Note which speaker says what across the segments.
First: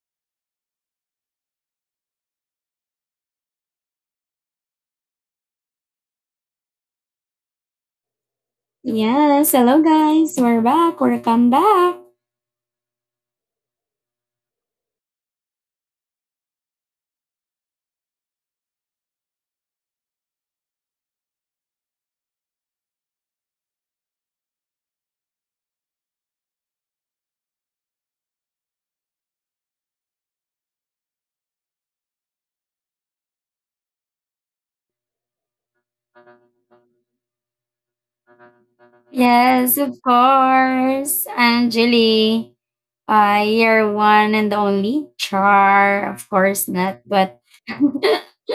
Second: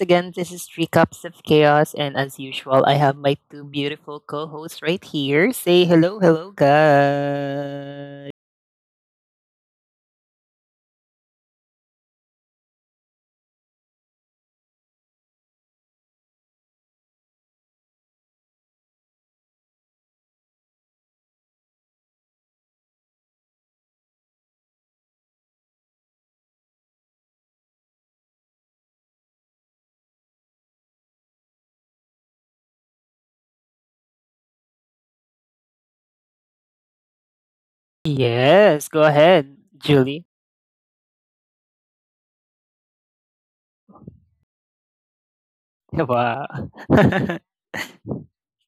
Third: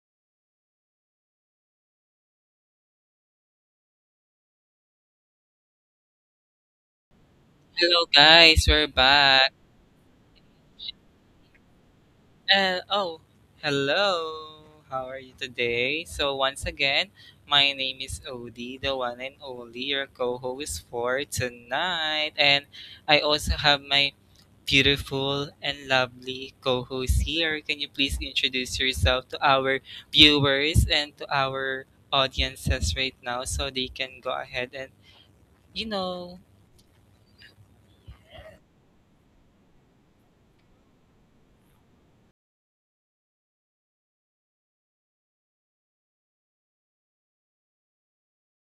Speaker 1: again, this is Three Cups of Chaos, and as usual, I have my two beautiful co hosts right here. Say hello, hello,
Speaker 2: Hello
Speaker 1: guys.
Speaker 2: guys, we're
Speaker 3: Yes,
Speaker 2: back.
Speaker 3: hello guys. We're back. Welcome back.
Speaker 2: And oh, hello. How are you today? So once again, my name is Odie, the one and only your co-host for tonight. And I also have my beautiful and lovely co-host here. Can you please introduce yourself to our viewers and to our audiences right now so they can go ahead and you know.
Speaker 1: Yes, go ahead,
Speaker 3: Yes, of
Speaker 1: Julie.
Speaker 3: course. Angeli, your one and only Char. Of
Speaker 1: Wow.
Speaker 3: course not, but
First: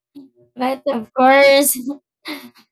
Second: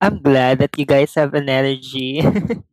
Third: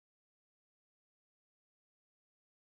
Speaker 1: I'm glad that
Speaker 3: but
Speaker 1: you
Speaker 3: of
Speaker 1: guys have an
Speaker 3: course.
Speaker 1: energy.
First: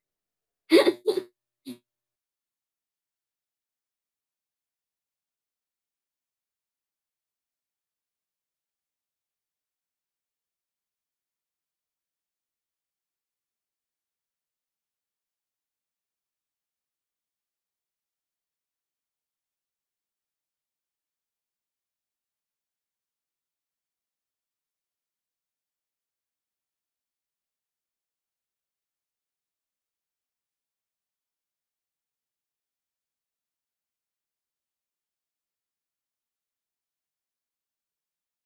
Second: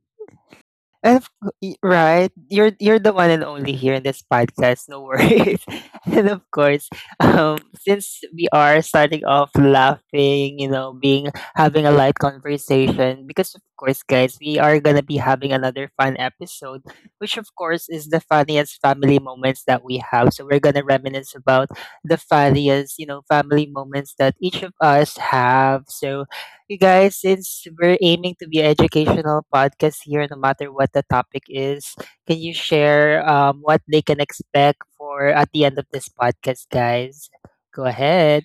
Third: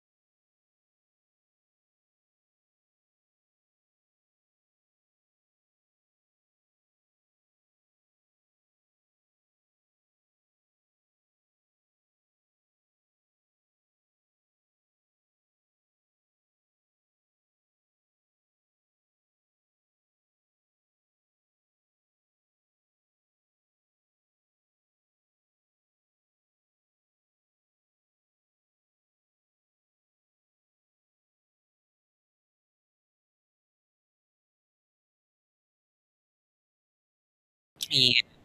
Speaker 1: And of cou- y- Right, you're the one and only here in this podcast. No worries. and of course, since we are starting off laughing, you know, being having a light conversation, because of course, guys, we are gonna be having another fun episode, which of course is the funniest family moments that we have. So we're gonna reminisce about the funniest, you know, family moments that each of us have. So you guys, since we're aiming to be an educational podcast here, no matter what the topic is, can you share what they can expect for at the end of this podcast, guys? Go ahead.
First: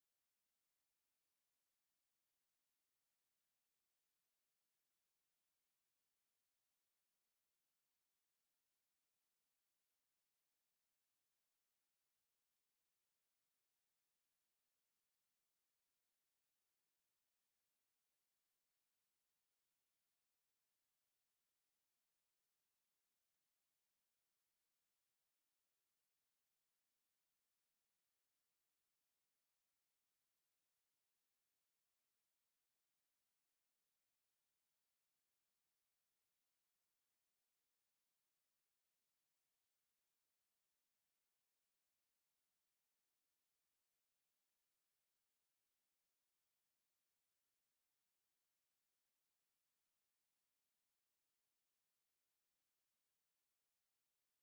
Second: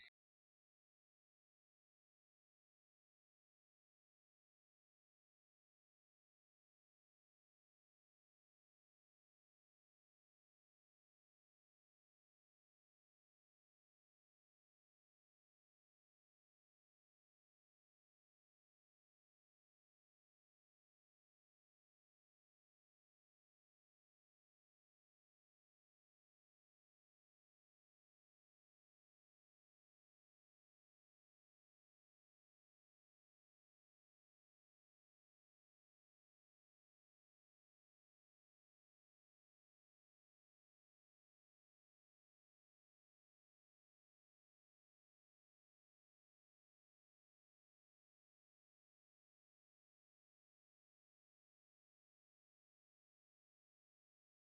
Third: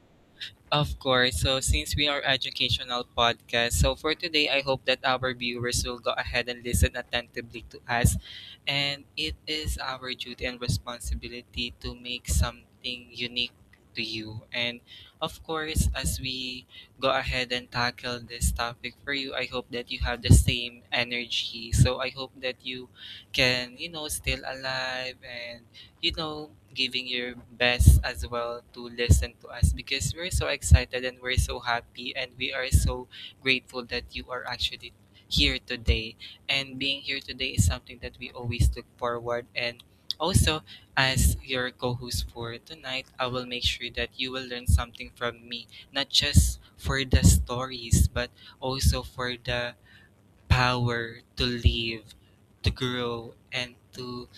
Speaker 2: Of course. So since we are educational podcast, so for today I hope that our viewers will go ahead and listen attentively to us, and it is our duty and responsibility to make something unique to you. And of course, as we go ahead and tackle this topic for you, I hope that you have the same energy. So I hope that you can, you know, still alive and you know, giving your best as well to listen to us because we're so excited and we're so happy and we are so grateful that you are actually here today. And being here today is something that we always look forward, and also as your co-host for tonight, I will make sure that you will learn something from me, not just for the stories, but also for the power to live, to grow, and to,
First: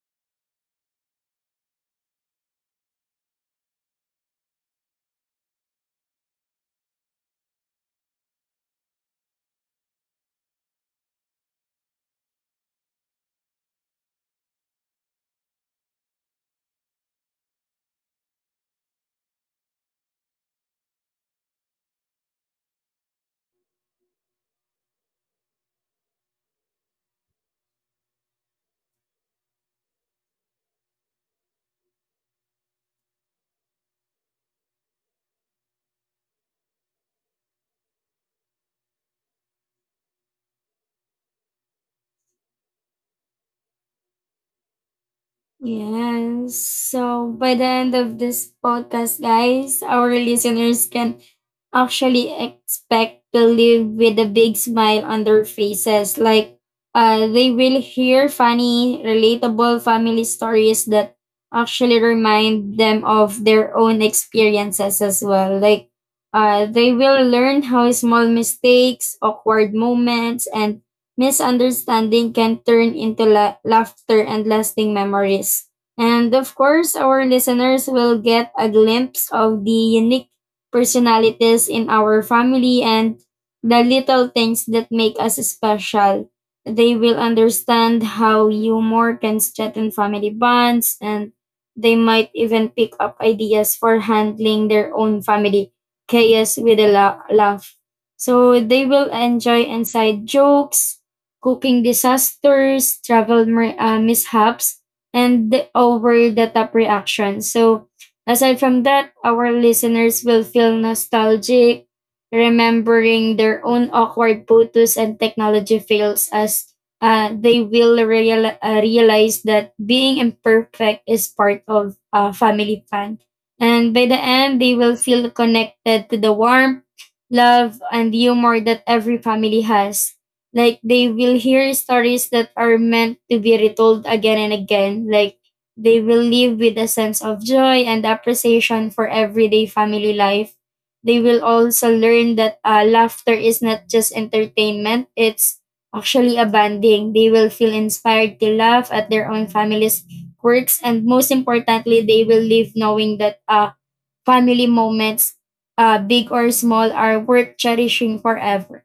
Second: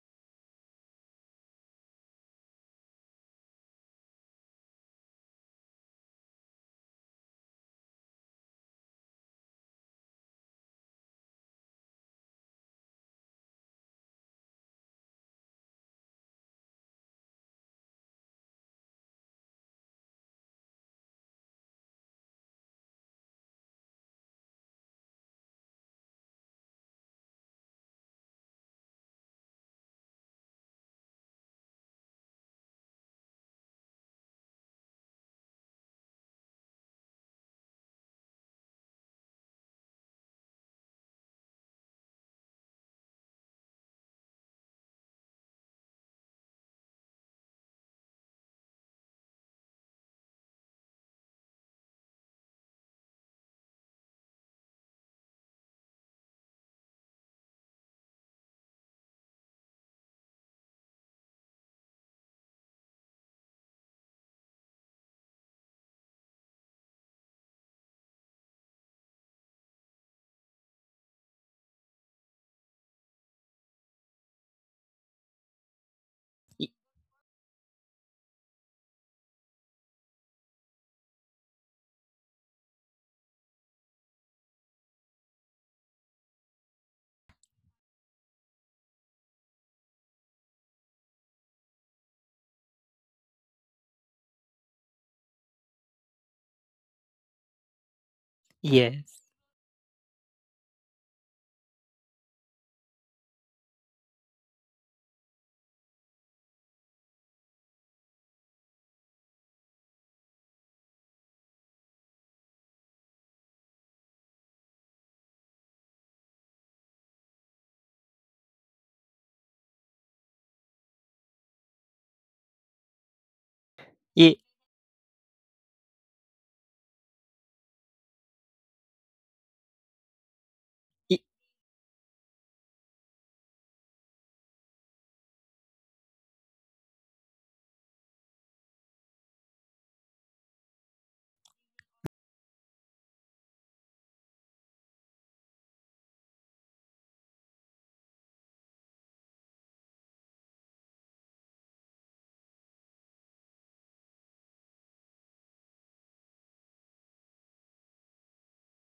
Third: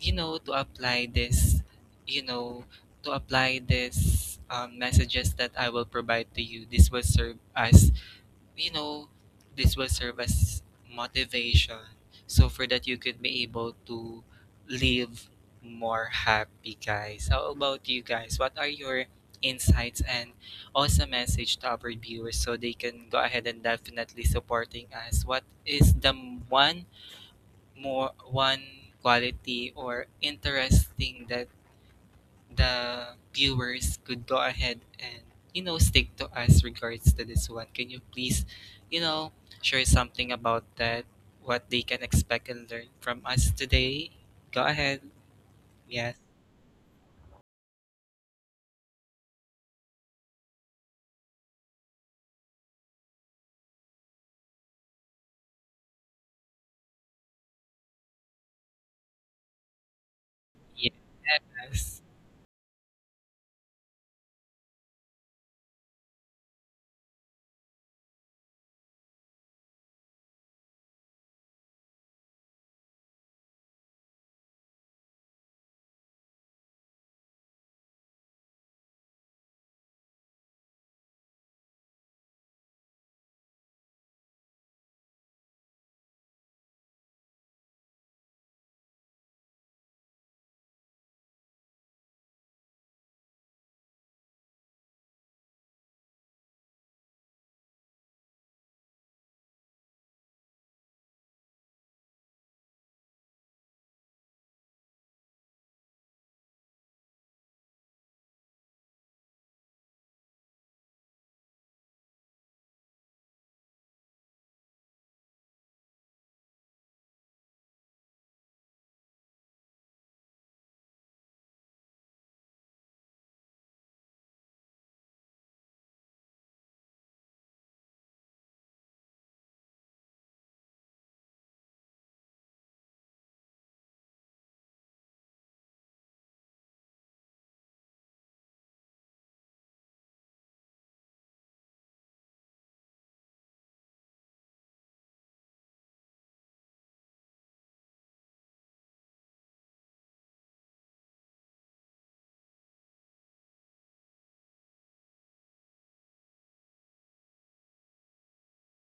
Speaker 2: you know, to apply this, you know, to apply this messages that I will provide to you. This will serve as you know, this will serve as motivation. So for that, you could be able to live more happy, guys. How about you guys? What are your insights and also message to our viewers so they can go ahead and definitely supporting us? What is the one one quality or interesting that the viewers could go ahead and you know stick to us regards to this one? Can you please you know share something about that, what they can expect and learn from us today? Go ahead. yes
Speaker 3: Yes. So by the end of this podcast, guys, our listeners can actually expect to live with a big smile on their faces. Like, they will hear funny, relatable family stories that
Speaker 2: yes
Speaker 3: actually remind them of their own experiences as well. Like, they will learn how small mistakes, awkward moments, and misunderstanding can turn into laughter and lasting memories. And of
Speaker 1: Y-
Speaker 3: course, our listeners will get a glimpse of the unique personalities in our family and the little things that make us special. They will understand how humor can strengthen family bonds and they might even pick up ideas for handling their own family chaos with a laugh. So they will
Speaker 1: yes.
Speaker 3: enjoy inside jokes, cooking disasters, travel mishaps, and the over the top reactions. So, aside from that, our listeners will feel nostalgic, remembering their own awkward photos and technology fails as realize that being imperfect is part of family fun. And by the end, they will feel connected to the warmth, love, and humor that every family has, like they
Speaker 1: Yeah.
Speaker 3: will hear stories that are meant to be retold again and again. Like they will live with a sense of joy and appreciation for everyday family life. They will also learn that laughter is not just entertainment, it's actually a bonding. They will feel inspired to laugh at their own family's quirks, and most importantly, they will live knowing that family moments, big or small, are worth cherishing forever.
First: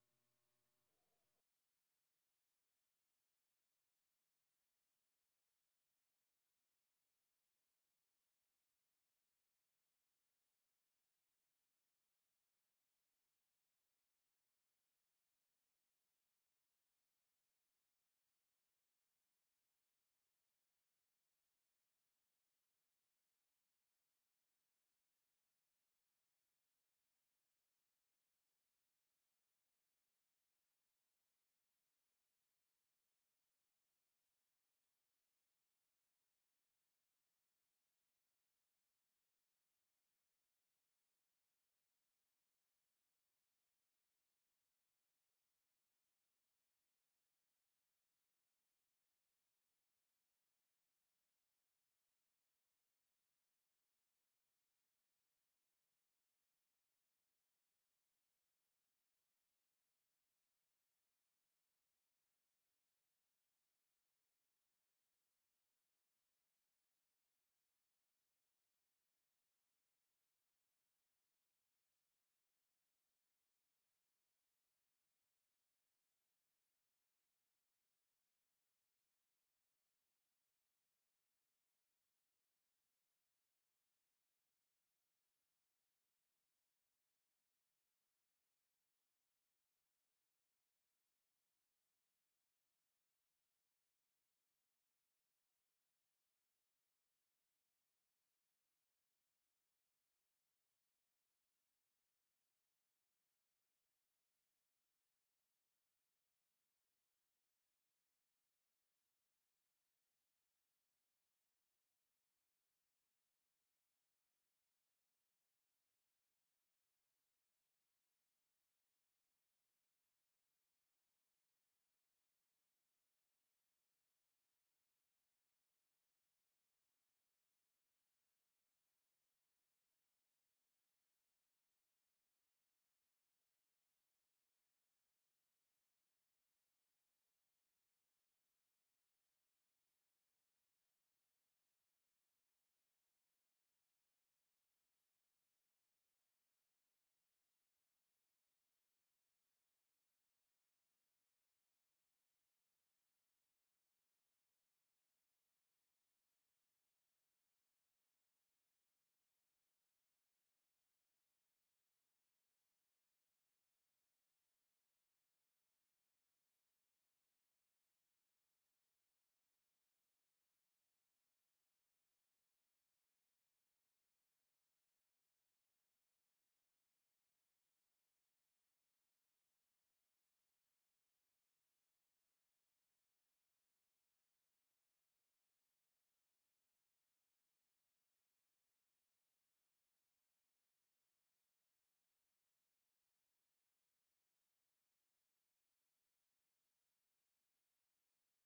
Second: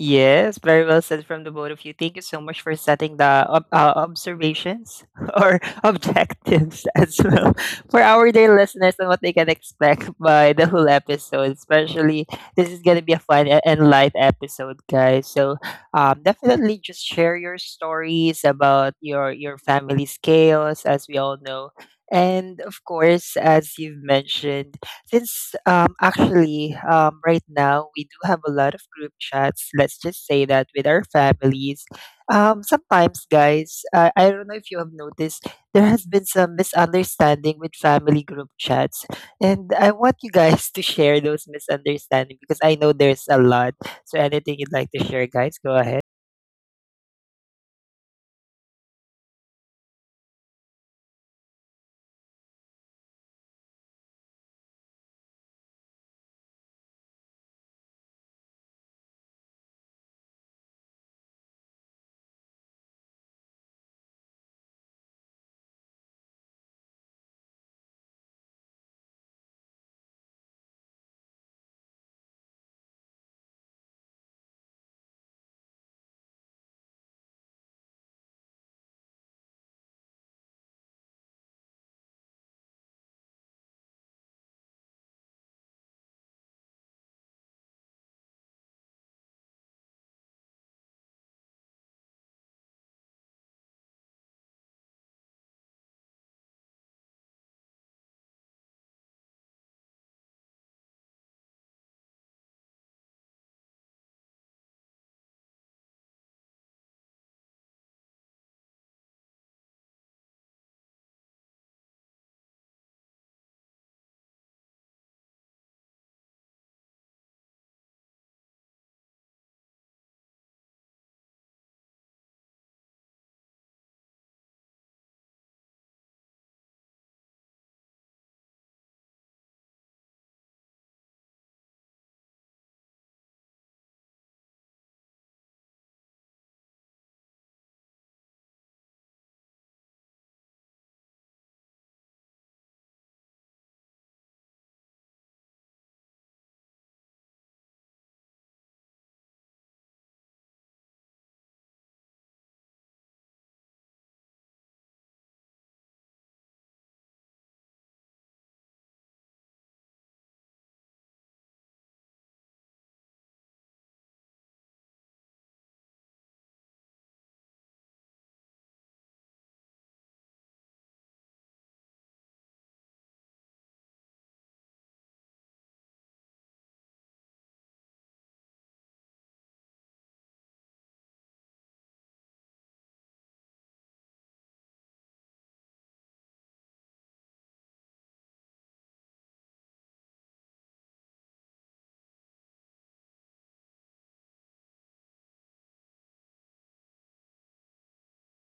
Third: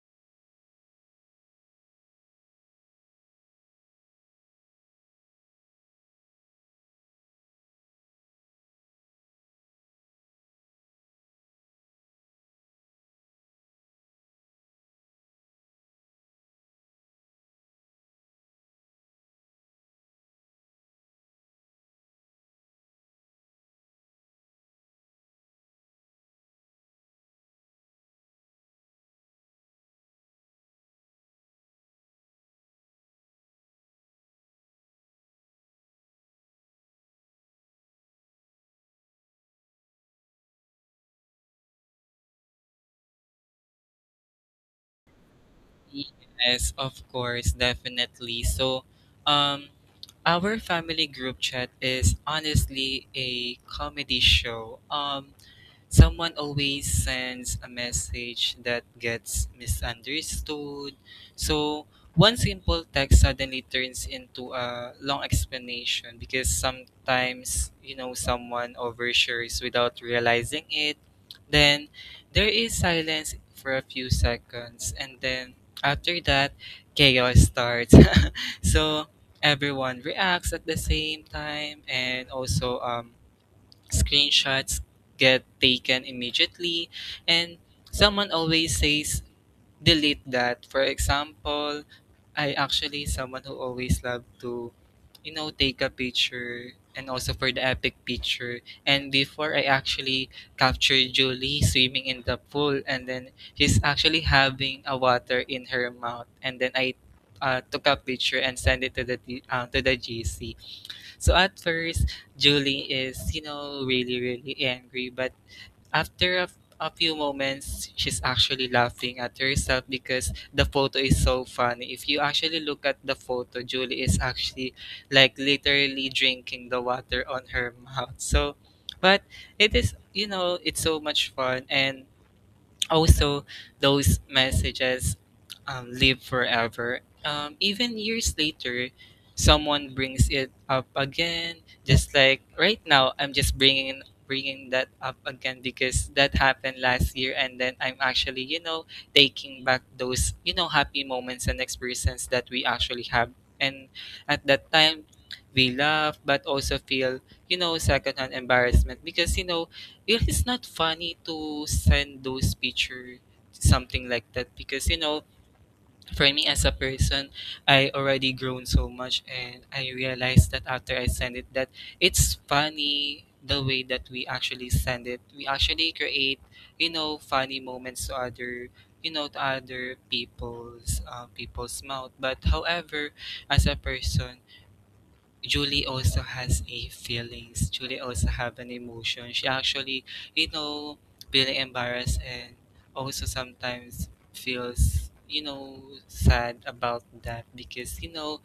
Speaker 1: Yes, very well said from the both of you. Thank you so much for setting the observations or objectives as well for our dear listeners and what they can expect by the whole episode. Especially, this is going to be a fun and light episode, guys. So, definitely just share your stories about your family's chaos, as we all know. And of course, as you've mentioned, since actually right now we do have a lot of group chats, let's just say that with our families. Sometimes, guys, I don't know if you have noticed, there has been some misunderstanding with family group chats. And I want you guys to share those misunderstanding because I know there's a lot. So anything you'd like to share, guys, go ahead.
Speaker 2: yes of course. Definitely. So um our family group chat is honestly a comedy show. Someone always sends a message that gets misunderstood. So one simple text suddenly turns into a long explanation because sometimes, you know, someone overshares without realizing it. Then there is silence for a few seconds, and then after that, chaos starts. So everyone reacts at the same time, and also screenshots get taken immediately, and someone always says, delete that. For example, I actually someone who always love to, you know, take a picture and also for the epic picture. And before I actually captured Julie swimming in the pool, and then she's actually having a water in her mouth, and then I took a picture and sent it to the to the GC. So at first, Julie is, you know, really, really angry. But after a few moments, she's actually laughing at herself because the photo is so funny. If you actually look at the photo, Julie is actually like literally drinking the water on her mouth. So, but it is, you know, it's so much fun. And also, those messages live forever. Even years later, someone brings it up again. Just like right now, I'm just bringing that up again because that happened last year, and then I'm actually you know taking back those you know happy moments and experiences that we actually have. And at that time, we laugh, but also feel you know secondhand embarrassment because you know it is not funny to send those picture, something like that, because, you know, for me as a person, I already grown so much and I realized that after I send it that it's funny the way that we actually send it. We actually create, you know, funny moments to other you know to other people's mouth, but however as a person Julie also has a feelings. Julie also have an emotion. She actually, you know, feeling embarrassed and also sometimes feels, you know, sad about that because, you know,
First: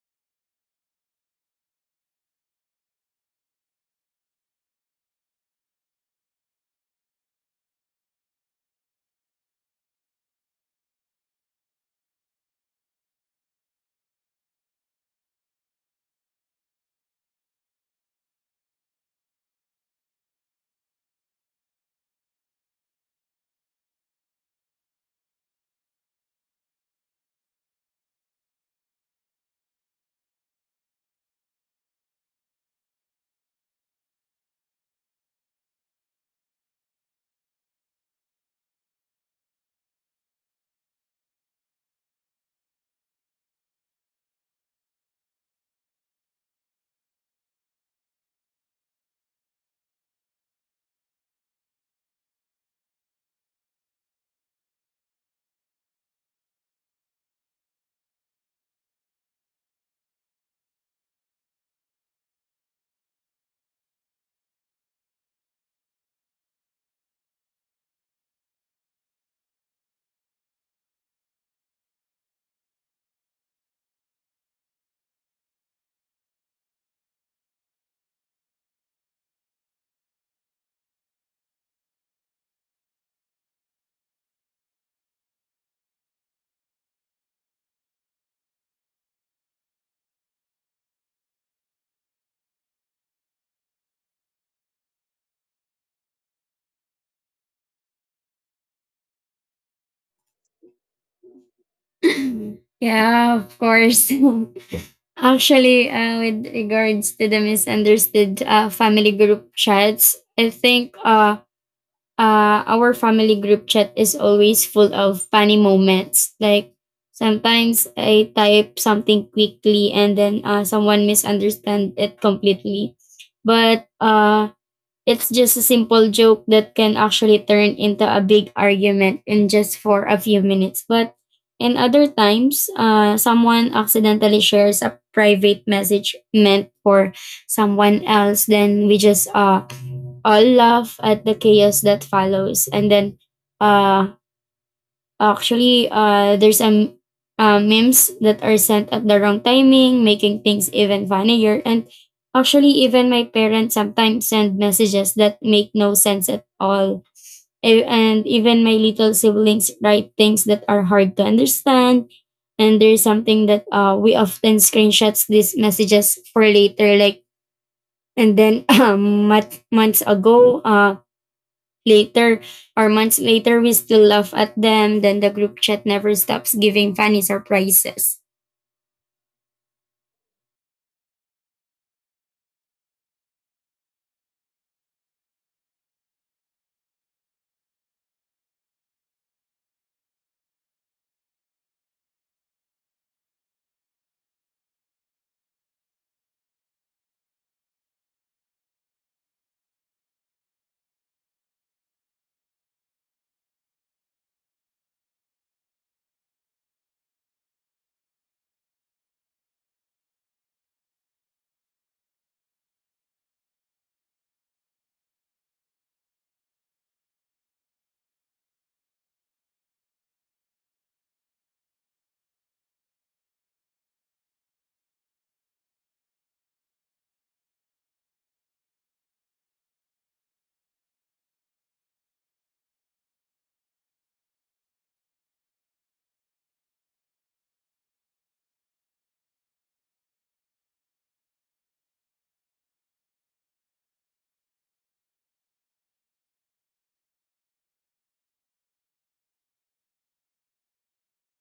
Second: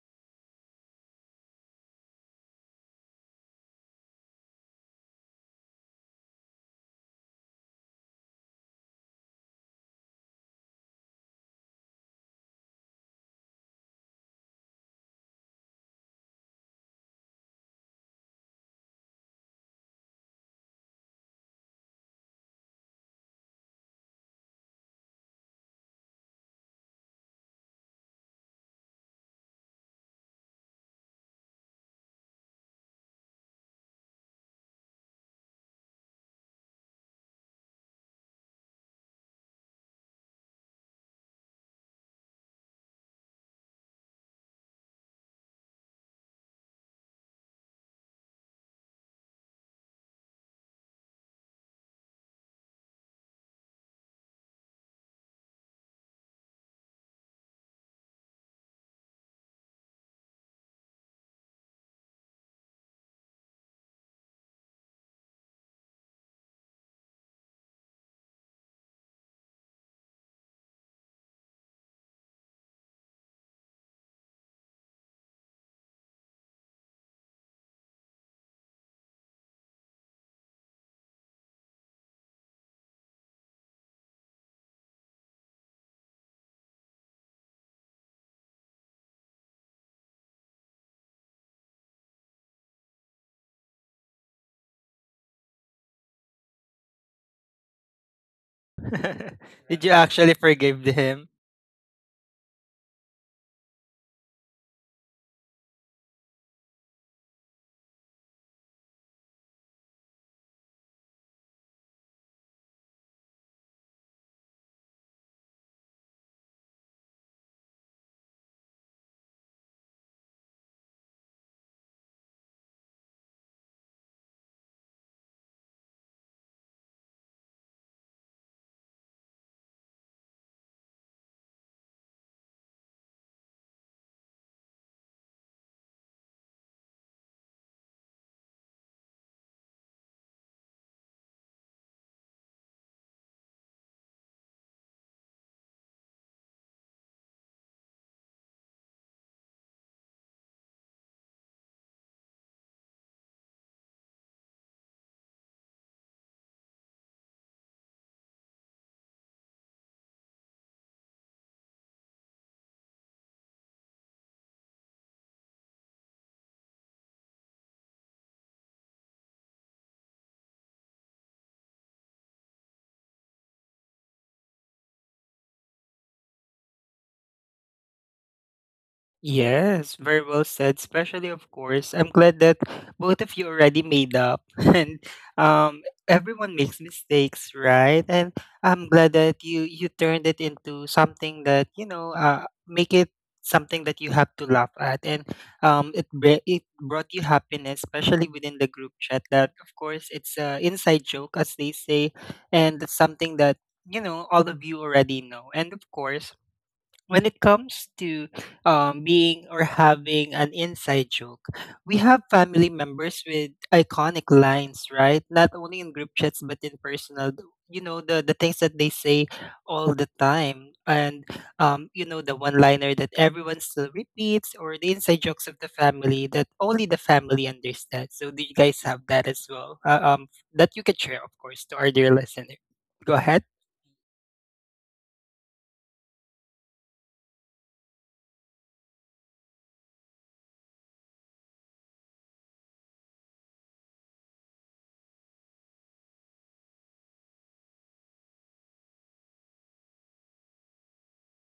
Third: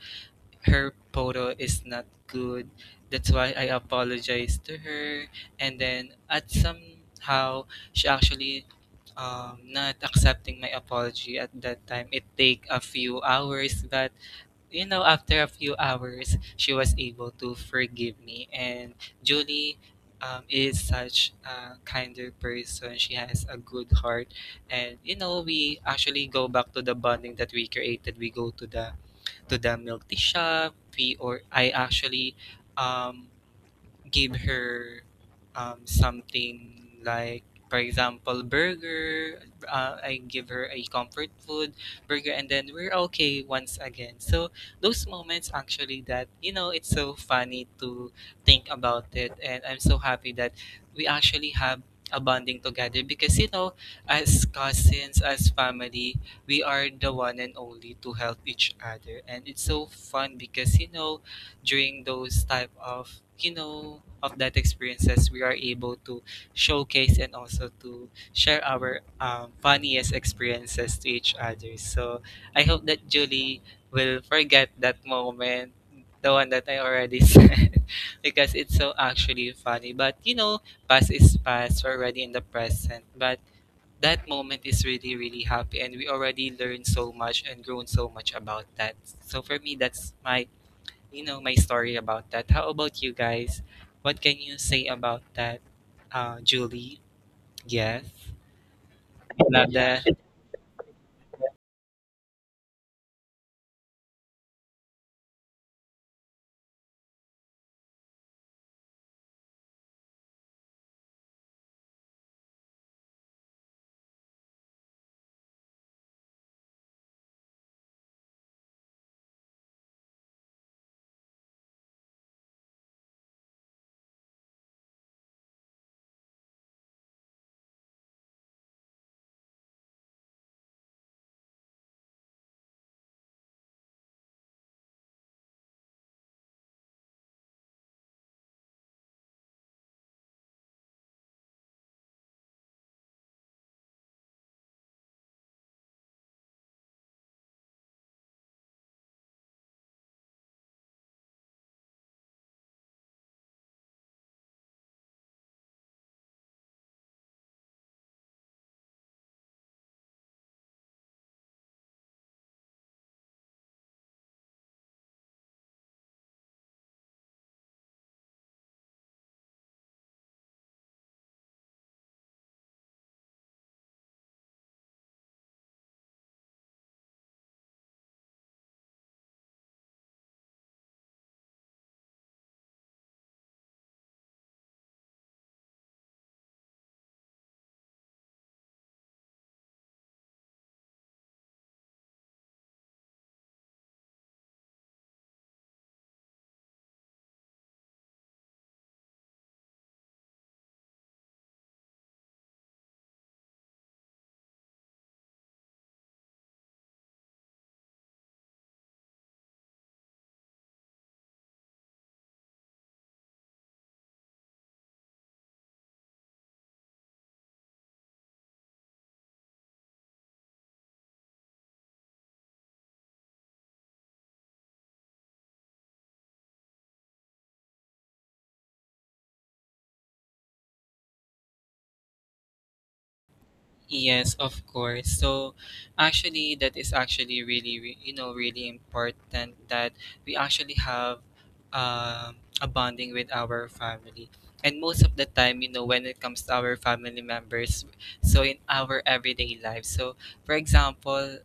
Speaker 2: her photo is not good. That's why I apologize to her. And then at somehow she actually not accepting my apology at that time. It take a few hours, but you know, after a few hours, she was able to forgive me. And Julie is such a kinder person. She has a good heart, and you know, we actually go back to the bonding that we created. We go to the milk tea shop. We or I actually um give her something like, for example, burger. I give her a comfort food burger, and then we're okay once again. So those moments actually that you know it's so funny to think about it, and I'm so happy that we actually have a bonding together because you know as cousins as family we are the one and only to help each other, and it's so fun because you know during those type of you know of that experiences we are able to showcase and also to share our funniest experiences to each other. So I hope that Julie will forget that moment, the one that I already said, because it's so actually funny, but you know past is past, we're already in the present, but that moment is really really happy and we already learned so much and grown so much about that. So for me that's my you know my story about that. How about you guys? What can you say about that, Julie? Yes, love
Speaker 1: Did you
Speaker 2: that.
Speaker 1: actually forgive him?
Speaker 3: Yeah, of course. Actually, with regards to the misunderstood family group chats, I think our family group chat is always full of funny moments. Like sometimes I type something quickly and then someone misunderstand it completely. But it's just a simple joke that can actually turn into a big argument in just for a few minutes. But in other times, someone accidentally shares a private message meant for someone else. Then we just all laugh at the chaos that follows. And then uh, actually, there's some memes that are sent at the wrong timing, making things even funnier. And actually, even my parents sometimes send messages that make no sense at all. And even my little siblings write things that are hard to understand. And there's something that we often screenshots these messages for later, like and then months ago, later or months later we still laugh at them, then the group chat never stops giving funny surprises.
Speaker 1: Yes, very well said. Especially, of course, I'm glad that both of you already made up, and everyone makes mistakes, right? And I'm glad that you turned it into something that you know, make it something that you have to laugh at, and it brought you happiness, especially within the group chat. That of course, it's a inside joke, as they say, and it's something that you know all of you already know, and of course when it comes to being or having an inside joke, we have family members with iconic lines, right? Not only in group chats but in personal. You know the things that they say all the time, and you know the one liner that everyone still repeats, or the inside jokes of the family that only the family understands. So do you guys have that as well? That you can share, of course, to our dear listener. Go ahead.
Speaker 2: Yes, of course. So actually that is actually really you know really important that we actually have um, a bonding with our family. And most of the time, you know, when it comes to our family members, so in our everyday life. So for example,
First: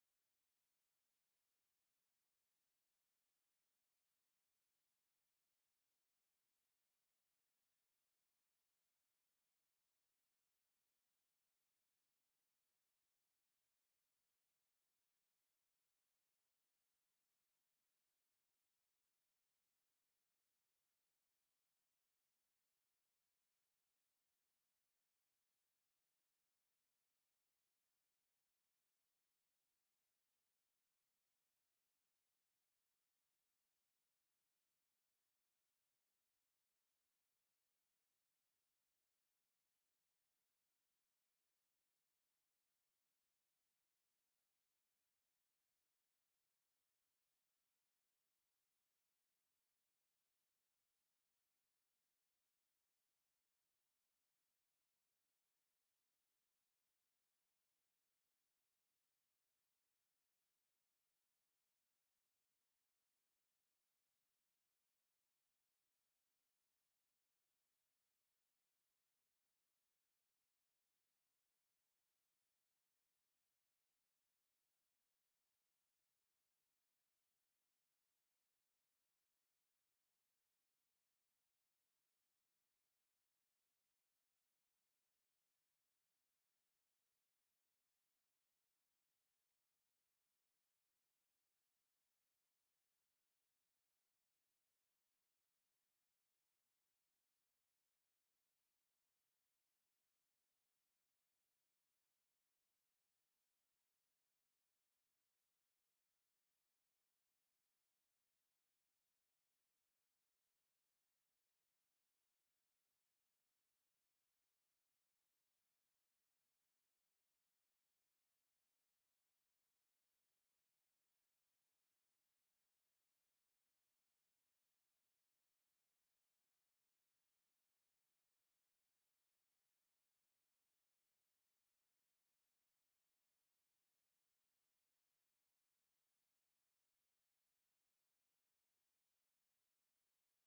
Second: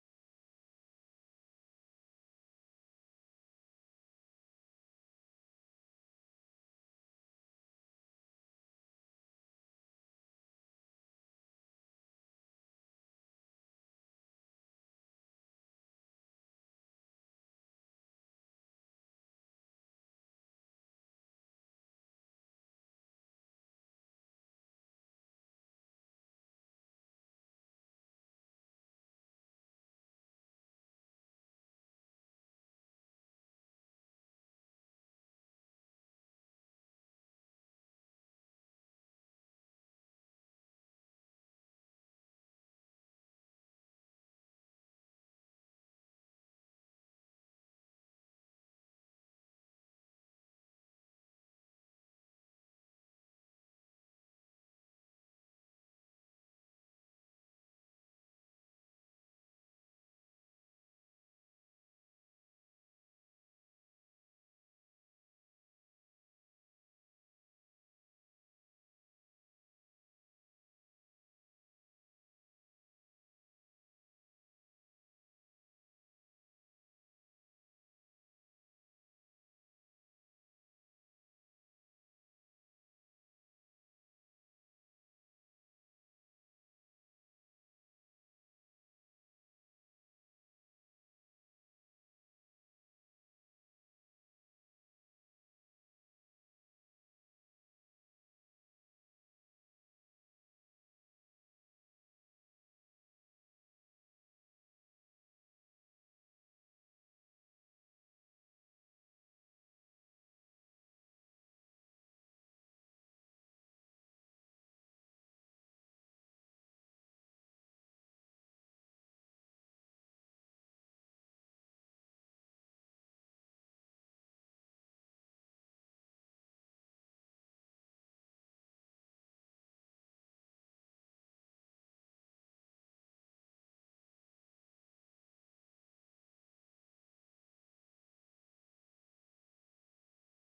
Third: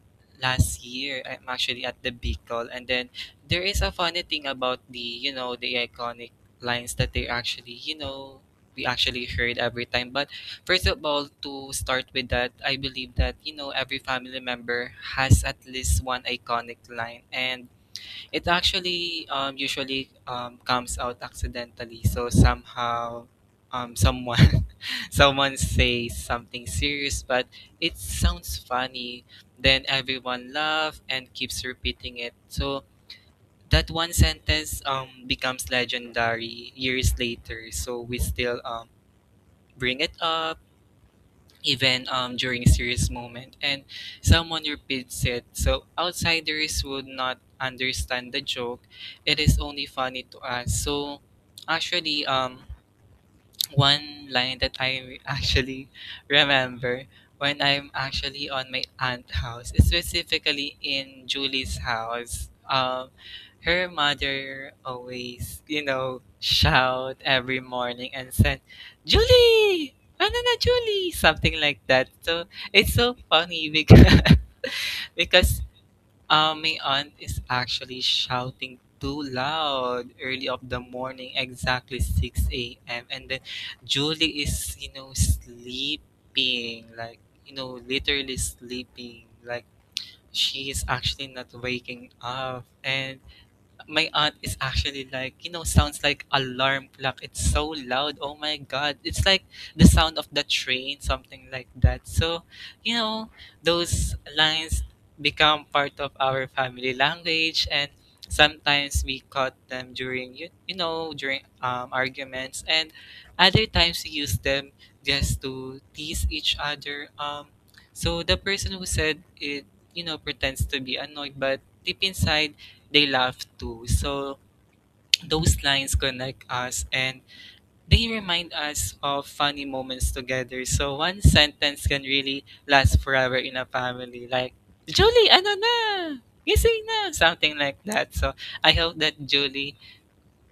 Speaker 2: last year I'm actually at the Bicol, and then there is a funny thing about the, you know, the iconic lines that they actually, you know, we actually heard every time. But first of all, to start with that, I believe that, you know, every family member has at least one iconic line, and it actually usually comes out accidentally. So somehow someone someone says something serious but it sounds funny, then everyone laughs and keeps repeating it. So that one sentence becomes legendary years later. So we still bring it up even during a serious moment. And someone repeats it, so outsiders would not understand the joke. It is only funny to us. So actually, one line that I actually remember when I'm actually on my aunt's house, specifically in Julie's house. Her mother always, you know, shout every morning and said, "Julie, ano na Julie?" Something like that. So it's so funny because because my aunt is actually shouting too loud early of the morning, exactly 6 a.m. And then Julie is, you know, sleeping, like, you know, literally sleeping. Like, she is actually not waking up. And my aunt is actually like, you know, sounds like alarm clock. It's so loud. Oh my god. It's like the sound of the train, something like that. So, you know, those lines become part of our family language, and sometimes we caught them during you, you know during arguments, and other times we use them just to tease each other so the person who said it you know pretends to be annoyed but deep inside they laugh too. So those lines connect us and they remind us of funny moments together. So one sentence can really last forever in a family. Like, Julie, ano na? Gising na? Something like that. So I hope that Julie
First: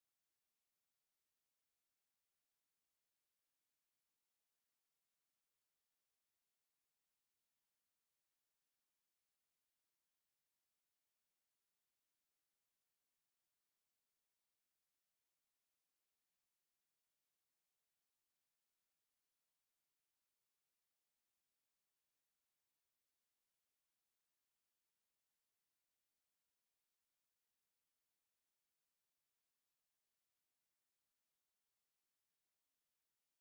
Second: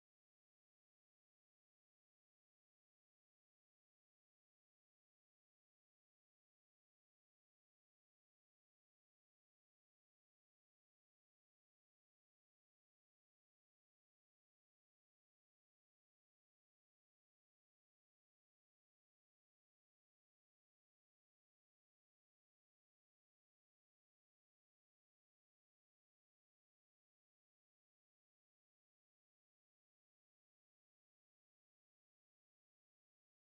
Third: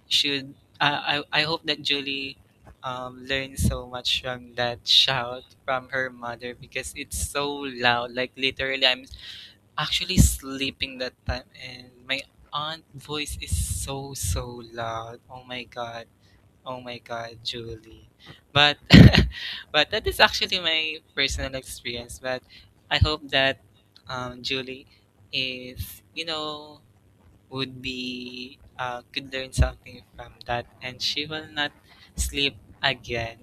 Speaker 2: should, uh, I hope that Julie learned so much from that shout from her mother because it's so loud. Like literally, I'm actually sleeping that time and my aunt voice is so so loud. Oh my god, oh my god, Julie. But but that is actually my personal experience, but I hope that Julie is you know would be could learn something from that, and she will not sleep again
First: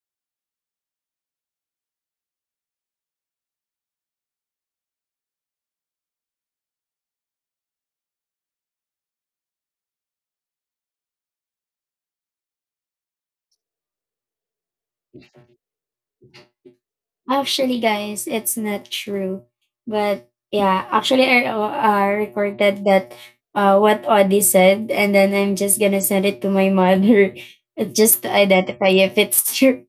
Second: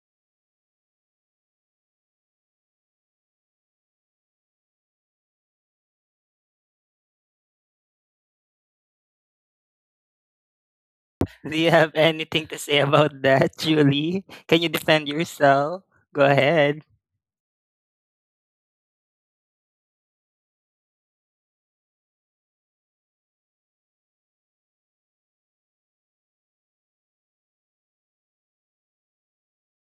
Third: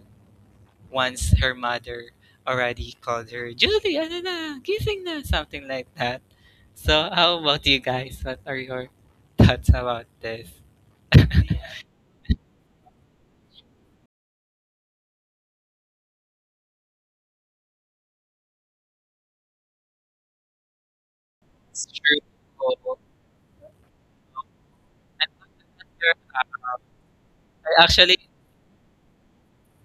Speaker 2: once her mother already called her, Julie ano na gising na, something like that. So how about you guys? What are your thoughts about this?
Speaker 1: Do you have anything to say about that, Julie? Can you defend yourself? Go ahead.
Speaker 3: Actually guys, it's not true, but yeah actually I
Speaker 2: It's true.
Speaker 3: recorded that what Audie said, and then
Speaker 2: I'm
Speaker 3: I'm just gonna send
Speaker 2: sure-
Speaker 3: it to my mother
Speaker 2: I
Speaker 3: just
Speaker 2: actually
Speaker 3: to identify if it's true.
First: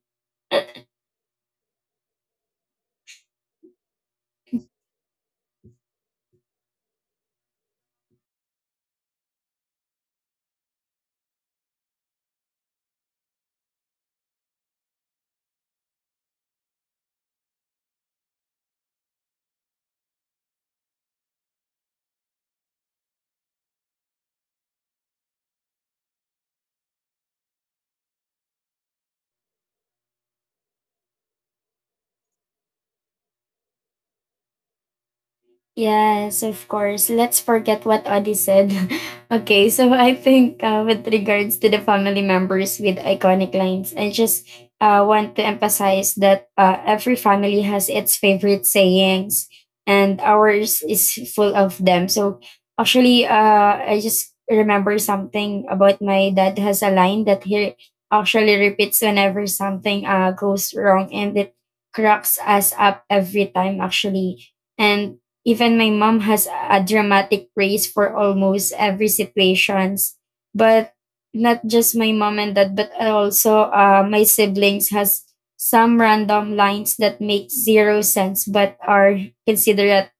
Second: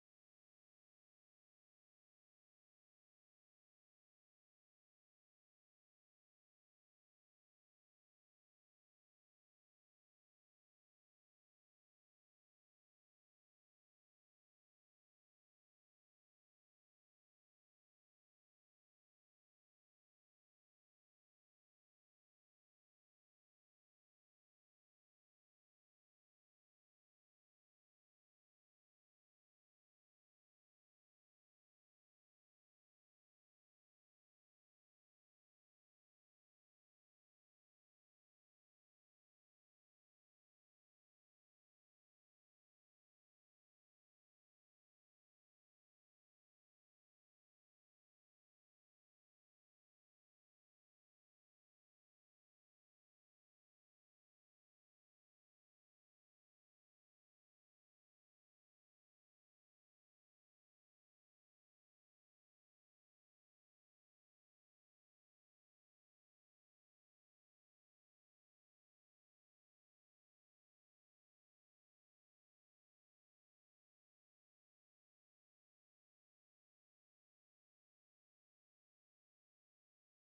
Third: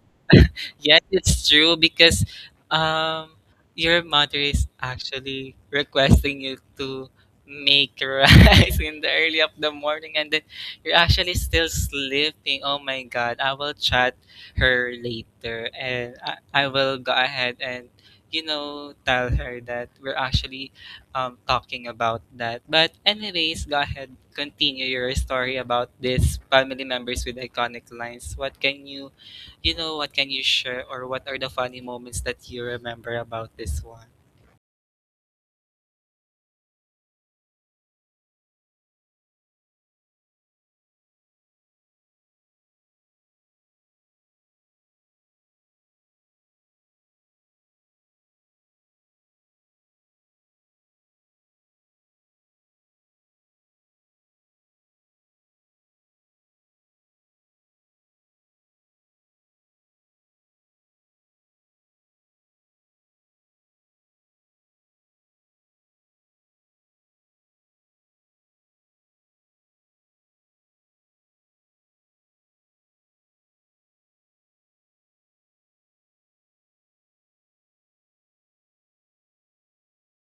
Speaker 2: Yes, it's true because um your mother is actually requesting you to make rice in the early of the morning, and then you're actually still sleeping. Oh my god, I will chat her later and I will go ahead and you know tell her that we're actually talking about that. But anyways, go ahead continue your story about this family members with iconic lines. What can you you know what? Can you share or what are the funny moments that you remember about this one?
Speaker 3: Yes, of course. Let's forget what Audie said. Okay, so I think with regards to the family members with iconic lines, I just want to emphasize that every family has its favorite sayings, and ours is full of them. So actually, I just remember something about my dad has a line that he actually repeats whenever something goes wrong, and it cracks us up every time, actually. And even my mom has a dramatic praise for almost every situations. But not just my mom and dad, but also my siblings has some random lines that make zero sense but are considered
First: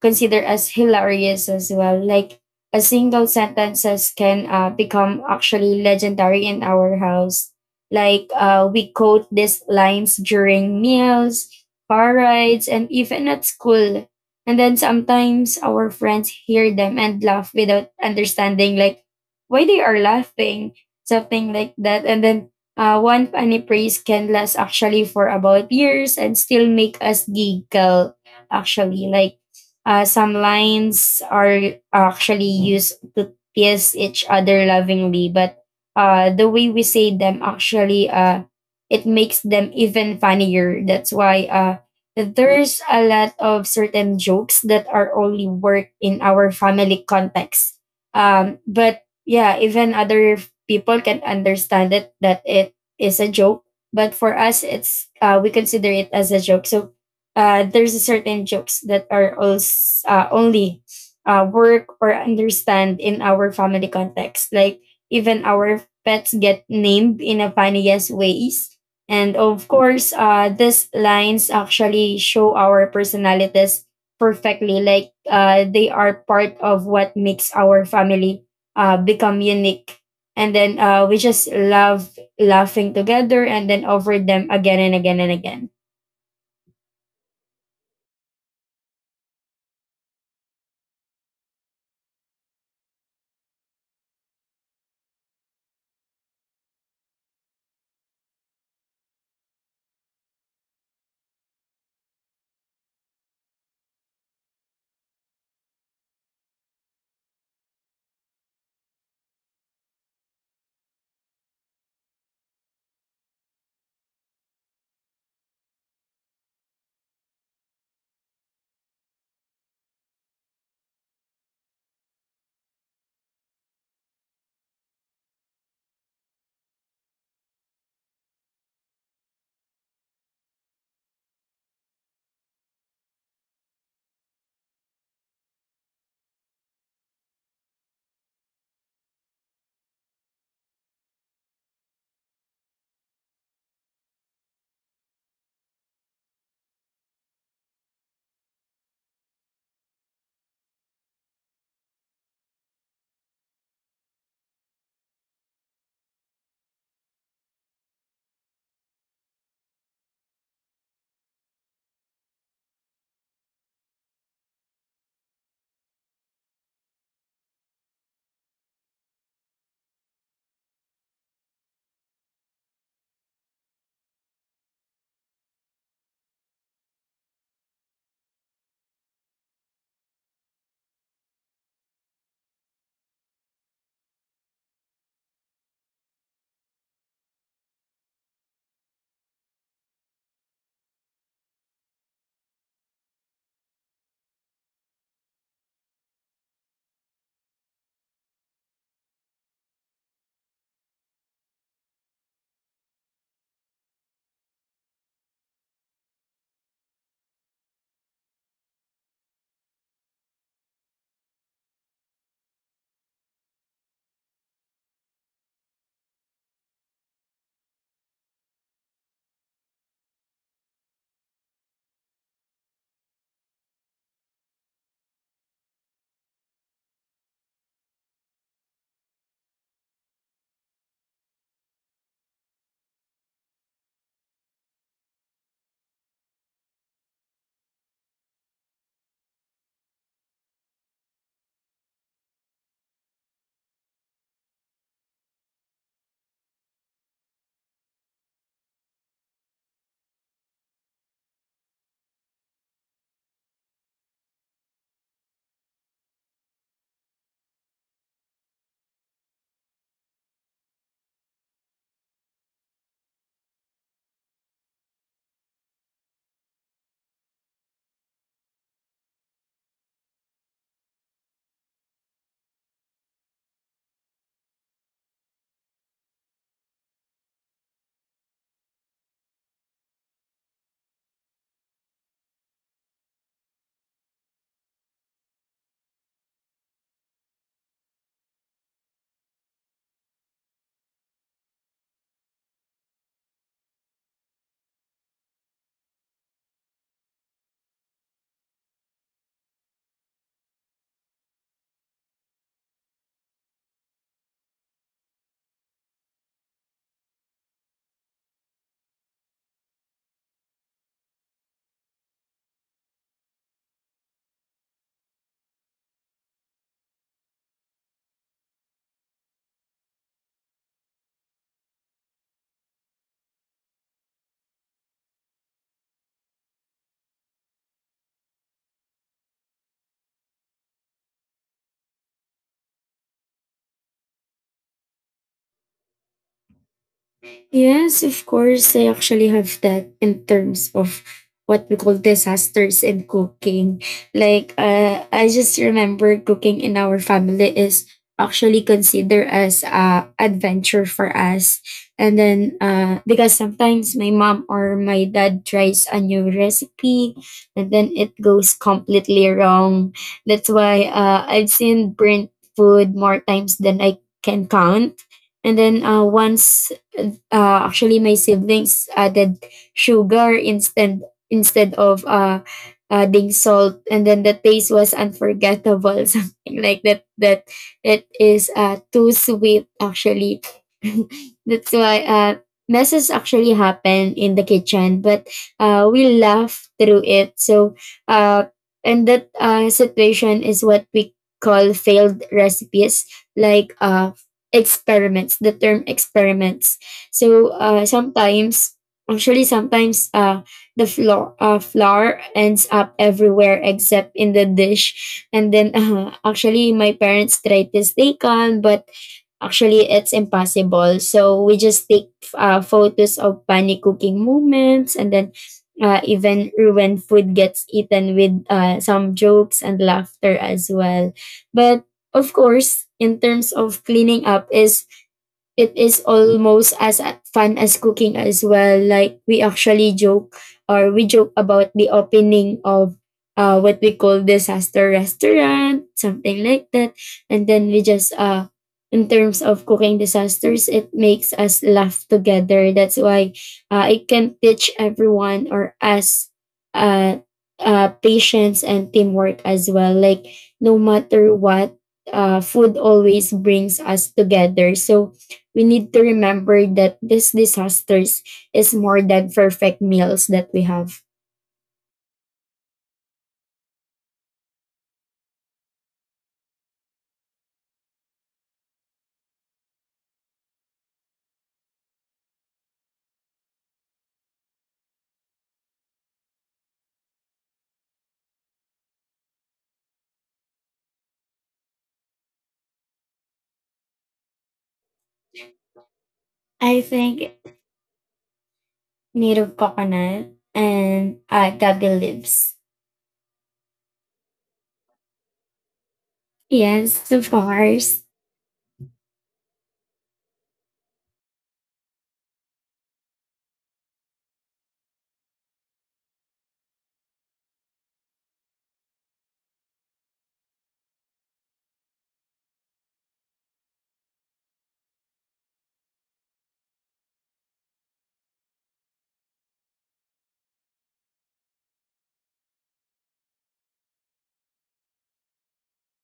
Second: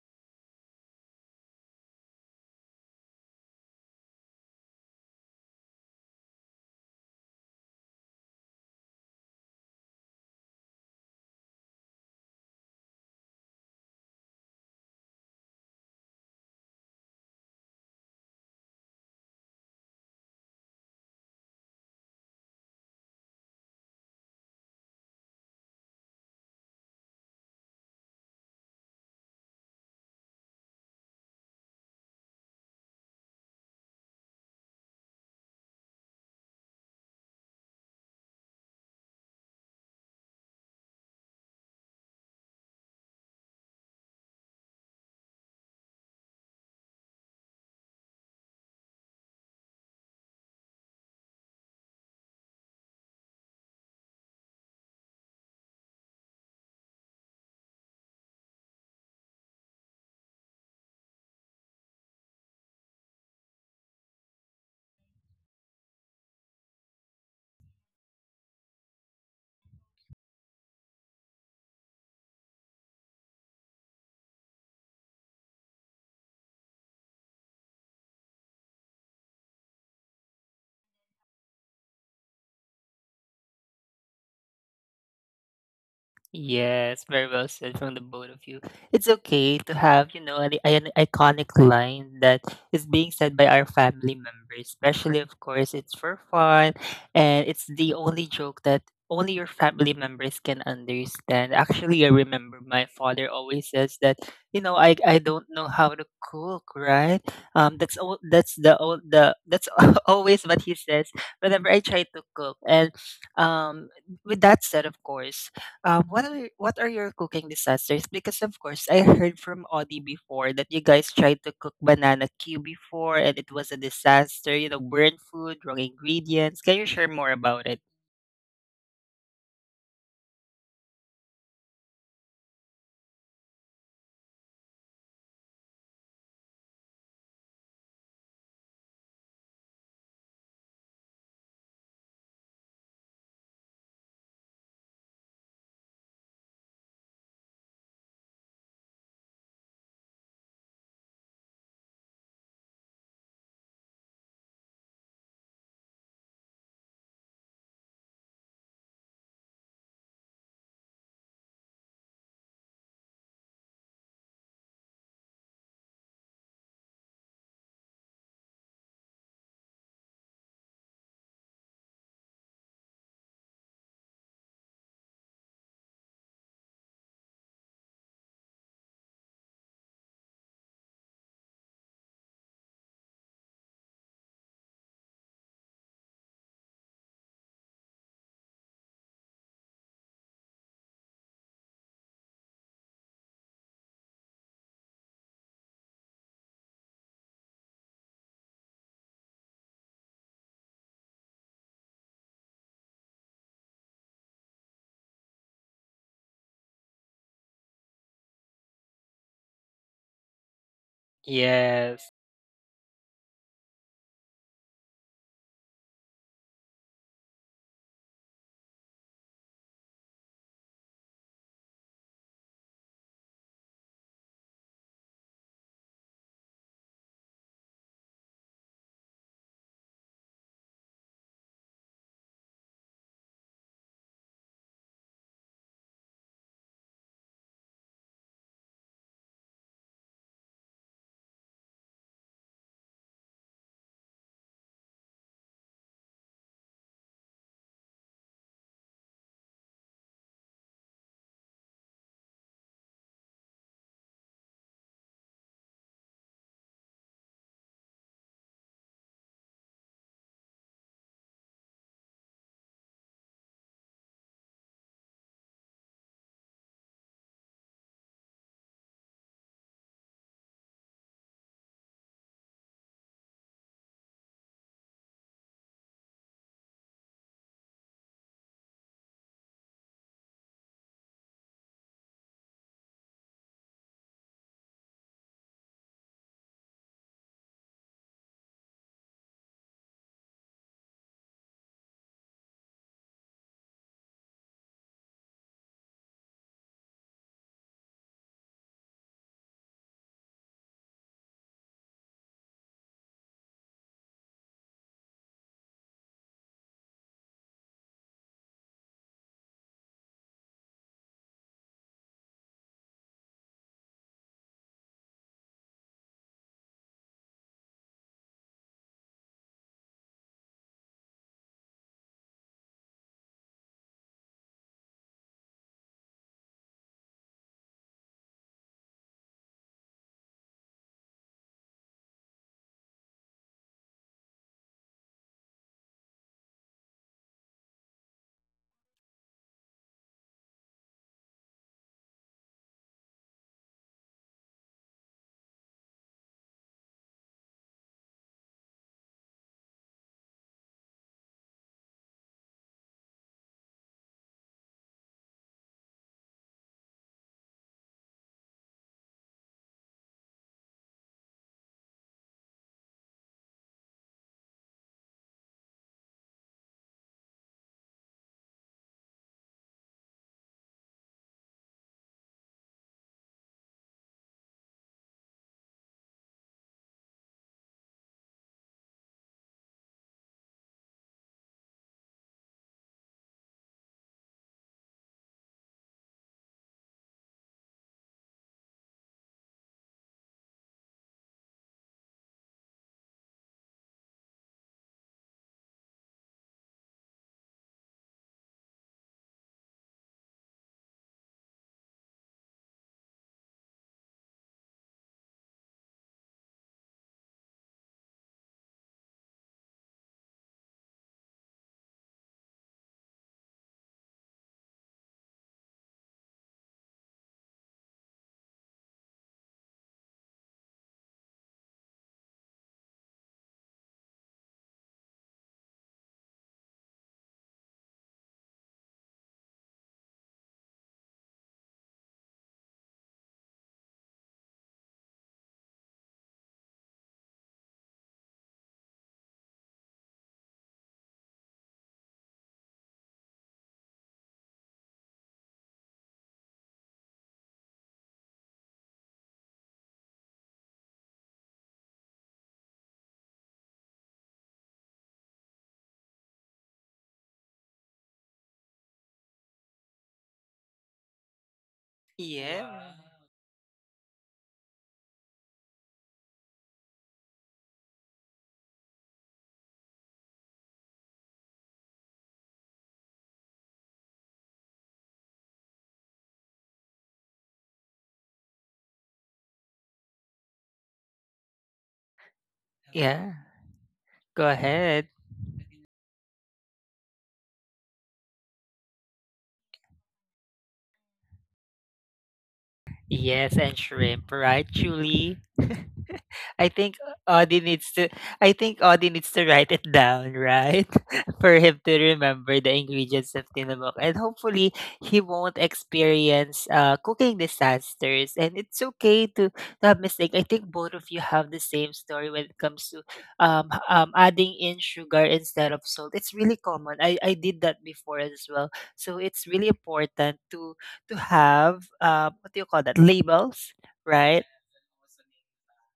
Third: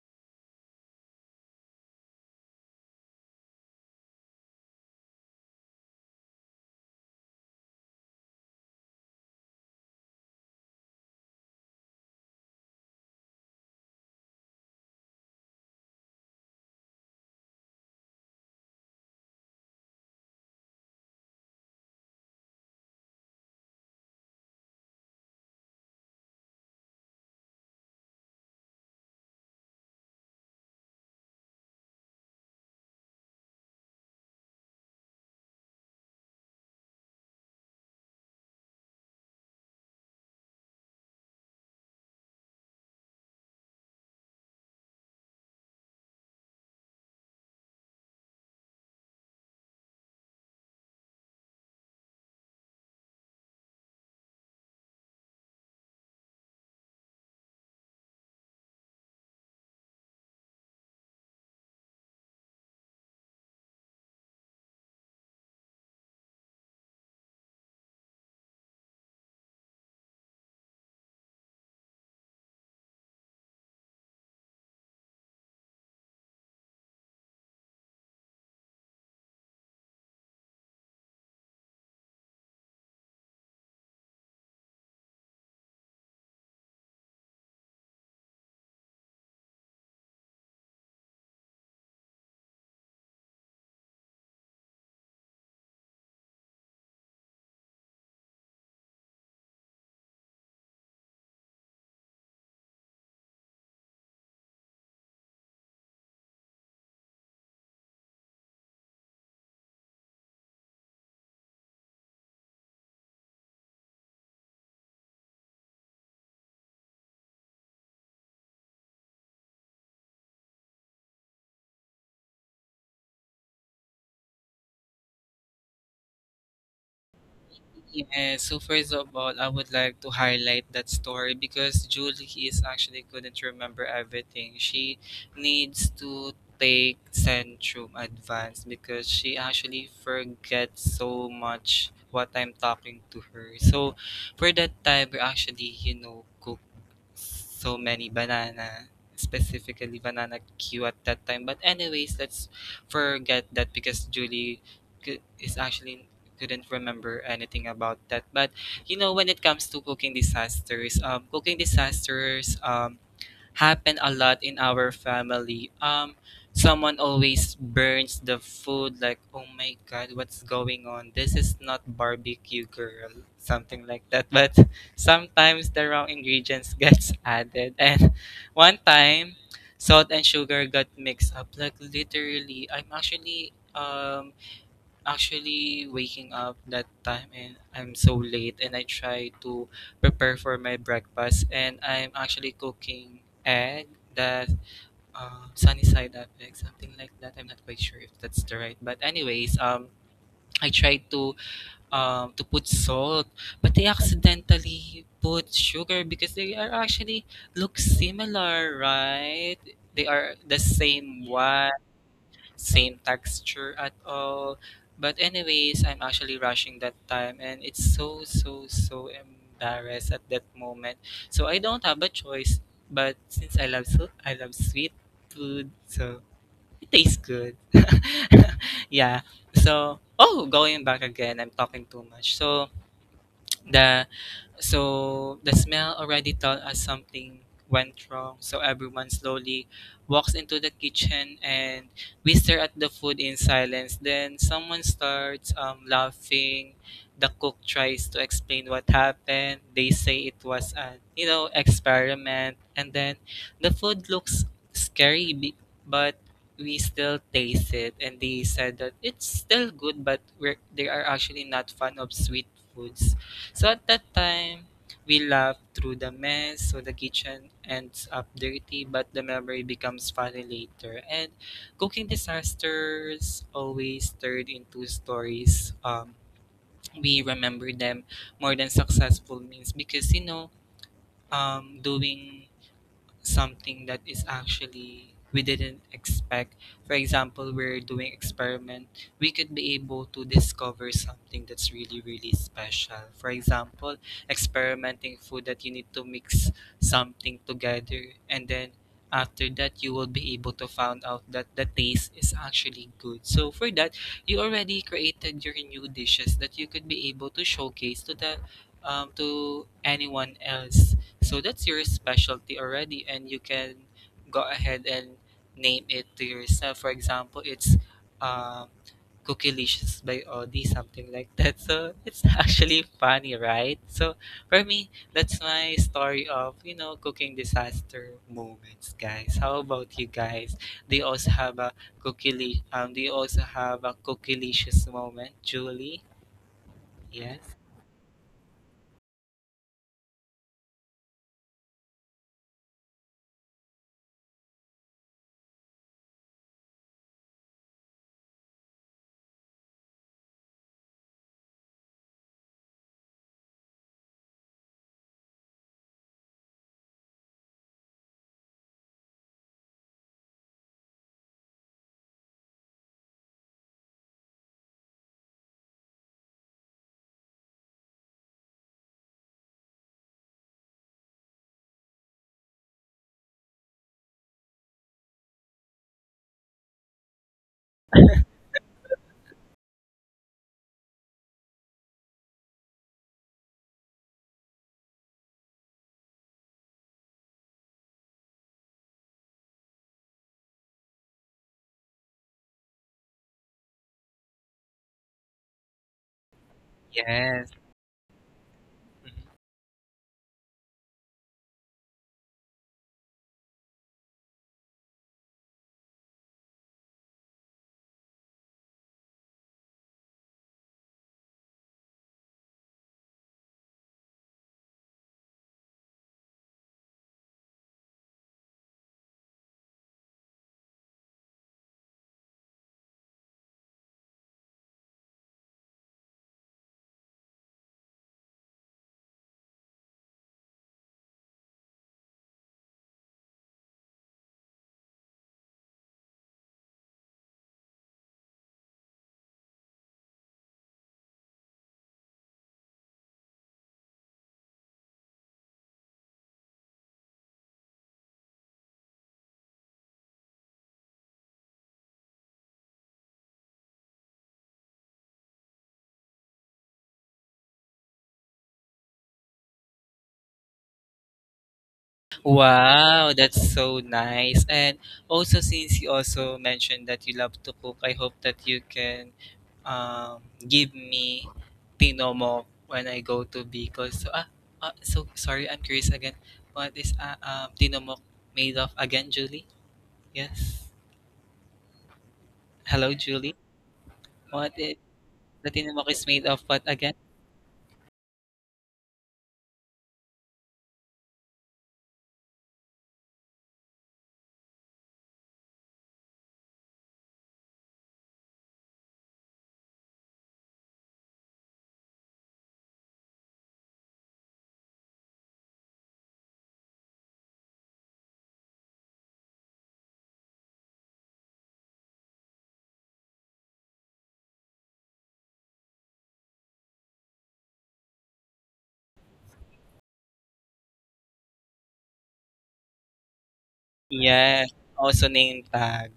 Speaker 3: considered as hilarious as well. Like a single sentences can become actually legendary in our house. Like we quote these lines during meals, car rides, and even at school. And then sometimes our friends hear them and laugh without understanding like why they are laughing, something like that. And then one funny praise can last actually for about years and still make us giggle. Actually, like some lines are actually used to tease each other lovingly, but the way we say them actually it makes them even funnier. That's why there's a lot of certain jokes that are only work in our family context. But yeah, even other people can understand it that it is a joke. But for us, it's we consider it as a joke. So there's a certain jokes that are also, only work or understand in our family context. Like even our pets get named in a funniest ways. And of course, these lines actually show our personalities perfectly. Like they are part of what makes our family become unique. And then we just love laughing together and then over them again and again and again.
Speaker 1: Yes, very well said from the both of you. It's okay to have, you know, an iconic line that is being said by our family members, especially, of course, it's for fun and it's the only joke that only your family members can understand. Actually, I remember my father always says that, you know, I don't know how to cook, right? That's all. That's the all the that's always what he says whenever I try to cook. And um, with that said, of course, what are your cooking disasters? Because of course, I heard from Audie before that you guys tried to cook banana Q before, and it was a disaster. You know, burnt food, wrong ingredients. Can you share more about it?
Speaker 2: Yeah, so first of all, I would like to highlight that story because Julie is actually couldn't remember everything. She needs to take Centrum Advance because she actually forgets so much what I'm talking to her. So for that time, we're actually, so many banana, specifically banana queue at that time. But anyways, let's forget that because Julie cou- is actually couldn't remember anything about that. But you know, when it comes to cooking disasters, happen a lot in our family. Someone always burns the food, like, oh my god, what's going on? This is not barbecue, girl. Something like that. But sometimes the wrong ingredients gets added. And one time, salt and sugar got mixed up. Like, literally, I'm actually waking up that time and I'm so late and I try to prepare for my breakfast and I'm actually cooking egg that sunny side up egg something like that. I'm not quite sure if that's the right, but anyways, I tried to to put salt, but they accidentally put sugar because they are actually look similar, right? They are the same one,
Speaker 1: Yes.
Speaker 2: same texture at all. But anyways, I'm actually rushing that time and it's so so so embarrassed at that moment. So I don't have a choice. But since I love sweet food, so it tastes good. Yeah. So oh, going back again, I'm talking too much. The so the smell already told us something went wrong. So everyone slowly walks into the kitchen and we stare at the food in silence. Then someone starts laughing. The cook tries to explain what happened. They say it was an experiment. And then the food looks scary, but we still taste it. And they said that it's still good, but they are actually not fan of sweet foods. So at that time, we laugh through the mess, so the kitchen ends up dirty, but the memory becomes funny later. And cooking disasters always turned into stories. We remember them more than successful means because doing something that is actually we didn't expect. For example, we're doing experiment, we could be able to discover something that's really, really special. For example, experimenting food that you need to mix something together and then after that you will be able to find out that the taste is actually good. So for that, you already created your new dishes that you could be able to showcase to the to anyone else, so that's your specialty already, and you can go ahead and name it to yourself. For example, it's um, Cookilicious by Audi, something like that. So it's actually funny, right? So for me, that's my story of, you know, cooking disaster moments, guys. How about you guys? They also have a cookilicious moment, Julie? Yes?
Speaker 3: Yes, of course. I actually have that in terms of what we call disasters in cooking. Like, I just remember cooking in our family is actually considered as a adventure for us. And then, because sometimes my mom or my dad tries a new recipe, and then it goes completely wrong. That's why I've seen burnt food more times than I can count. And then once actually my siblings added sugar instead of adding salt, and then the taste was unforgettable, something like that, that it is too sweet actually. That's why messes actually happen in the kitchen, but we laugh through it. So uh, and that situation is what we call failed recipes, like experiments, the term experiments. So
Speaker 2: Yes.
Speaker 3: sometimes, actually, sometimes the flour ends up everywhere except in the dish. And then actually, my parents tried to stay calm, but actually it's impossible, so we just take photos of funny cooking moments, and then even ruined food gets eaten with some jokes and laughter as well. But of course, in terms of cleaning up, is it is almost as fun as cooking as well. Like we actually joke or we joke about the opening of what we call disaster restaurant, something like that. And then we just in terms of cooking disasters, it makes us laugh together. That's why it can teach everyone or us uh, patience and teamwork as well. Like no matter what, food always brings us together. So we need to remember that these disasters is more than perfect meals that we have.
Speaker 1: Yeah.
Speaker 2: Wow, that's so nice. And also, since you also mentioned that you love to cook, I hope that you can um, give me tinomok when I go to Bicol. So, ah, ah, so sorry, I'm curious again. What is tinomok made of again, Julie? Yes. Hello,
Speaker 1: Yeah.
Speaker 2: Julie.
Speaker 1: Go
Speaker 2: What is
Speaker 1: ahead.
Speaker 2: the tinomok is made of what
Speaker 3: I
Speaker 2: again?
Speaker 3: think native coconut and gabi leaves.
Speaker 1: Yes, and shrimp, right, Julie? I think
Speaker 3: Yes, of
Speaker 1: Audie needs
Speaker 3: course.
Speaker 1: to I think Audie needs to write it down, right? For him to remember the ingredients of tinamok. And hopefully he won't experience cooking disasters. And it's okay to have mistake. I think both of you have the same story when it comes to adding in sugar instead of salt. It's really common. I did that before as well. So it's really important to have what do you call that? Labels, right?
Speaker 2: Yes. Also name tag.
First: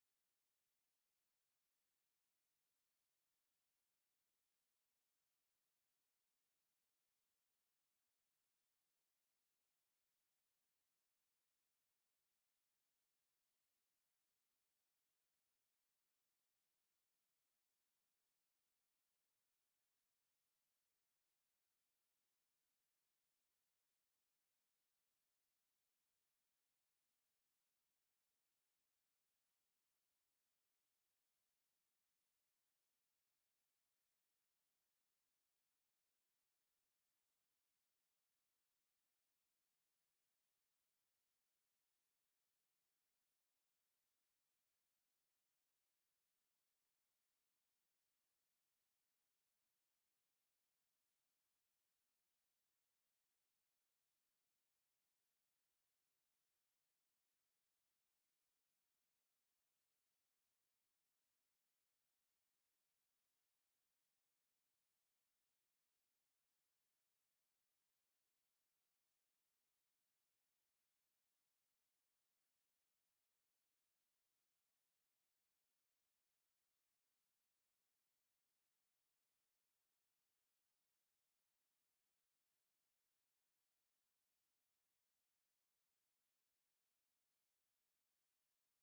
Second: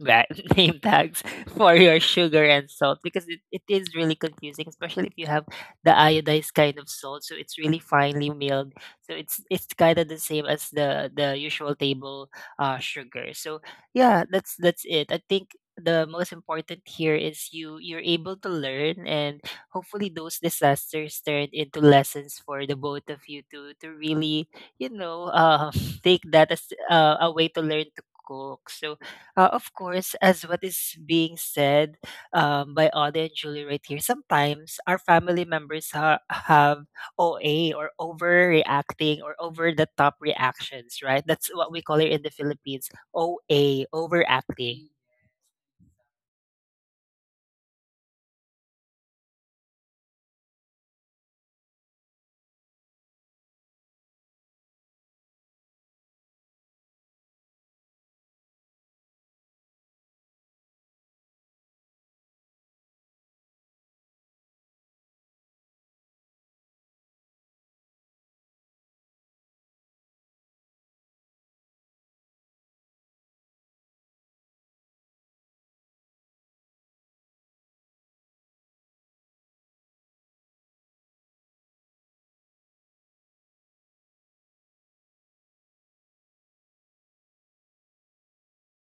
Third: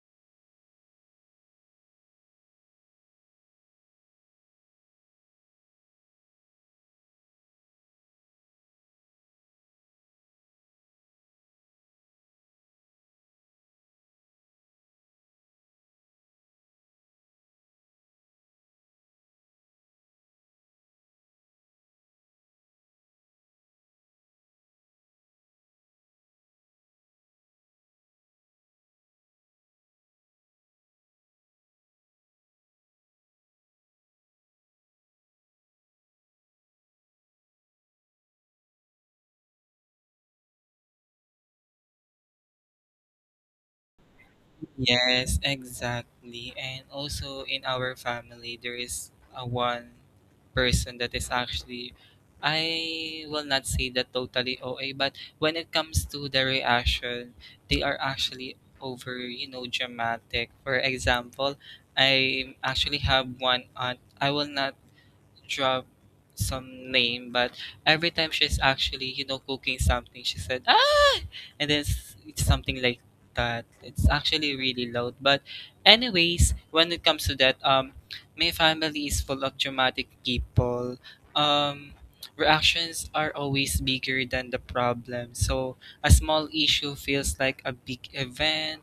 Speaker 1: ra- name tags for your sugar and salt because it is really confusing, especially if you have the iodized kind of salt. So it's really finely milled. So it's kind of the same as the usual table sugar. So yeah, that's it. I think the most important here is you're able to learn and hopefully those disasters turned into lessons for the both of you to really you know take that as a way to learn to cook. So of course, as what is being said by Audie and Julie right here, sometimes our family members have OA or overreacting or over the top reactions, right? That's what we call it in the Philippines, OA, overacting.
Speaker 2: Yes, exactly. And also in our family, there is a one person that is actually, I will not say that totally OA, but when it comes to the reaction, they are actually over, you know, dramatic. For example, I actually have one aunt. I will not drop some name, but every time she's actually, you know, cooking something, she said, ah! And then it's something like that. It's actually really loud. But anyways, when it comes to that, my family is full of dramatic people. Um, reactions are always bigger than the problem. So a small issue feels like a big event.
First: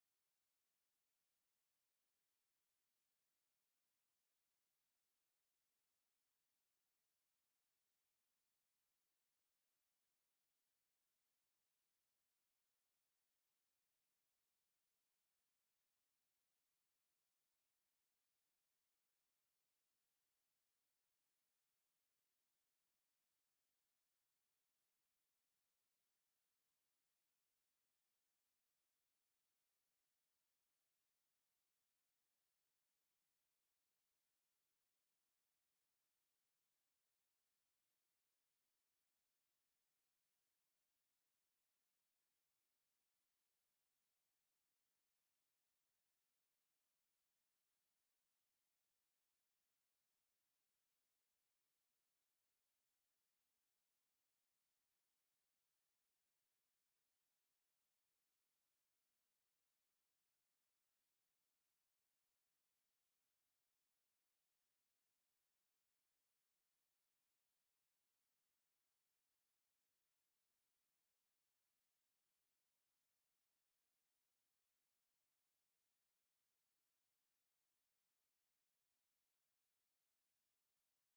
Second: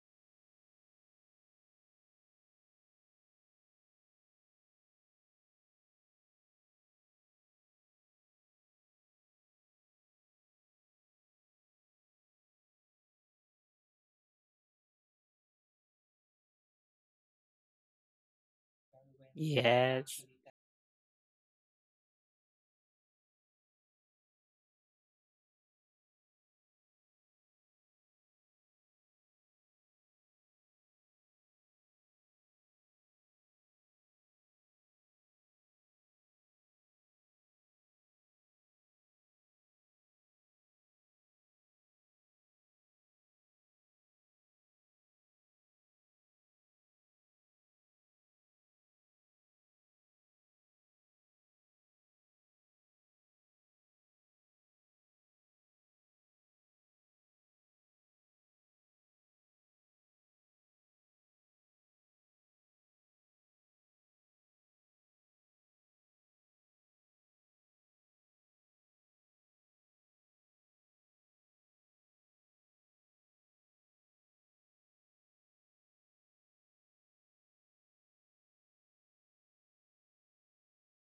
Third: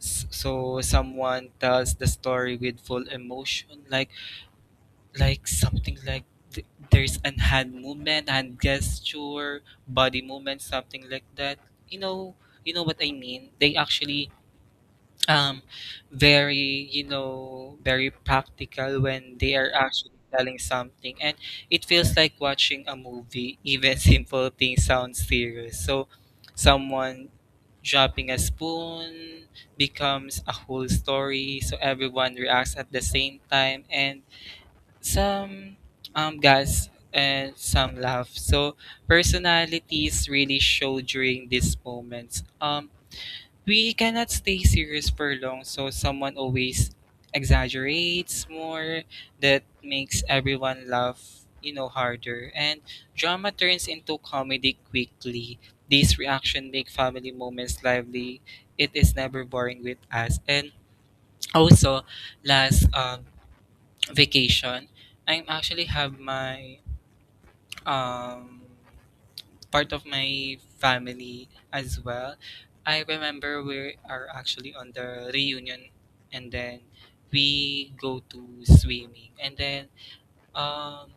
Speaker 2: So someone tells the story with full emotion, like something like there's an hand movement, hand gesture, body movement, something like that. You know, you know what I mean. They actually um very you know very practical when they are actually
Speaker 1: Yes.
Speaker 2: telling something, and it feels like watching a movie. Even simple things sound serious. So someone dropping a spoon becomes a whole story, so everyone reacts at the same time and some guys and some laugh. So personalities really show during these moments. We cannot stay serious for long, so someone always exaggerates more that makes everyone laugh, you know, harder. And drama turns into comedy quickly. These reaction make family moments lively. It is never boring with us. And also last vacation, I'm actually have my um part of my family as well. I remember we are actually on the reunion and then we go to swimming and then um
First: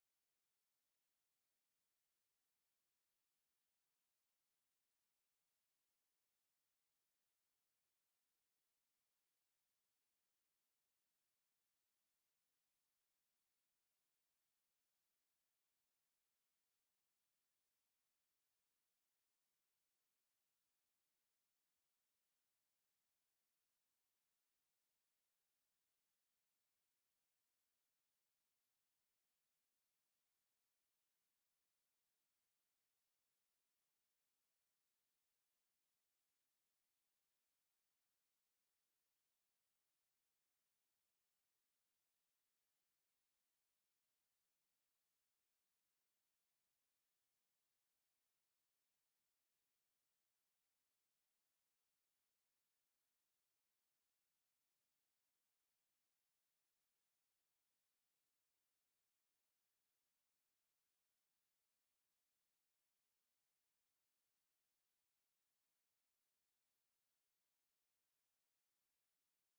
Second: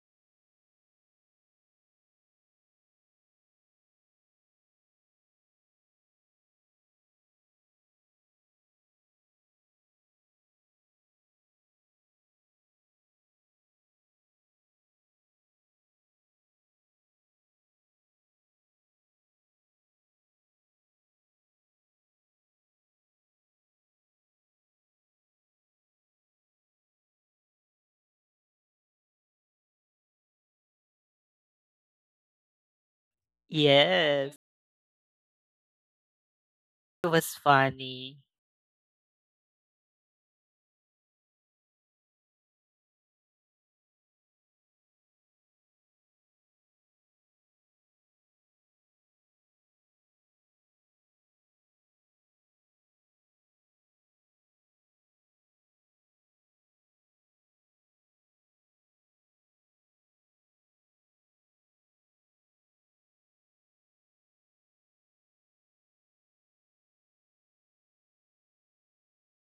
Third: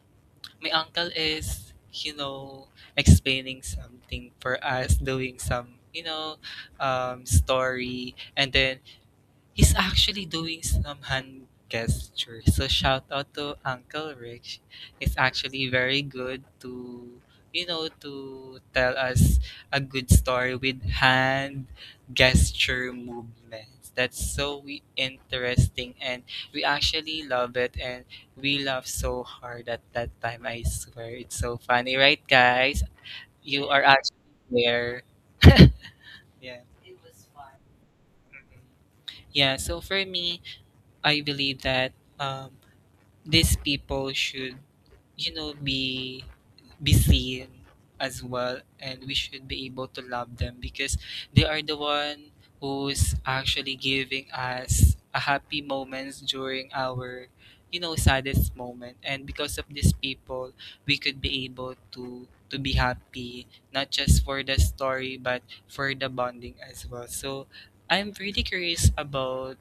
Speaker 2: my uncle is you know explaining something for us doing some story and then he's actually doing some hand gesture. So shout out to Uncle Rich. He's actually very good to you know to tell us a good story with hand gesture movements. That's so interesting and we actually love it and we laugh so hard at that time. I swear it's so funny, right guys? You are actually
Speaker 1: Yes,
Speaker 2: there. Yeah.
Speaker 1: it was funny.
Speaker 2: Yeah, so for me, I believe that um, these people should you know be seen as well and we should be able to love them because they are the one who's actually giving us a happy moments during our you know saddest moment, and because of these people we could be able to be happy not just for the story but for the bonding as well. So I'm really curious about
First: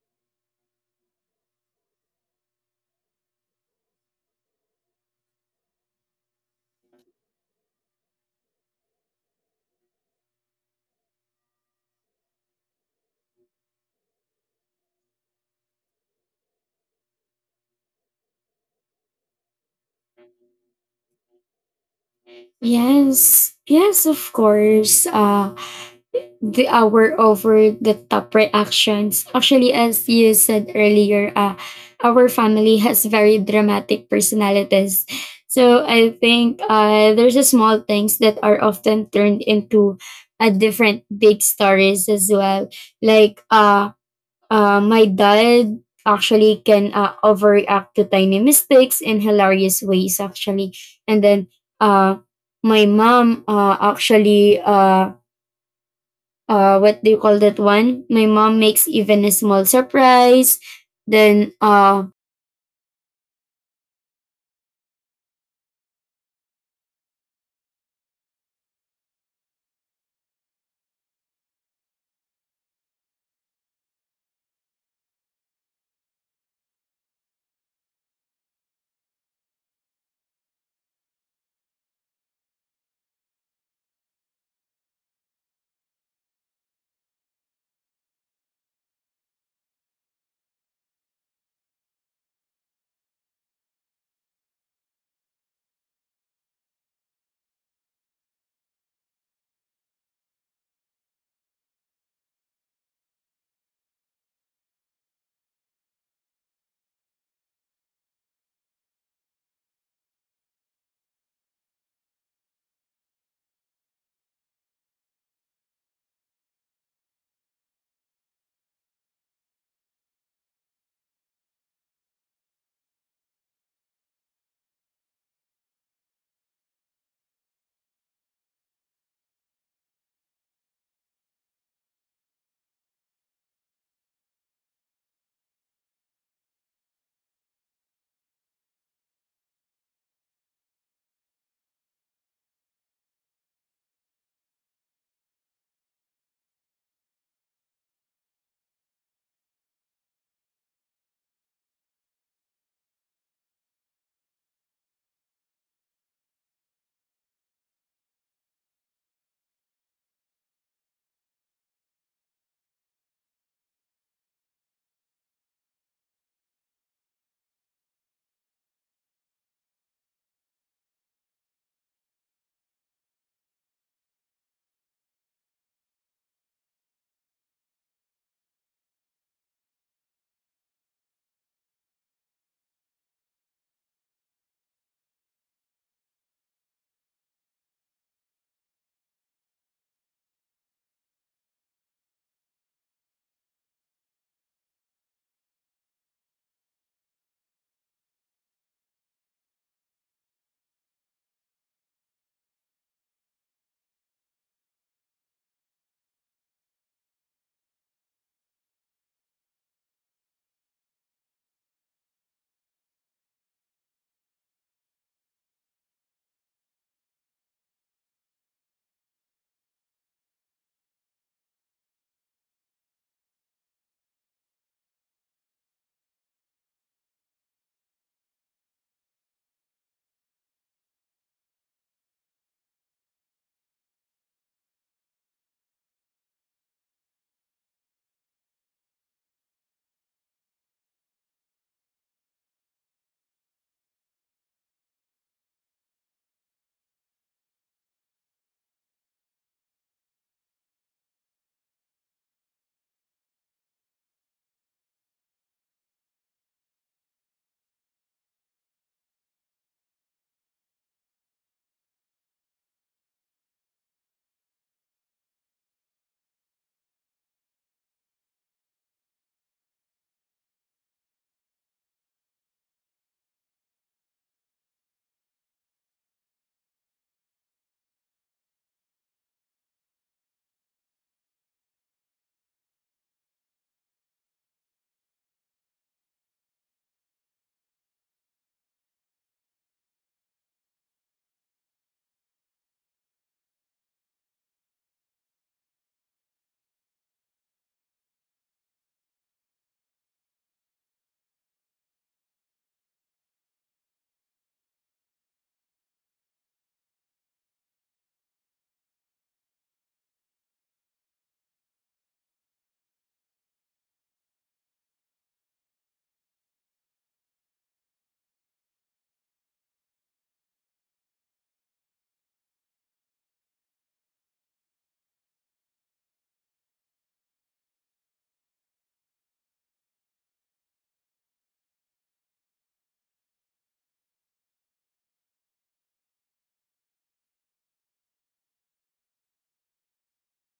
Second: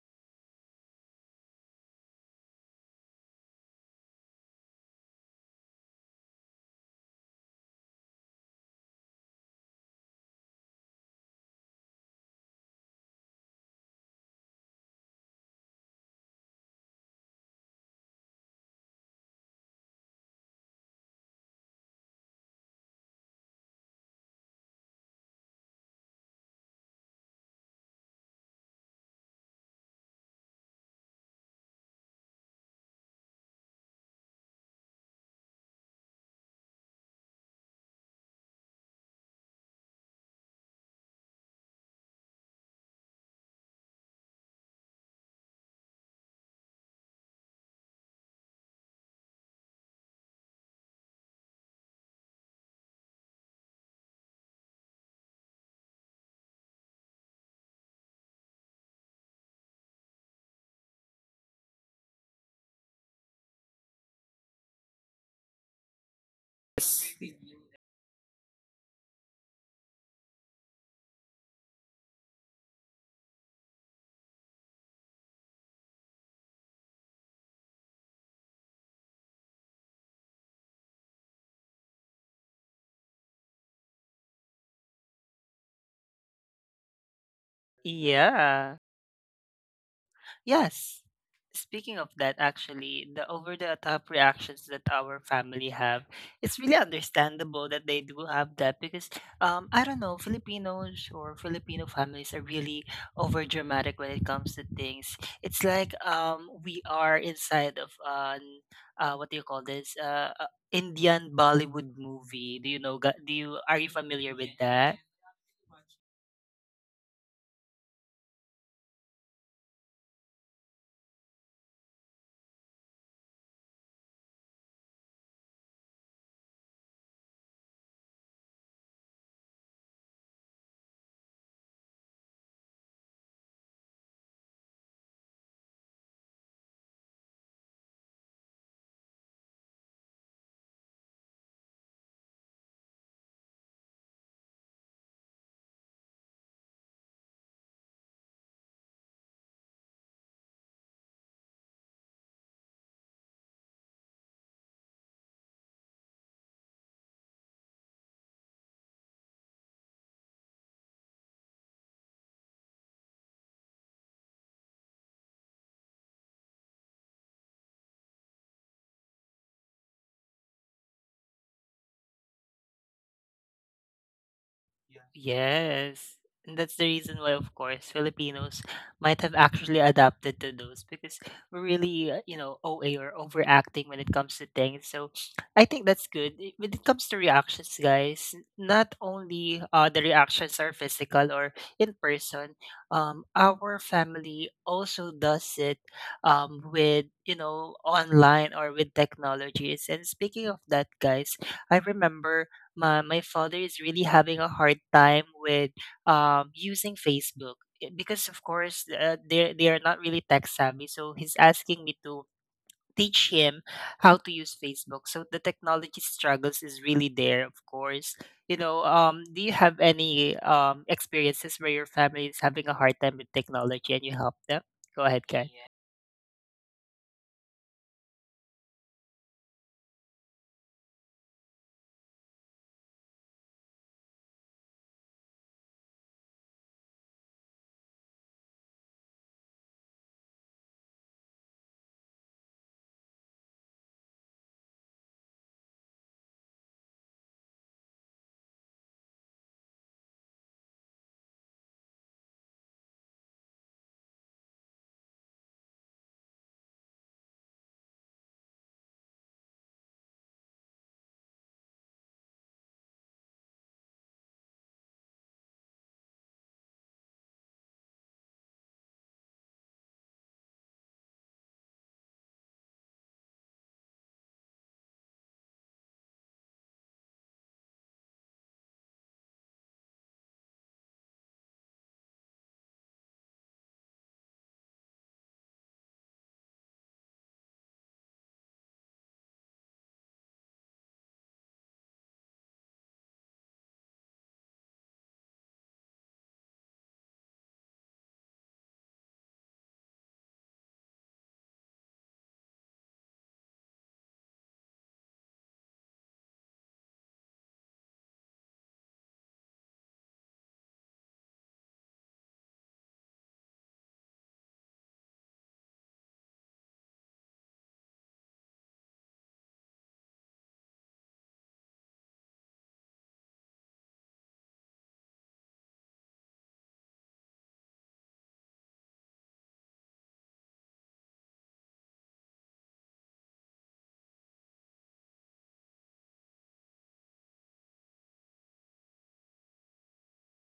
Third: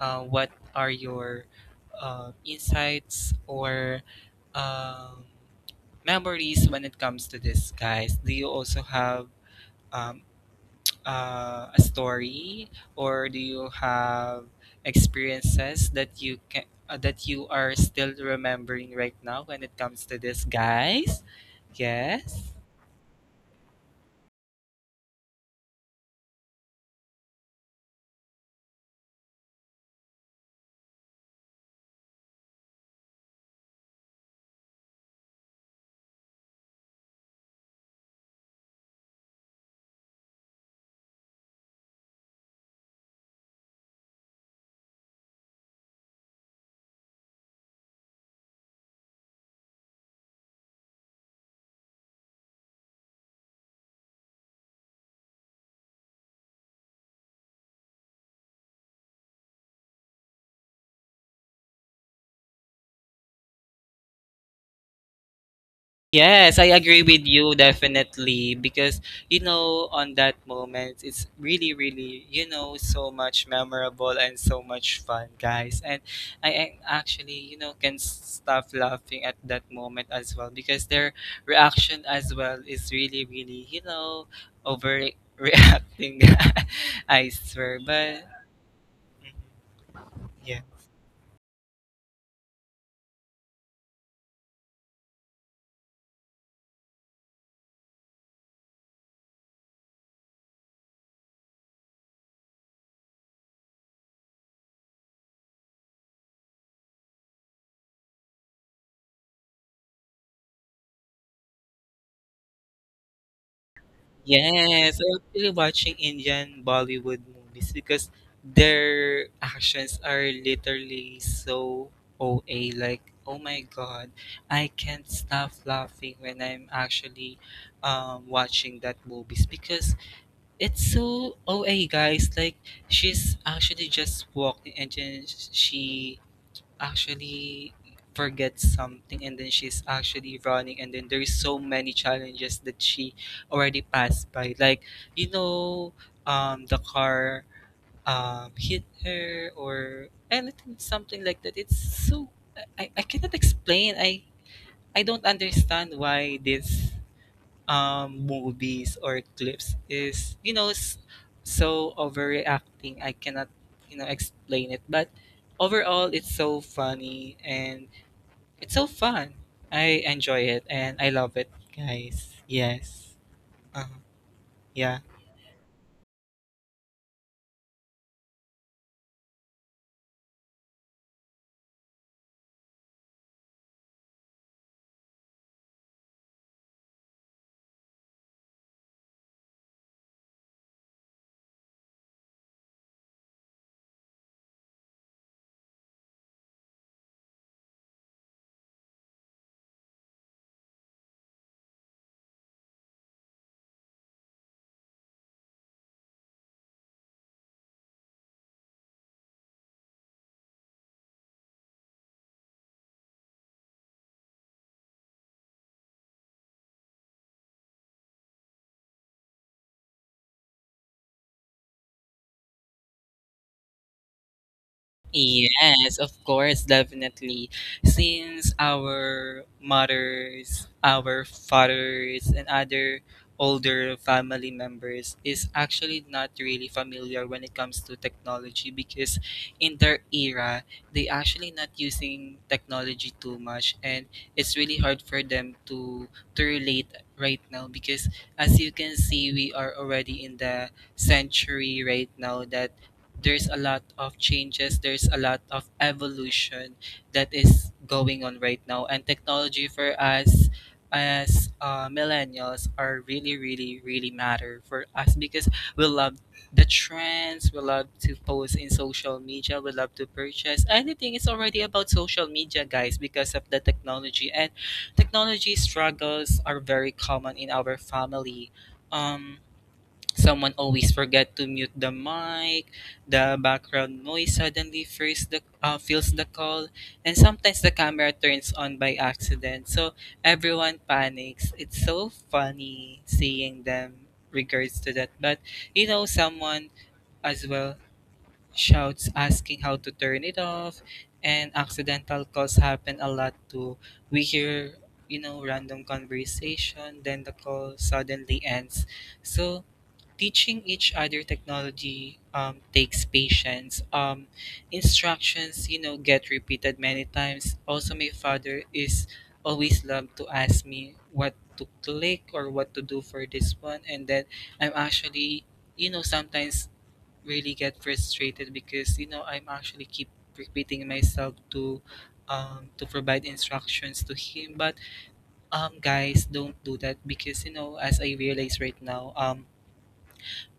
Speaker 2: what are your insights or um, memories when it comes to this, guys? Do you also have um, a story, or do you have experiences that you can that you are still remembering right now when it comes to this, guys? Yes.
Speaker 3: Yes, of course. The our over the top reactions. Actually, as you said earlier, our family has very dramatic personalities. So I think there's a small things that are often turned into a different big stories as well. Like my dad actually can overreact to tiny mistakes in hilarious ways actually, and then uh, my mom actually what do you call that one? My mom makes even a small surprise. Then uh.
Speaker 2: Yes, I agree
Speaker 1: S-
Speaker 2: with you definitely because you know on that moment it's really really you know so much memorable and so much fun, guys, and I actually you know can stop laughing at that moment as well because their reaction as well is really really you know overreacting. I swear, but
Speaker 1: Yeah.
Speaker 2: mhm, yeah.
Speaker 1: Yes. Speaking of that, actually, the over the top reactions that our family have, it's really understandable that they do have that because I don't know, Filipinos or Filipino families are really over dramatic when it comes to things. It's like we are inside of an what do you call this? Indian Bollywood movie. Do you know ga- do you are you familiar with
Speaker 2: Yes,
Speaker 1: that?
Speaker 2: I feel watching Indian Bollywood movies because their actions are literally so OA. Like, oh my God, I can't stop laughing when I'm actually watching that movies because it's so OA, guys. Like, she's actually just walking and then she actually forgets something and then she's actually running and then there's so many challenges that she already passed by, like you know the car hit her or anything something like that, it's so I cannot explain, I I don't understand why this movies or clips is you know so overreacting. I cannot you know explain it, but overall it's so funny and it's so fun. I enjoy it and I love it, guys. Yes. Uh, yeah.
Speaker 1: Yes. And that's the reason why, of course, Filipinos might have actually adapted to those because we're really, you know, OA or overacting when it comes to things. So I think that's good. When it comes to reactions, guys, not only the reactions are physical or in person, our family also does it with, you know, online or with technologies. And speaking of that, guys, I remember my father is really having a hard time with using Facebook eh, because of course they are not really tech savvy. So he's asking me to teach him how to use Facebook. So the technology struggles is really there, of course. You know, do you have any experiences where your family is having a hard time with technology and you help them? Go ahead, Ken.
Speaker 2: Yes, of course, definitely. Since our mothers, our fathers, and other older family members is actually not really familiar when it comes to technology because in their era they actually not using technology too much and it's really hard for them to relate right now because as you can see we are already in the century right now, that there's a lot of changes, there's a lot of evolution that is going on right now. And technology for us as millennials are really, really, really matter for us because we love the trends, we love to post in social media, we love to purchase. Anything is already about social media, guys, because of the technology. And technology struggles are very common in our family. Um, Someone always forget to mute the mic, the background noise suddenly fills fills the call, and sometimes the camera turns on by accident. So everyone panics. It's so funny seeing them regards to that. But you know, someone as well shouts asking how to turn it off, and accidental calls happen a lot too. We hear you know random conversation, then the call suddenly ends. So teaching each other technology takes patience. Instructions, you know, get repeated many times. Also, my father is always loved to ask me what to click or what to do for this one, and then I'm actually, you know, sometimes really get frustrated because you know I'm actually keep repeating myself to. To provide instructions to him, but guys, don't do that because, you know, as I realize right now,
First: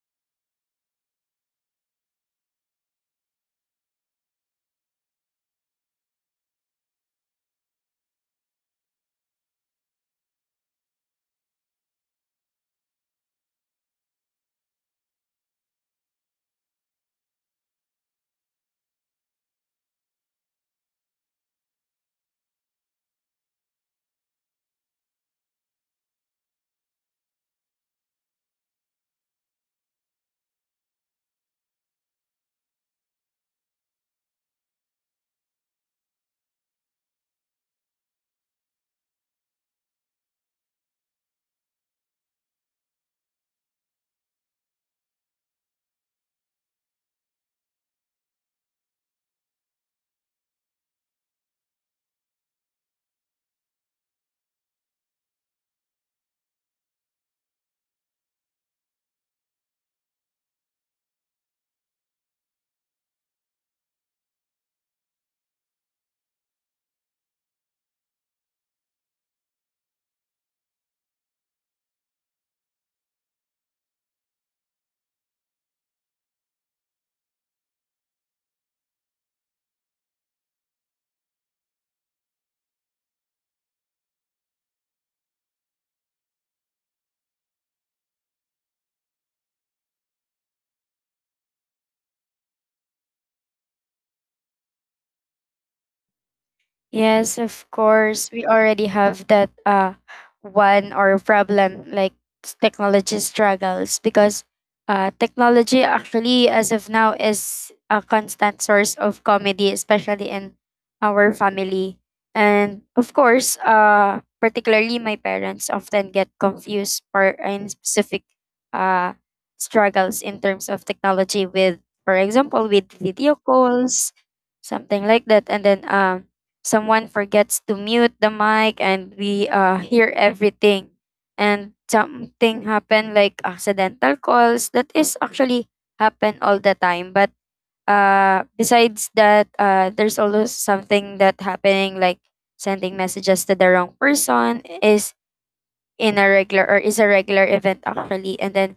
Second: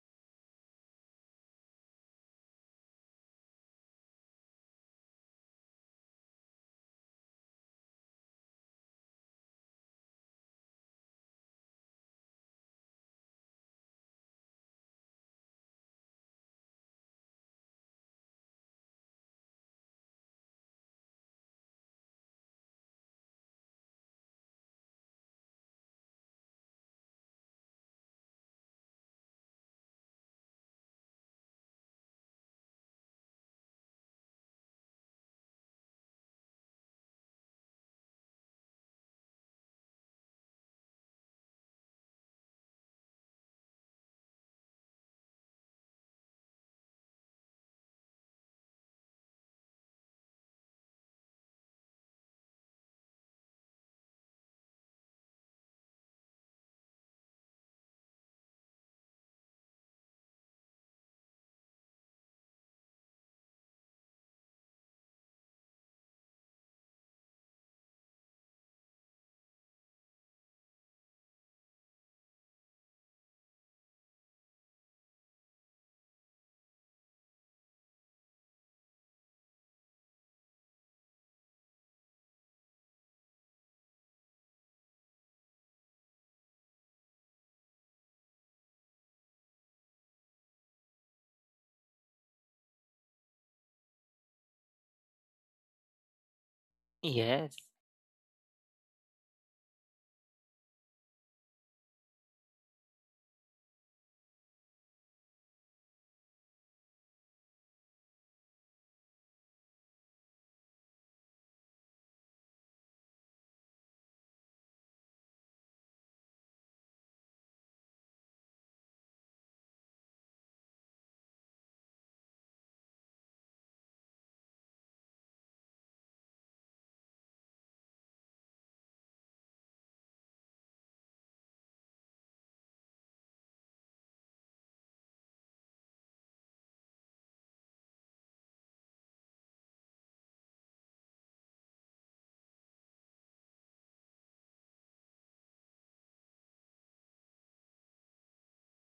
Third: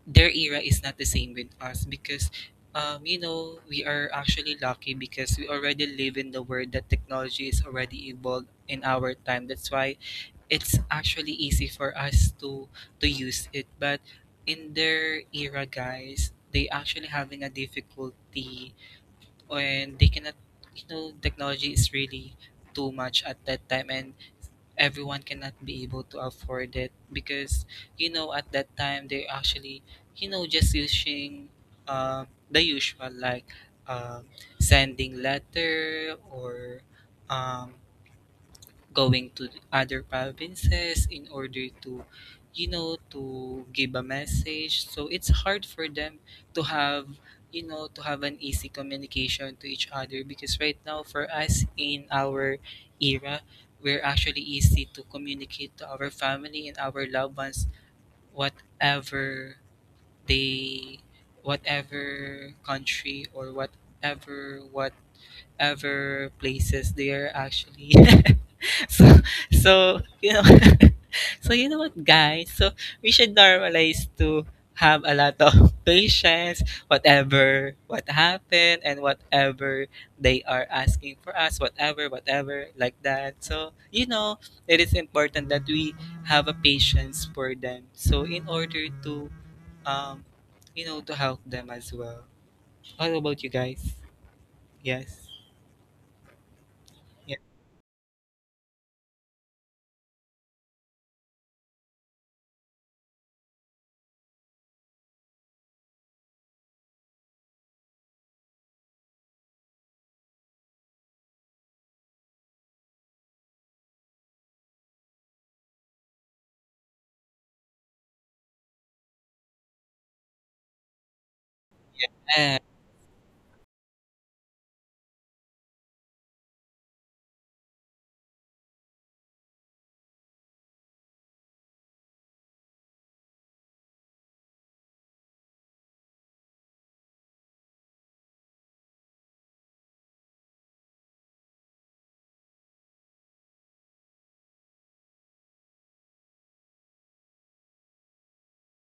Speaker 2: their era is not the same with us because you know, we are actually lucky because we already live in the world that technology is already evolved in our time. That's why it's actually easy for us to use it, but in their era, guys, they actually having a difficulty, and they cannot, you know, technology is really too much at that time, and everyone cannot be able to afford it because, you know, at that time they're actually, you know, just using uh, the usual, like um, sending letter or um, going to the other provinces in order to, you know, to give a message. So it's hard for them to have, you know, to have an easy communication to each other because right now for us in our era, we're actually easy to communicate to our family and our loved ones, whatever they, whatever country or whatever places they are actually So, so, you know, so you know what, guys? So we should normalize to have a lot of patience, whatever what happened and whatever they are asking for us, whatever, whatever, like that. So, you know, it is important that we have a patience for them. So in order to um, you know, to help them as well. How about you guys? Yes.
Speaker 3: Yes,
Speaker 1: Yes.
Speaker 3: of course. We already have that one or problem like technology struggles, because technology actually as of now is a constant source of comedy, especially in our family. And of course, particularly my parents often get confused for in specific uh struggles in terms of technology, with for
Speaker 2: Yeah.
Speaker 3: example with video calls, something like that. And then someone forgets to mute the mic and we hear everything, and something happen like accidental calls that is actually happen all the time. But besides that, there's also something that happening like sending messages to the wrong person is in a regular or is a regular event actually. And then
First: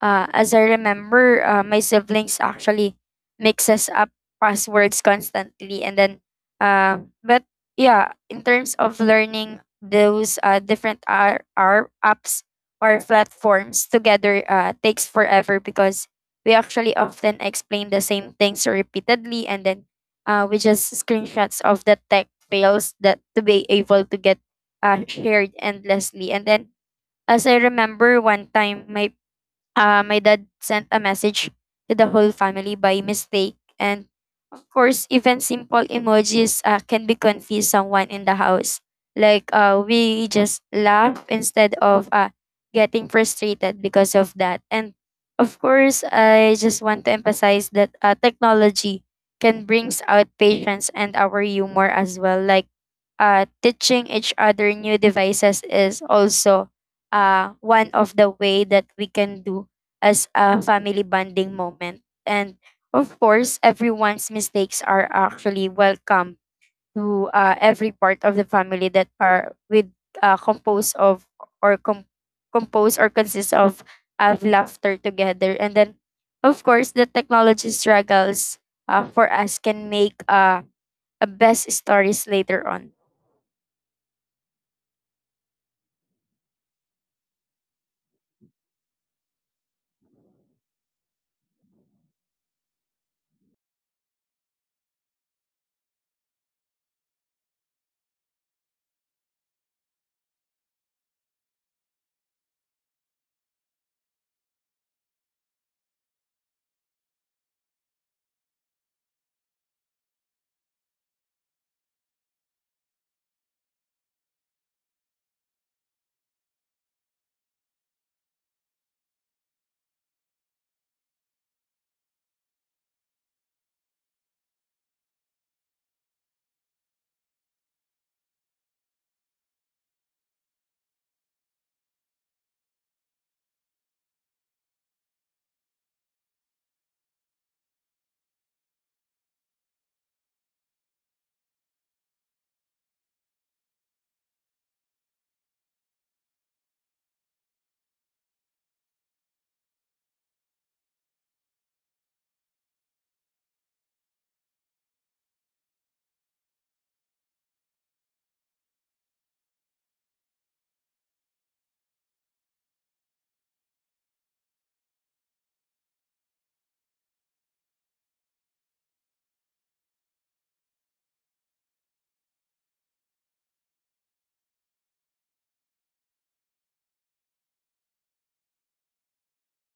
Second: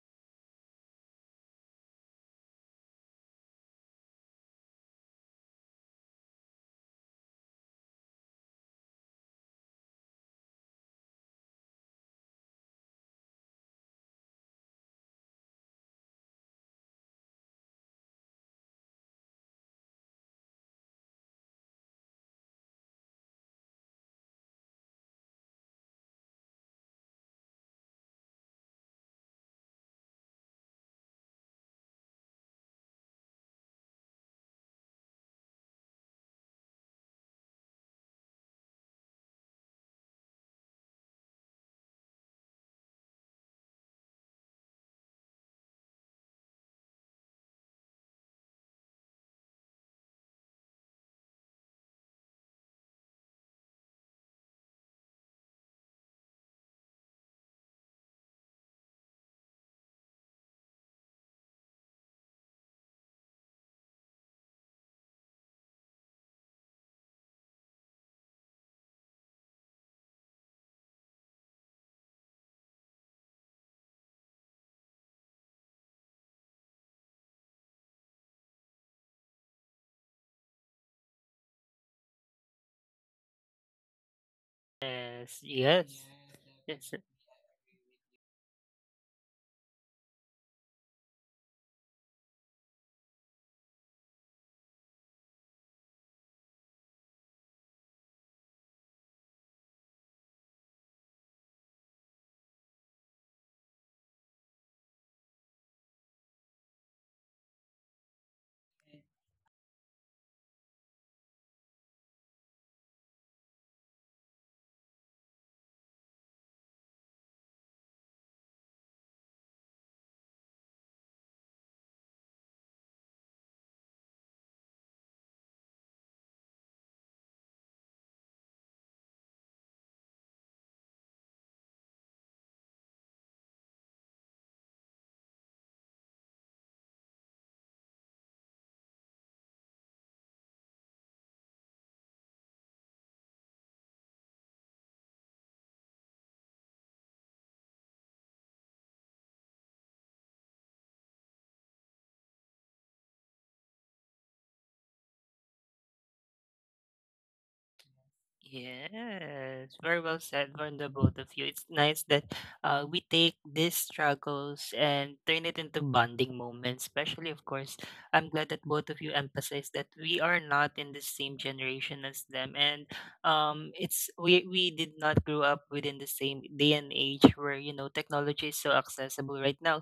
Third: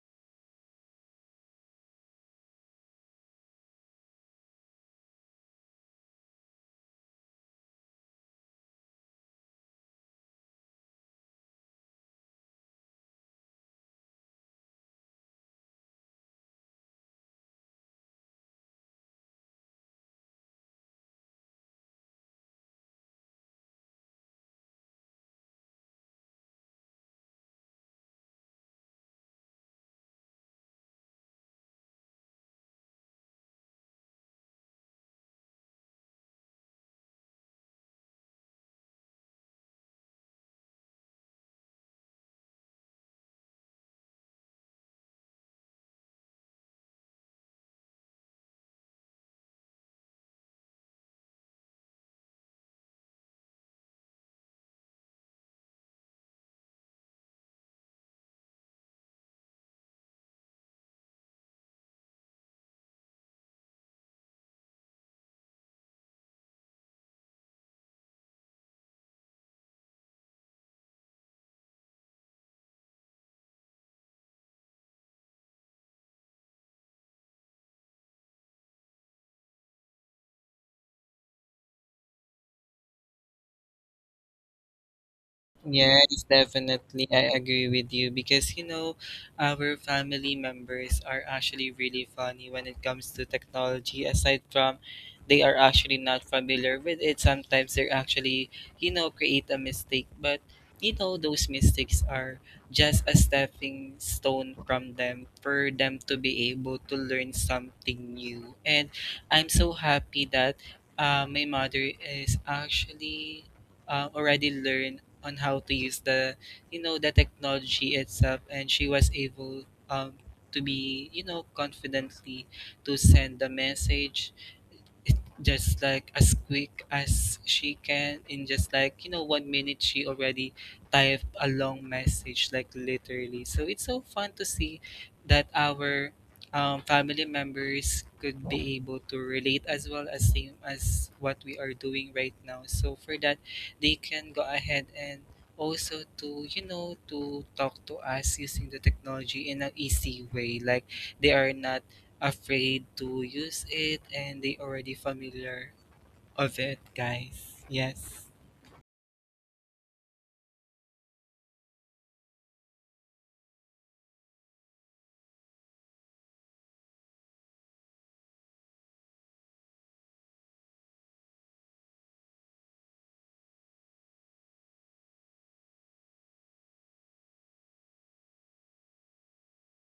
Speaker 3: as I remember, my siblings actually mixes up passwords constantly. And then uh, but yeah, in terms of learning those different r r apps or platforms together takes forever, because we actually often explain the same things repeatedly. And then we just screenshots of the tech fails that to be able to get shared endlessly. And then as I remember, one time my my dad sent a message to the whole family by mistake. And of course, even simple emojis can be confuse someone in the house. Like we just laugh instead of getting frustrated because of that. And of course, I just want to emphasize that technology can brings out patience and our humor as well. Like teaching each other new devices is also one of the way that we can do as a family bonding moment, and of course everyone's mistakes are actually welcome to every part of the family that are with composed of or compose or consists of laughter together. And then of course the technology struggles for us can make a best stories later on.
Speaker 1: Yes. Yes.
Speaker 2: Yes,
Speaker 1: Yes.
Speaker 2: definitely. I agree with you because, you know, our family members are actually really funny when it comes to technology. Aside from they are actually not familiar with it, sometimes they're actually, you know, create a mistake. But, you know, those mistakes are just a stepping stone from them for them to be able to learn something new. And I'm so happy that my mother is actually already learned on how to use the, you know, the technology itself, and she was able um to be, you know, confidently to send the message just like as quick as she can in just like, you know, 1 minute she already typed a long message, like literally. So it's so fun to see that our family members could be able to relate as well as same as what we are doing right now. So for that, they can go ahead and also to, you know, to talk to us using the technology in an easy way, like they are not afraid to use it, and they already familiar of it, guys. Yes.
Speaker 1: Yes, very well said from the both of you. It's nice that we take these struggles and turn it into bonding moments. Especially, of course, I'm glad that both of you emphasize that we are not in the same generation as them, and it's we did not grow up within the same day and age where you know technology is so accessible right now.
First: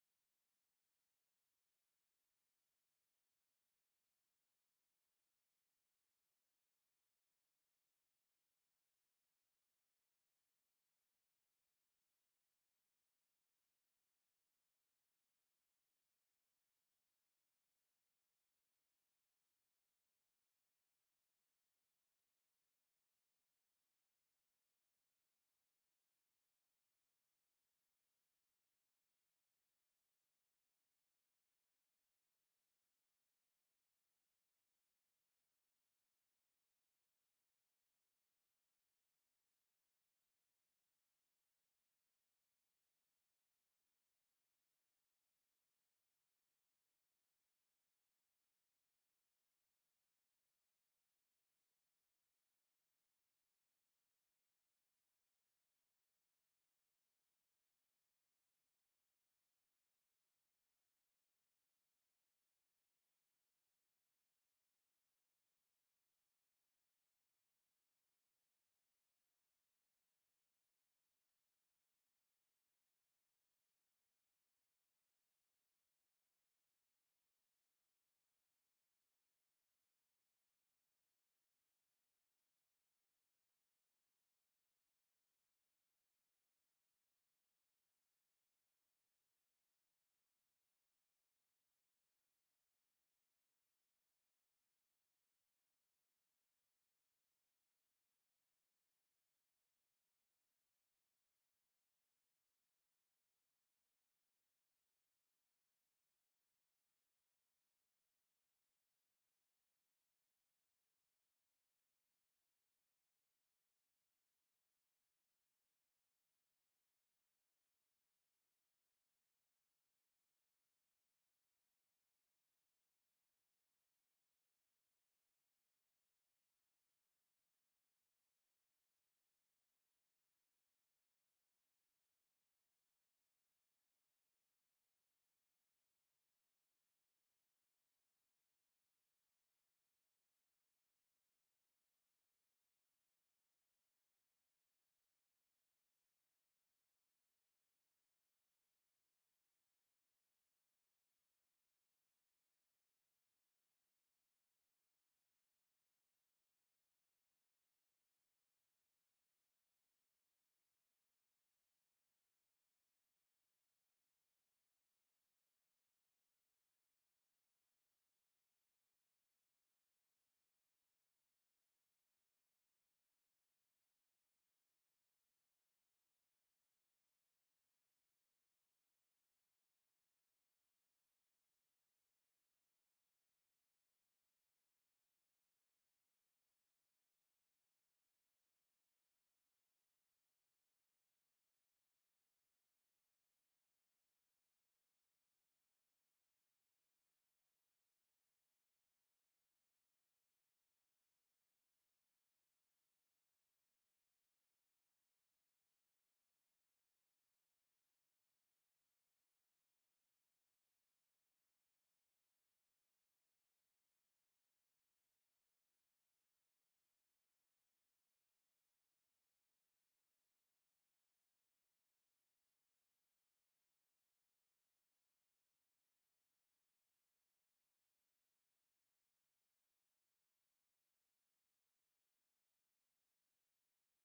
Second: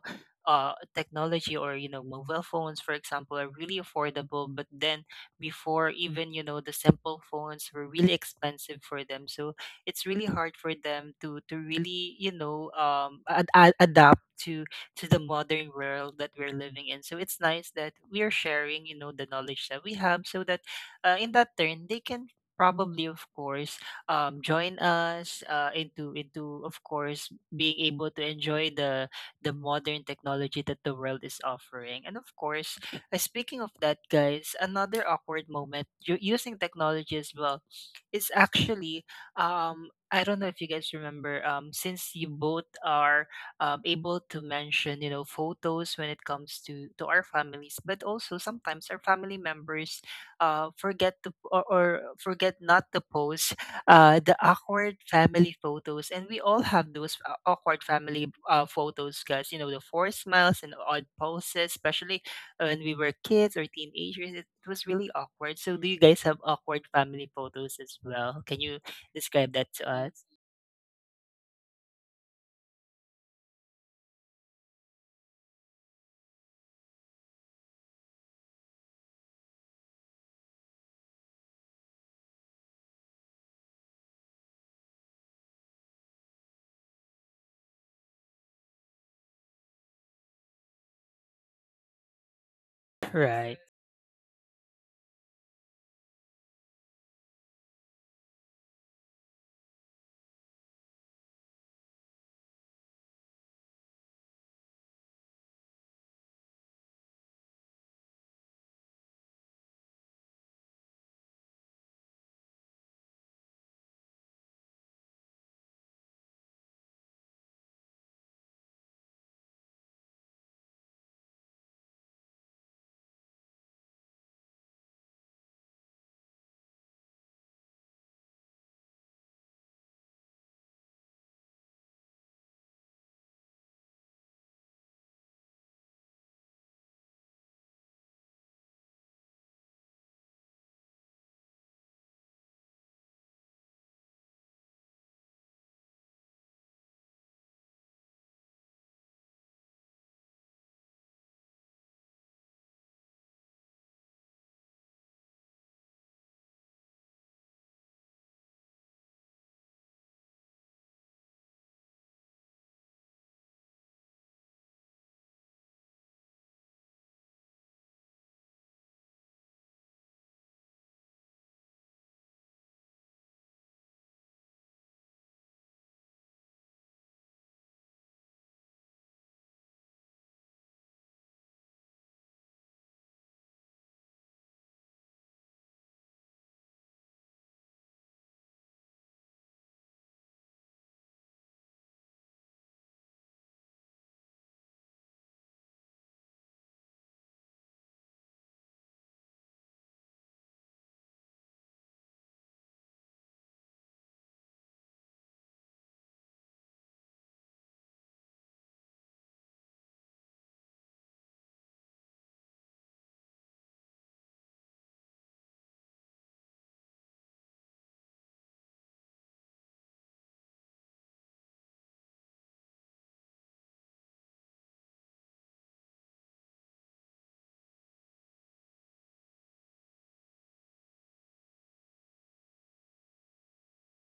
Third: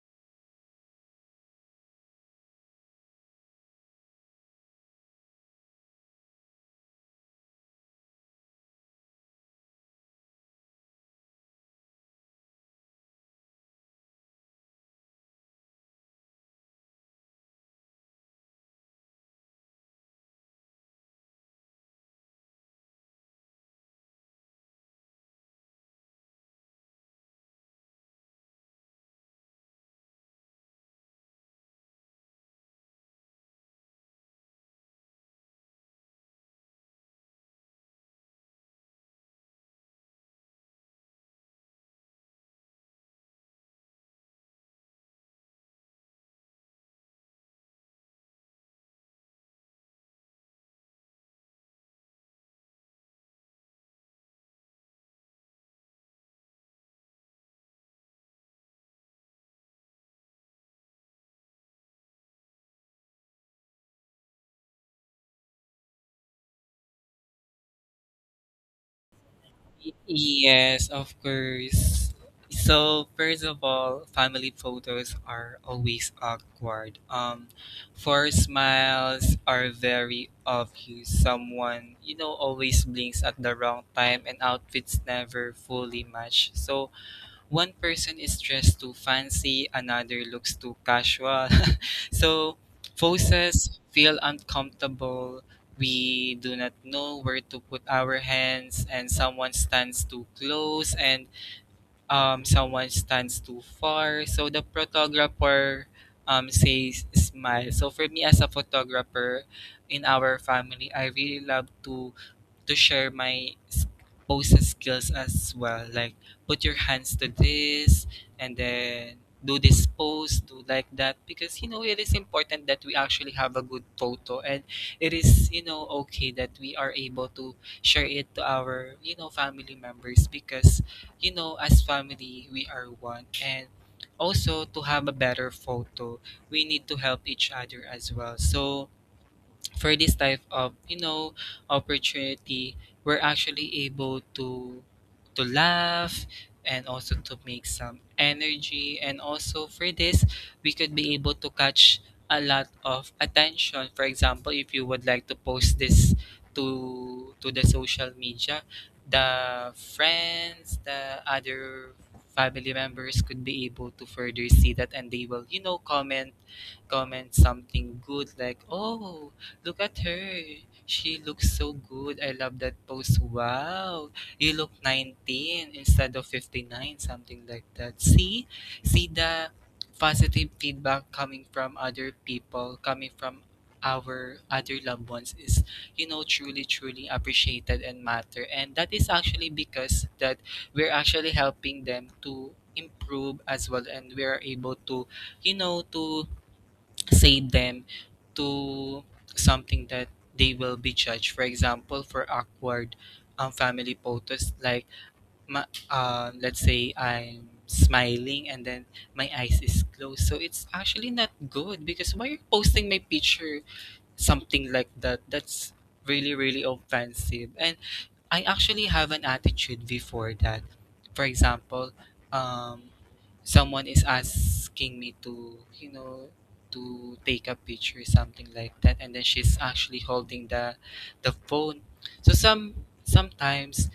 Speaker 1: Technology or you know mobile phones, for example, are really affordable, but then before even you know the simple phones were really expensive for them, so it's really hard for them to really you know adapt to the modern world that we're living in. So it's nice that we're sharing you know the knowledge that we have so that in that turn they can probably of course join us into of course being able to enjoy the modern technology that the world is offering. And of course, speaking of that, guys, another awkward moment using technology as well is actually I don't know if you guys remember since you both are able to mention you know photos when it comes to our families, but also sometimes our family members forget to or forget not to post the awkward family photos, and we all have those awkward family photos, guys. You know the four smiles and odd poses, especially when we were kids or teenagers, it was really awkward. So, do you guys have awkward family photos as well? Can you describe that to us?
Speaker 2: Yes, of course. So first of all, family photos are always awkward. Four smiles are very obvious. Someone, you know, always blinks at the wrong time, and outfits never fully match. So one person is dressed too fancy, another looks too casual. So
Speaker 1: Right.
Speaker 2: voices feel uncomfortable. We do not know where to put our hands, and someone stands too close, and someone stands too far. So the photographer says smile. So for me as a photographer in our family, I really love to share my poses skills as well. Like, put your hands to this, and then do this pose, do like that, because, you know, it is important that we actually have a good photo, and it is, you know, okay that we are able to share it to our, you know, family members, because, you know, as family we are one, and also to have a better photo, we need to help each other as well. So for this type of, you know, opportunity, we're actually able to laugh and also to make some energy, and also for this, we could be able to catch a lot of attention, for example, if you would like to post this to the social media, the friends, the other family members could be able to further see that, and they will, you know, comment something good, like, oh, look at her. She looks so good. I love that pose. Wow. You look 19 instead of 59, something like that. See? See the positive feedback coming from other people, coming from our other loved ones, is, you know, truly truly appreciated and matter, and that is actually because that we're actually helping them to improve as well, and we are able to, you know, to save them to something that they will be judged. For example, for awkward family photos, like let's say I'm smiling and then my eyes is closed. So it's actually not good, because why you're posting my picture, something like that? That's really really offensive, and I actually have an attitude before that. For example, um, someone is asking me to, you know, to take a picture, something like that, and then she's actually holding the phone. So sometimes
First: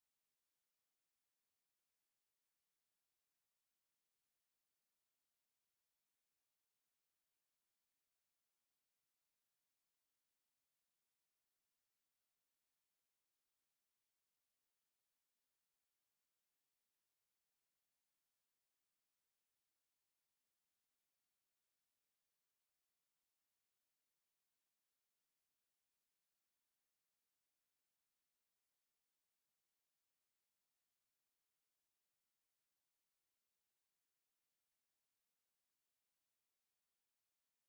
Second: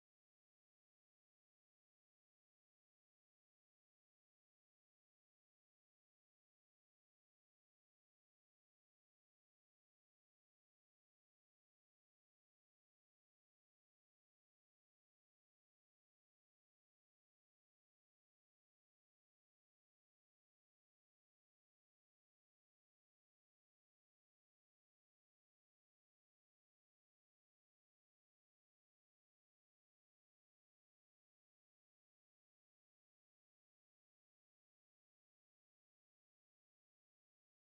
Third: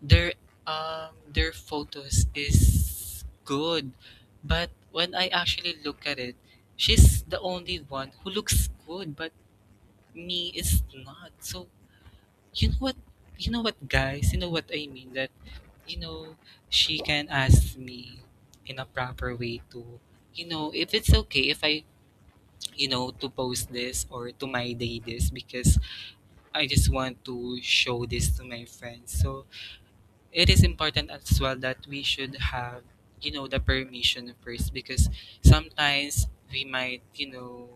Speaker 2: their their photos is good, but when I actually look at it, she's the only one who looks good, but me is not. So you know what, guys, you know what I mean, that, you know, she can ask me in a proper way to, you know, if it's okay if I, you know, to post this or to my day this, because I just want to show this to my friends. So it is important as well that we should have, you know, the permission first, because sometimes we might, you know,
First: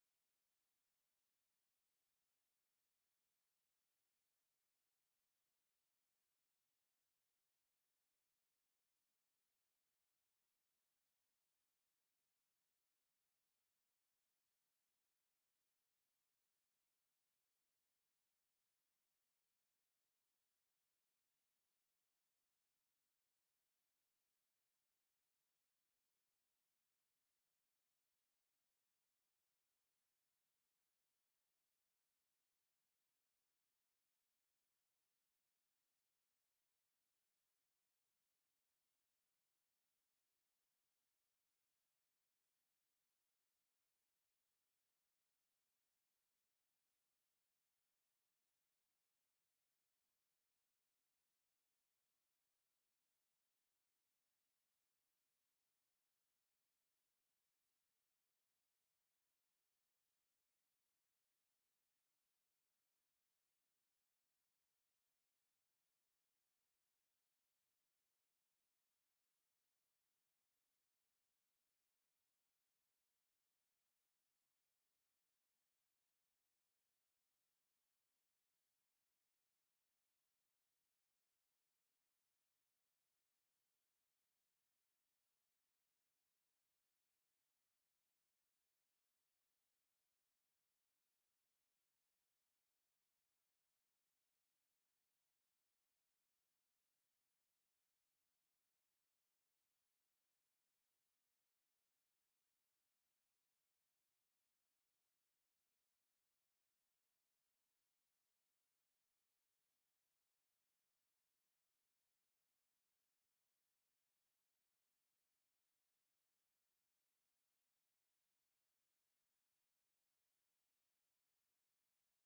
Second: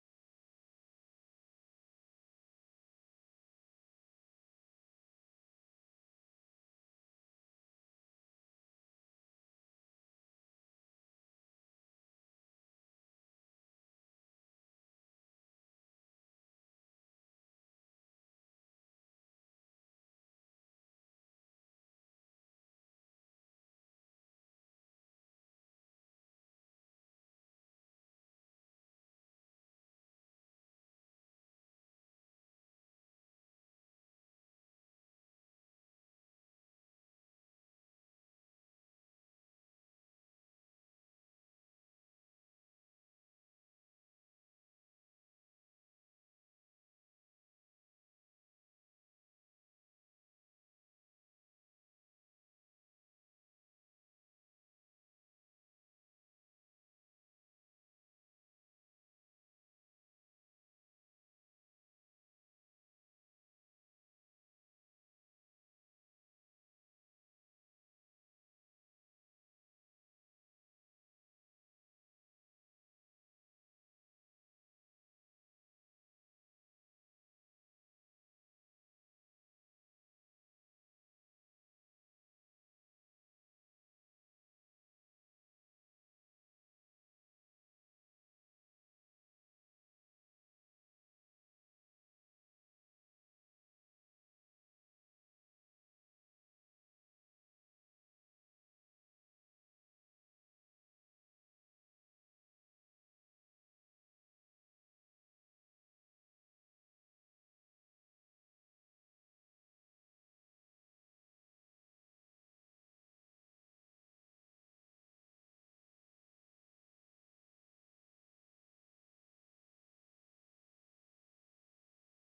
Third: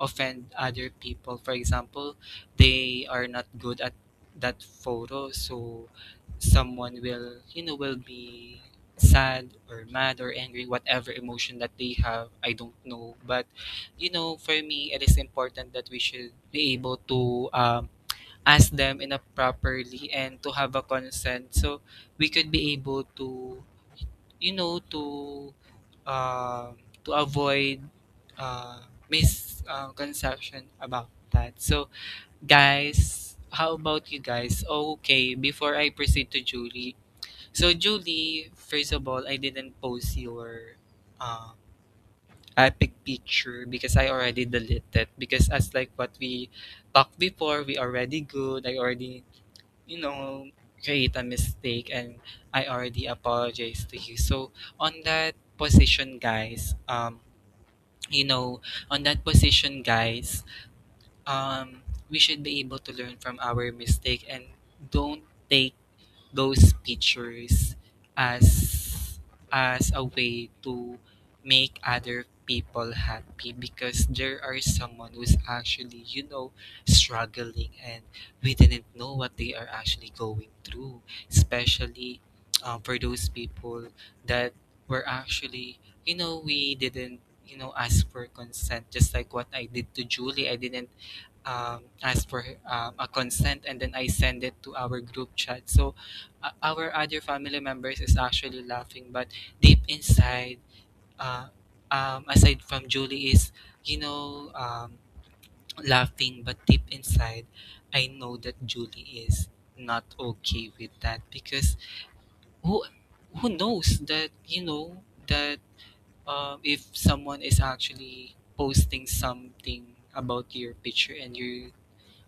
Speaker 2: offend other people, for example, they are not good at that photo. So someone will, you know, will be sad or mad or angry, whatever emotion that they have, I don't know. But, you know, for me, it is important that we should be able to ask them in a properly and to have a consent. So we could be able to, you know, um to avoid uh misconception about that. So guys, how about you guys? Okay, before I proceed to Julie, so Julie, first of all, I didn't post your uh, epic picture because I already deleted it, because as like what we talked before, we already good. I already, you know, create a mistake, and I already apologize to you. So on that position, guys, you know, on that position, guys, um, we should be able to learn from our mistake, and don't take those pictures as a way to make other people happy, because there are someone who's actually, you know, struggling, and we didn't know what they are actually going through, especially for those people that were actually, you know, we didn't, you know, ask for consent, just like what I did to Julie. I didn't ask for a consent, and then I send it to our group chat. So our other family members is actually laughing, but deep inside, uh, aside from Julie is, you know, laughing, but deep inside, I know that Julie is not okay with that, because who who knows that, you know, that if someone is actually posting something about your picture and you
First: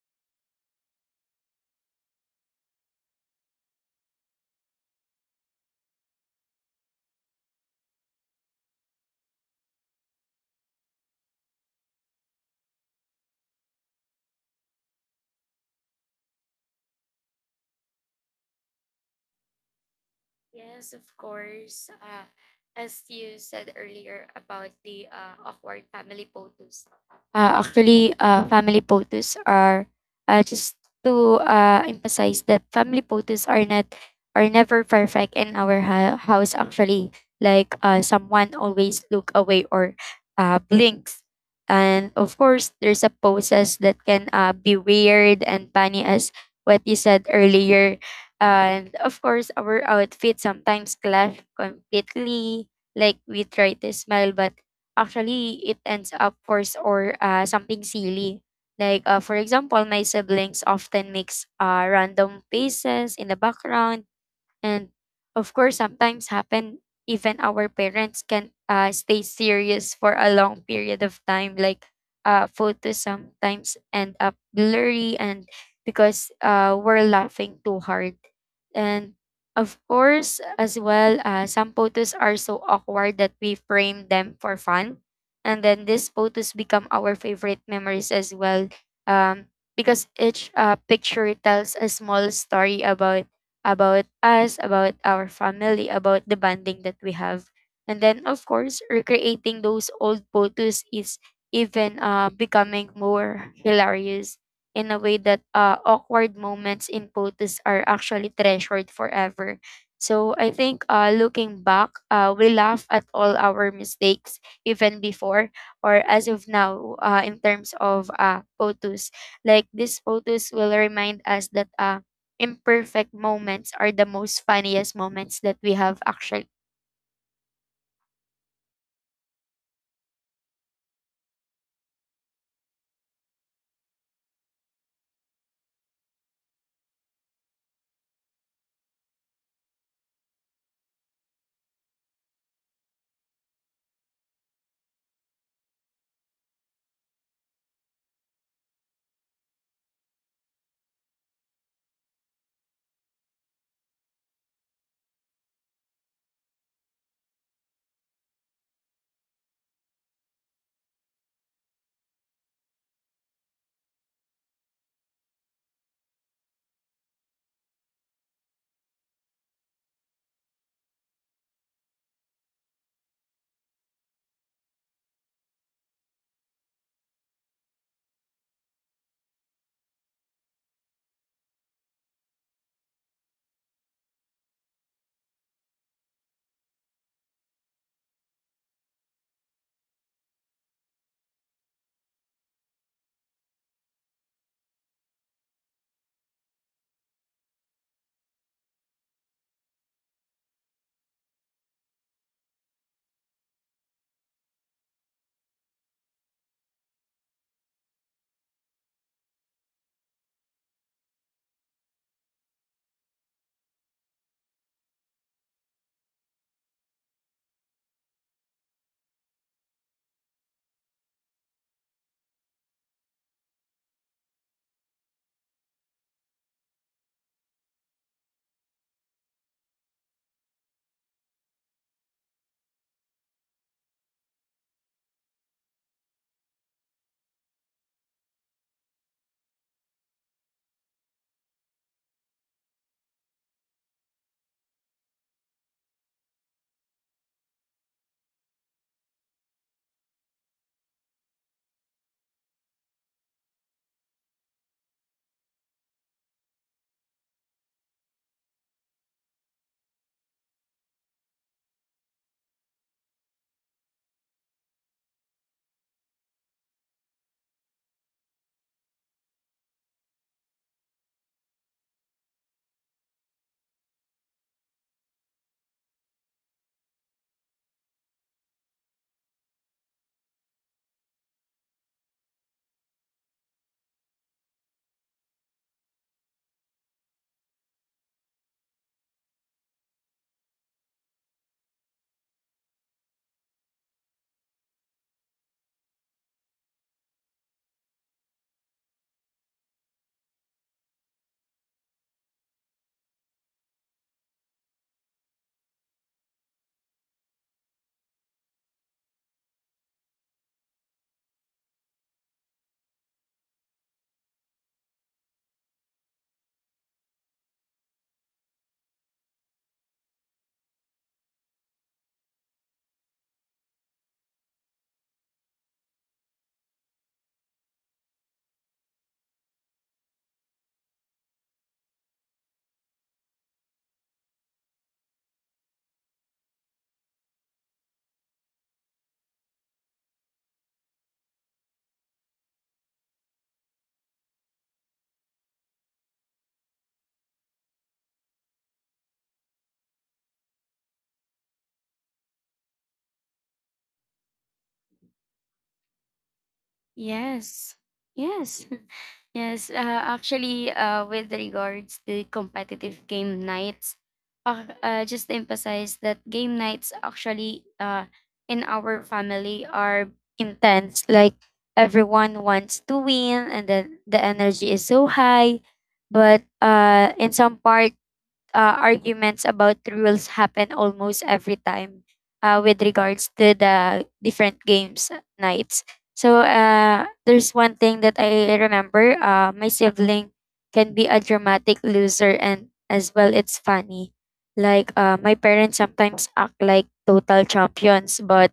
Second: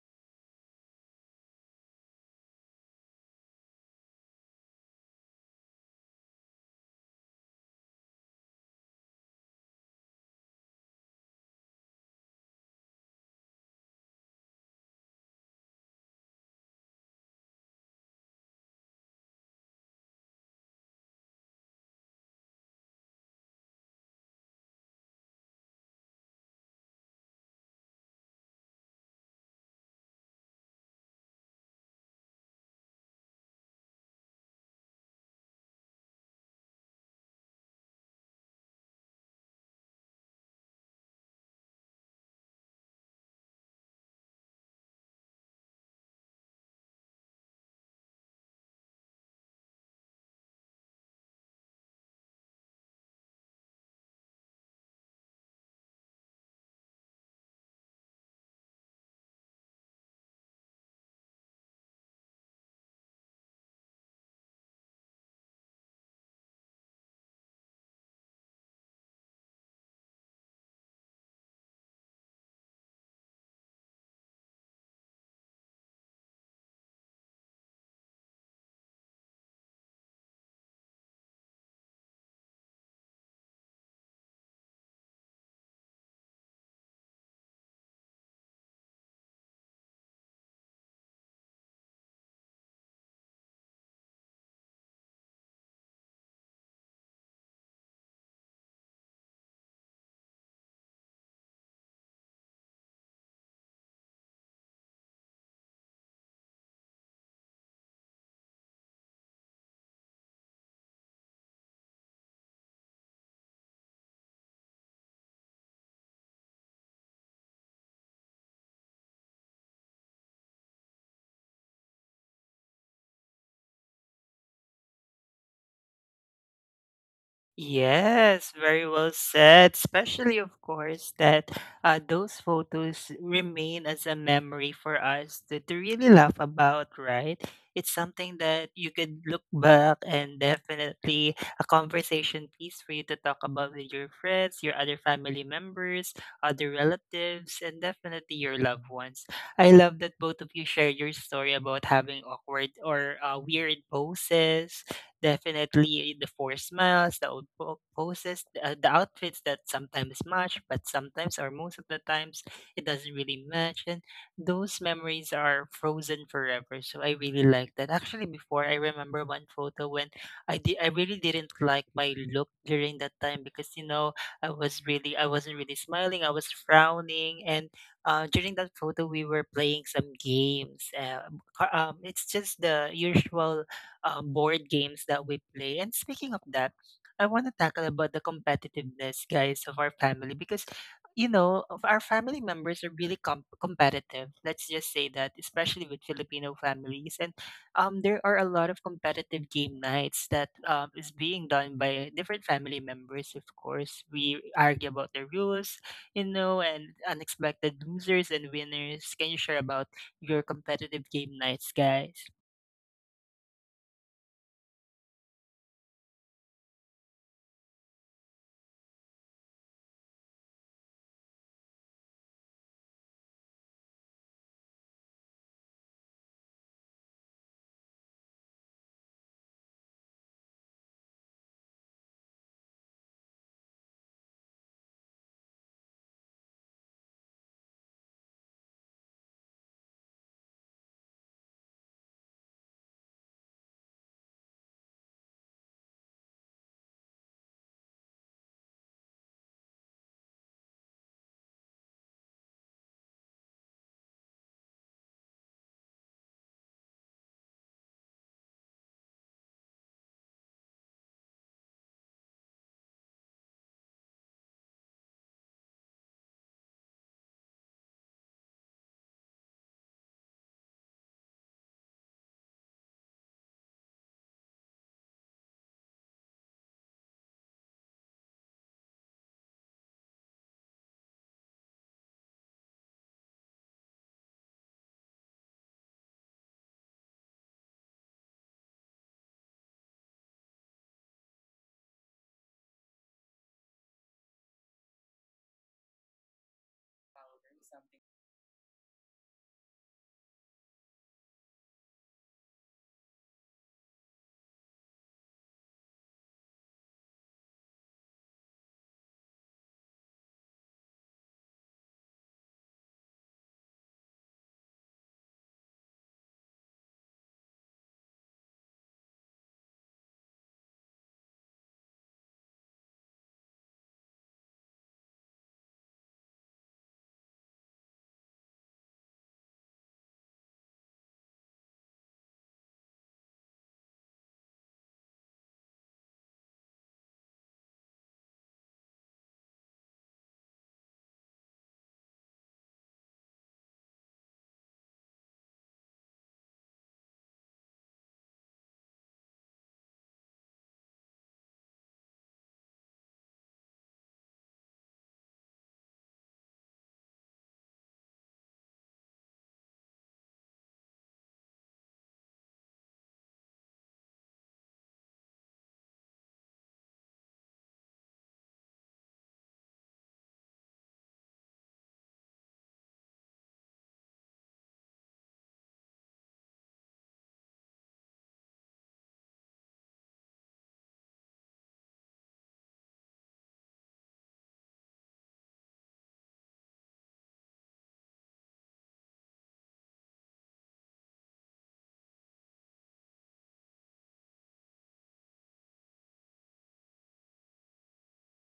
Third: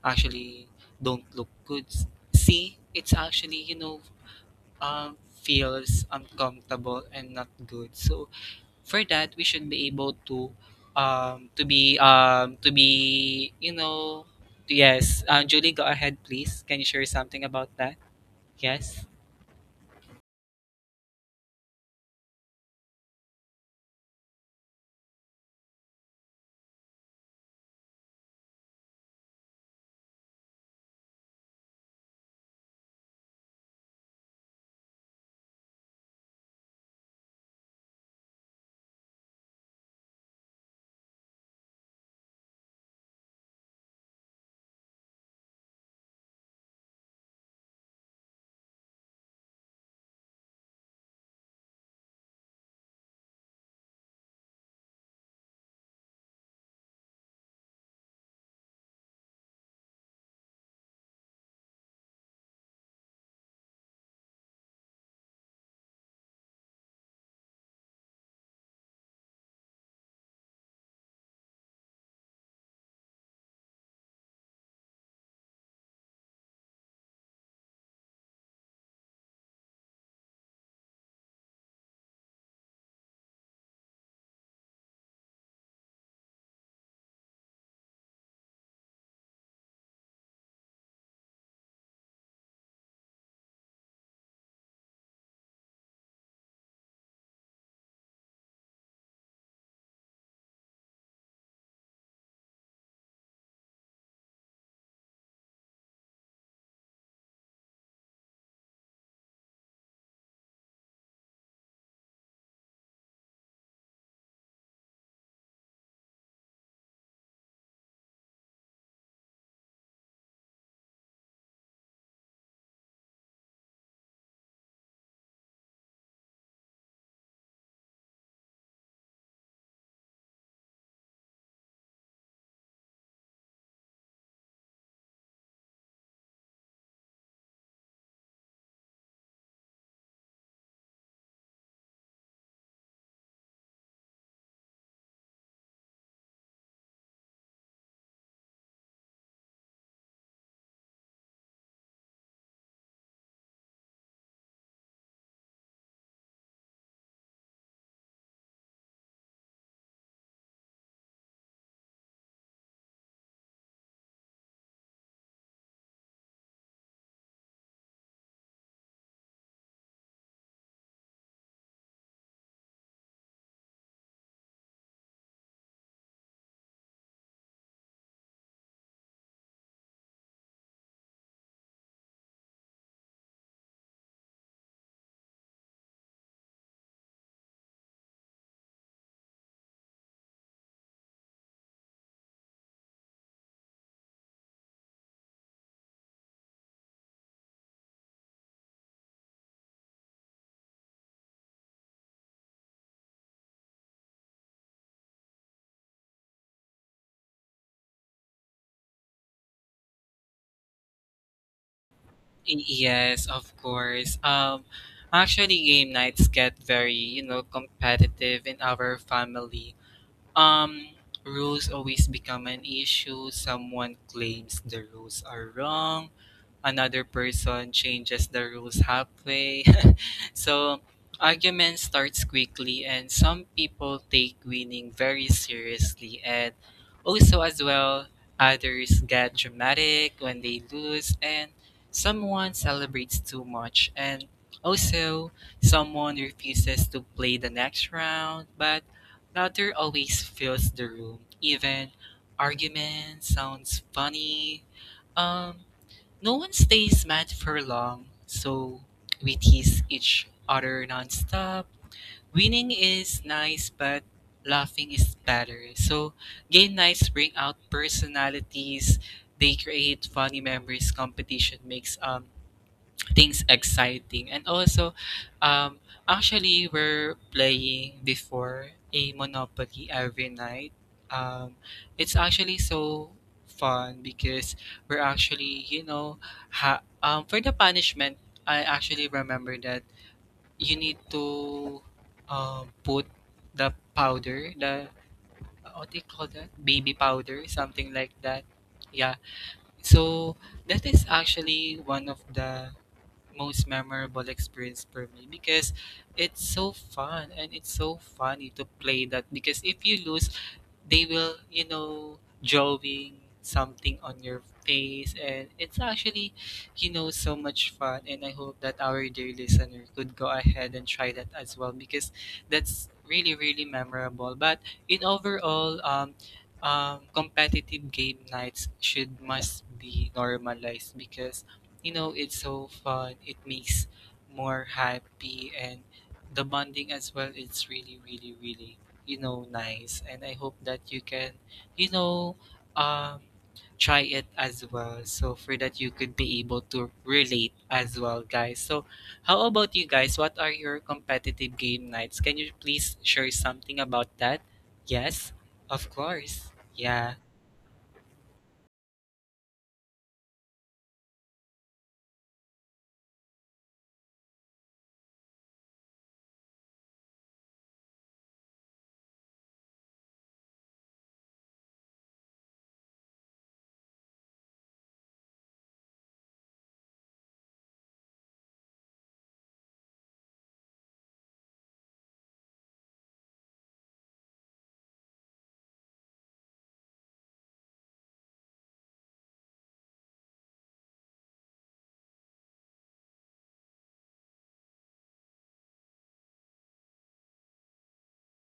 Speaker 2: actually don't look good. See, it's actually, you know, feels uncomfortable and not good. So for that, we should be able to be, you know, yes. Julie, go ahead, please. Can you share something about that? Yes.
Speaker 3: Yes, of course. As you said earlier about the awkward family photos. Family photos are just to emphasize that family photos are not are never perfect in our house. Actually, like someone always look away or blinks, and of course, there's a poses that can be weird and funny as what you said earlier. And of course, our outfit sometimes clash completely. Like we try to smile, but actually it ends up forced or something silly. Like for example, my siblings often mix random faces in the background. And of course, sometimes happen even our parents can stay serious for a long period of time, like photos sometimes end up blurry and because we're laughing too hard. And of course, as well, some photos are so awkward that we frame them for fun. And then these photos become our favorite memories as well. Um, because each picture tells a small story about us, about our family, about the bonding that we have. And then, of course, recreating those old photos is even becoming more hilarious in a way that awkward moments in photos are actually treasured forever. So I think looking back, we laugh at all our mistakes, even before or as of now, in terms of photos. Like these photos will remind us that imperfect moments are the most funniest moments that we have actually.
Speaker 1: Yes, very well said. Especially, of course, that those photos remain as a memory for us to really laugh about, right? It's something that you could look back, and definitely a conversation piece for you to talk about with your friends, your other family members, other relatives, and definitely your loved ones. I love that both of you share your story about having awkward or weird poses. Definitely the four smiles, the poses, the outfits that sometimes match, but sometimes or most of the times it doesn't really match. And those memories are frozen forever. So I really like that. Actually, before I remember one photo when I really didn't like my look during that time because you know I wasn't really smiling. I was frowning, and during that photo we were playing some games. It's just the usual board games that we play. And speaking of that, I want to tackle about the competitiveness, guys, of our family because you know of our family members are really competitive. Let's just say that, especially with Filipino families, and there are a lot of competitive game nights that is being done by different family members. Of course, we argue about the rules, you know, and unexpected losers and winners. Can you share about your competitive game nights, guys?
Speaker 2: Yes, of course. Actually, game nights get very, you know, competitive in our family. Um, Rules always become an issue. Someone claims the rules are wrong. Another person changes the rules halfway. So argument starts quickly, and some people take winning very seriously. And also, as well, others get dramatic when they lose, and someone celebrates too much. And also, someone refuses to play the next round, but laughter always fills the room. Even argument sounds funny. Um, no one stays mad for long, so we tease each other nonstop. Winning is nice, but laughing is better. So game nights bring out personalities. They create funny memories. Competition makes things exciting. And also, um, actually, we're playing before a Monopoly every night. Um, it's actually so fun because we're actually, you know, for the punishment, I actually remember that you need to put the powder, the, what do you call that? Baby powder, something like that. Yeah. So that is actually one of the most memorable experience for me, because it's so fun and it's so funny to play that, because if you lose, they will, you know, drawing something on your face, and it's actually, you know, so much fun, and I hope that our dear listener could go ahead and try that as well, because that's really really memorable. But in overall, competitive game nights should must be normalized, because, you know, it's so fun, it makes more happy, and the bonding as well, it's really really really, you know, nice. And I hope that you can, you know, um, try it as well. So for that, you could be able to relate as well, guys. So how about you guys? What are your competitive game nights? Can you please share something about that? Yes, of course. Yeah.
Speaker 3: Yes. Yes. Yes. With regards to competitive game nights, just to emphasize that game nights actually in our family are intense. Like everyone wants to win, and then the energy is so high. But in some part, arguments about rules happen almost every time with regards to the different games nights. So there's one thing that I remember. My sibling can be a dramatic loser, and as well, it's funny. Like my parents sometimes act like total champions, but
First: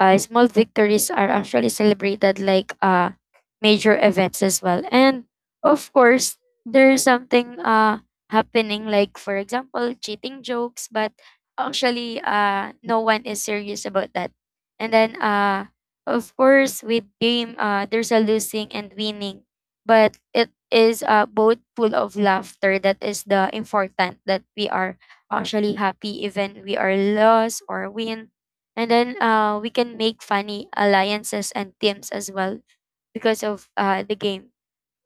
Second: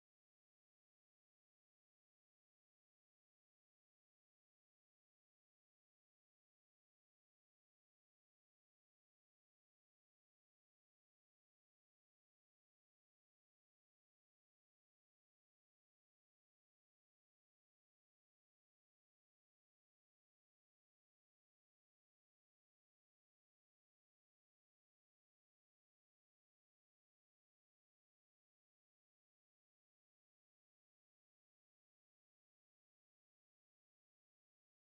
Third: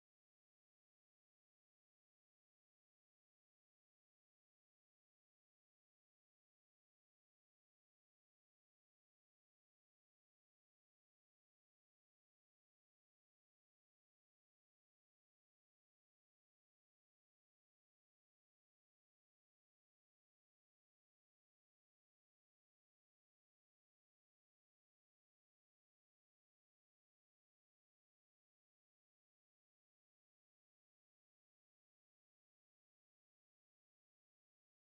Speaker 3: small victories are actually celebrated like major events as well. And of course, there's something happening like, for example, cheating jokes, but actually no one is serious about that. And then, of course, with game, there's a losing and winning, but it is both full of laughter. That is the important that we are actually happy even we are lost or win. And then we can make funny alliances and teams as well because of the game.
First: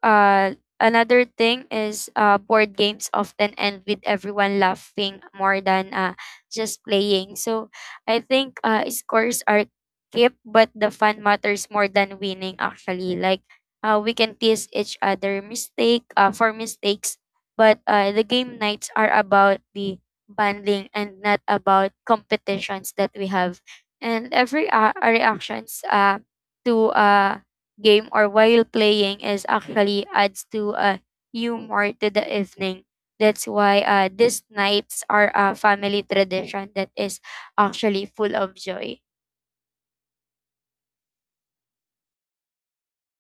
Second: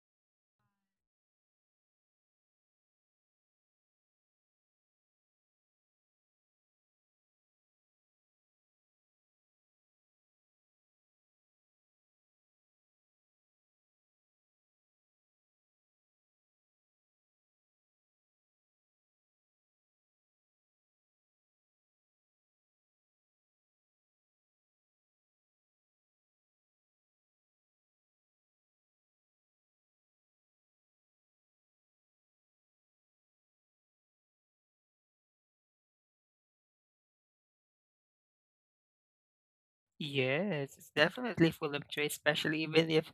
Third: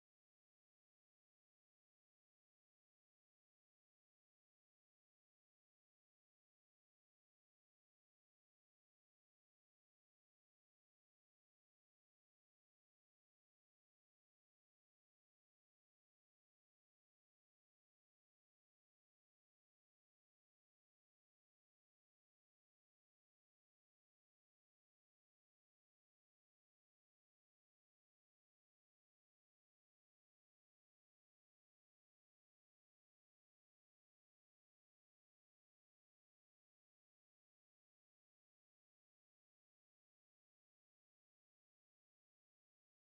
Speaker 3: Another thing is board games often end with everyone laughing more than just playing. So I think scores are kept, but the fun matters more than winning actually. Like we can tease each other mistake for mistakes, but the game nights are about the bonding and not about competitions that we have. And every reactions to game or while playing is actually adds to a humor to the evening. That's why these nights are a family tradition that is actually full of joy.
Speaker 1: Yes, it's definitely full of joy, especially even if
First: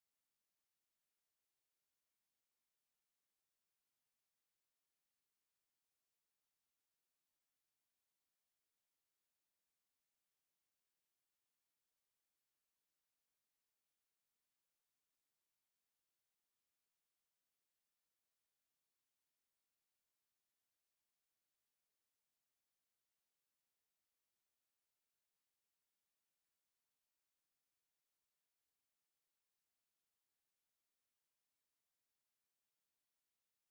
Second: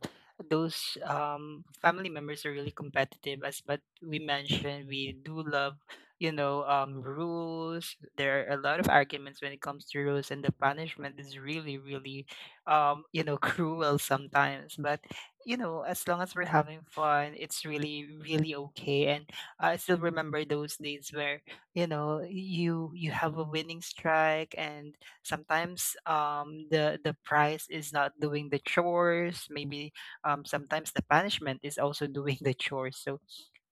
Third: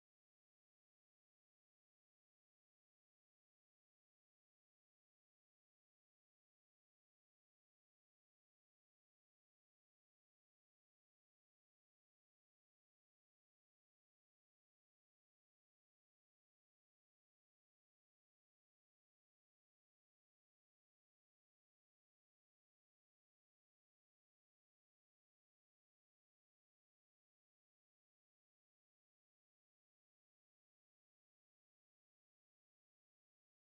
Speaker 1: those family members are really competitive. As but we mentioned, we do love, you know, rules. There are a lot of arguments when it comes to rules, and the punishment is really, really, you know, cruel sometimes. But you know, as long as we're having fun, it's really, really okay. And I still remember those days where you know you have a winning strike, and sometimes the price is not doing the chores. Maybe sometimes the punishment is also doing the chores. So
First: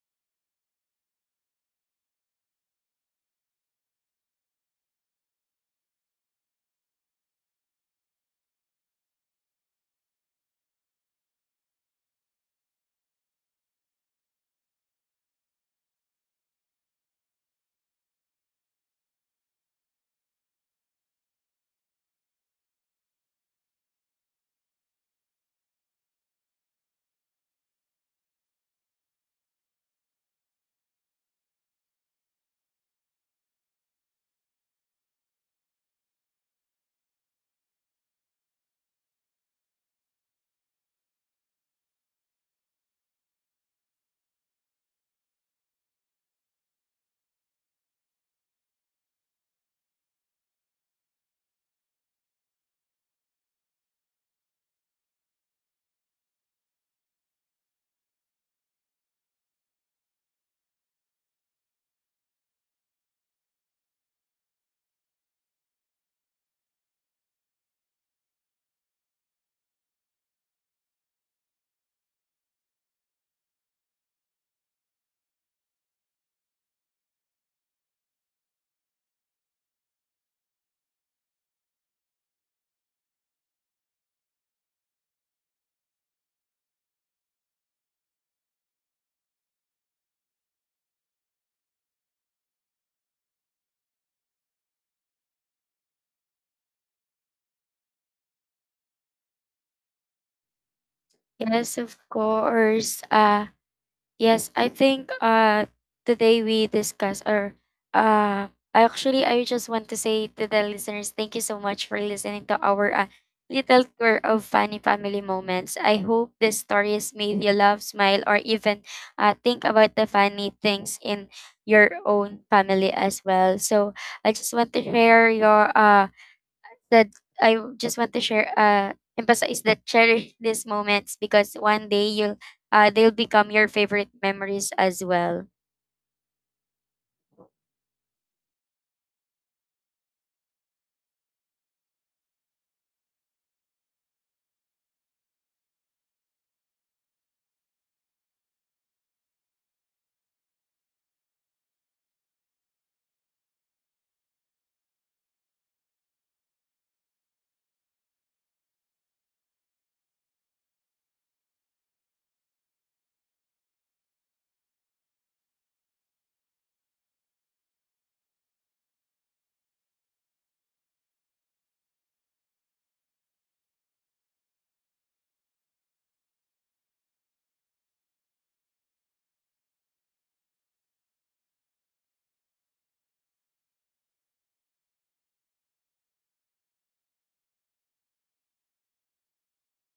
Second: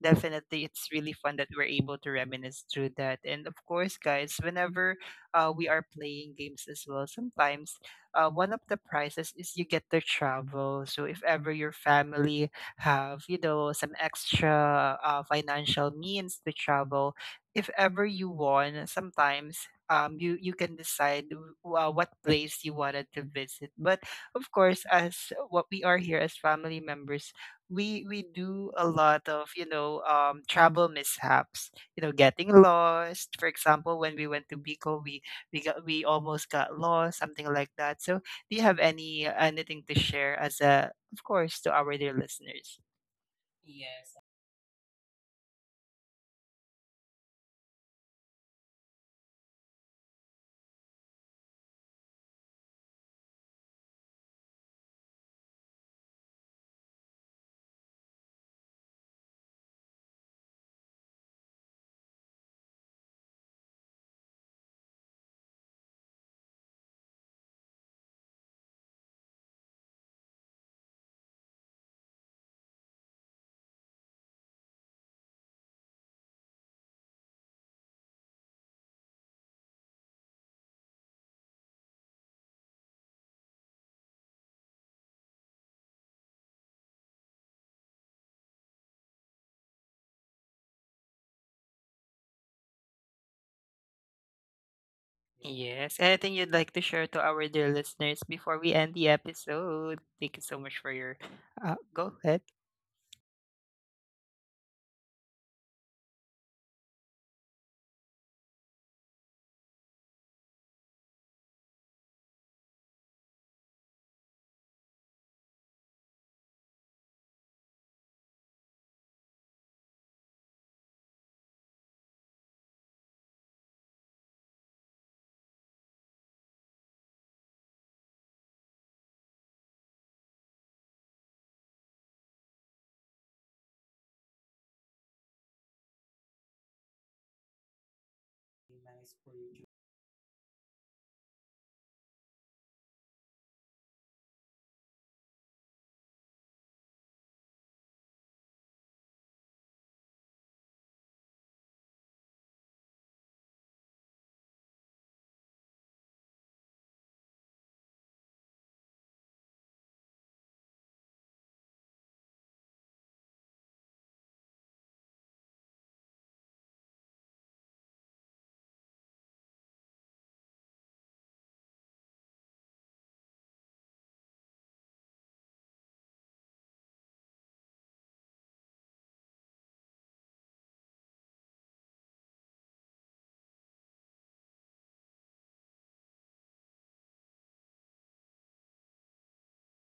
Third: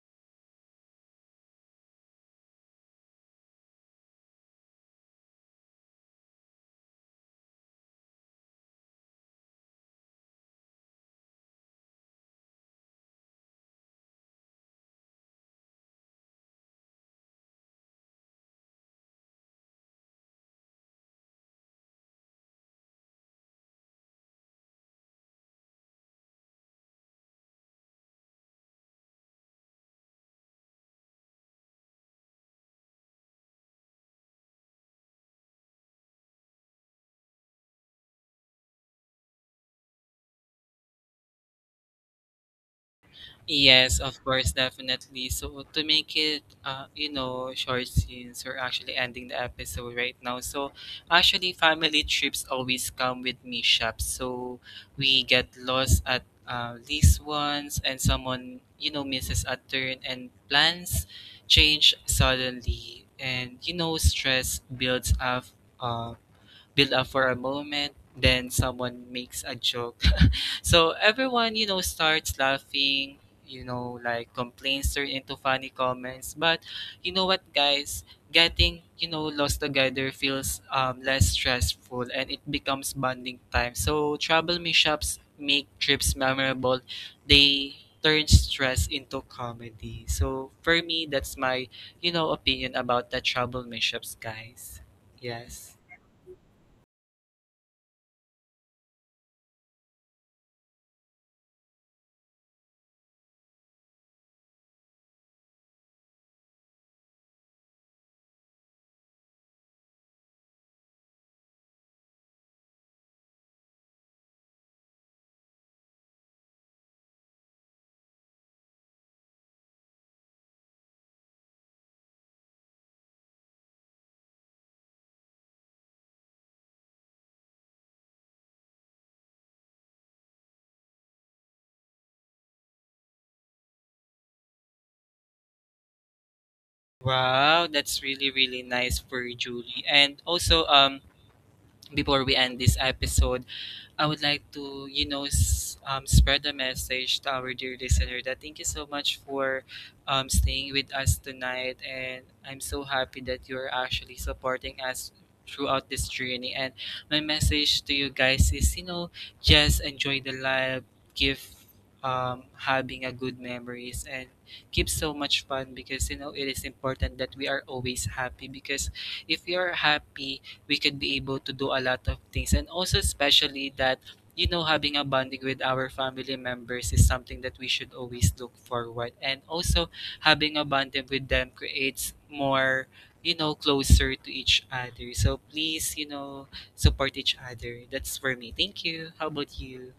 Speaker 1: definitely it's really fun that we're able to reminisce through that. And of course guys, whenever we are playing games as well, sometimes one of the prizes is you get to travel. So if ever your family have you know some extra financial means to travel, if ever you won, sometimes you you can decide what place you wanted to visit. But of course, as what we are here as family members, we do a lot of you know travel mishaps, you know getting lost, for example, when we went to Bicol, we got we almost got lost, something like that. So do you have any anything to share, as a of course, to our dear listeners?
Speaker 2: Yes,
Speaker 1: Yeah.
Speaker 2: of course, definitely. So to make it, you know, short, since we're actually ending the episode right now. So actually, family trips always come with mishaps. So we get lost at least once, and someone, you know, misses a turn, and plans change suddenly, and, you know, stress builds uh, build up for a moment. Then someone makes a joke, so everyone, you know, starts laughing, you know, like complaints turn into funny comments. But you know what, guys? Getting, you know, lost together feels less stressful, and it becomes bonding time. So travel mishaps make trips memorable. They turn stress into comedy. So for me, that's my, you know, opinion about the travel mishaps, guys. Yes.
Speaker 1: Yes, anything you'd like to share to our dear listeners before we end the episode? Thank you so much for your
Speaker 3: Yes, of
Speaker 1: go ahead.
Speaker 3: course. Yes, I think today we discuss or uh I actually I just want to say to the listeners thank you so much for listening to our little tour of funny family moments. I hope these stories made you laugh, smile or even think about the funny things in your own family as well. So I just want to share your uh that I just want to share, emphasize that cherish these moments because one day they'll become your favorite memories as well.
Speaker 2: Wow, that's really, really nice for Julie. And also, before we end this episode, I would like to, you know, spread a message to our dear listener that thank you so much for staying with us tonight. And I'm so happy that you're actually supporting us throughout this journey. And my message to you guys is, you know, just enjoy the life, give having a good memories, and keep so much fun, because, you know, it is important that we are always happy, because if you are happy, we could be able to do a lot of things, and also especially that, you know, having a bonding with our family members is something that we should always look forward, and also, having a bonding with them creates more, you know, closer to each other. So please, you know, support each other. That's for me, thank you. How about you?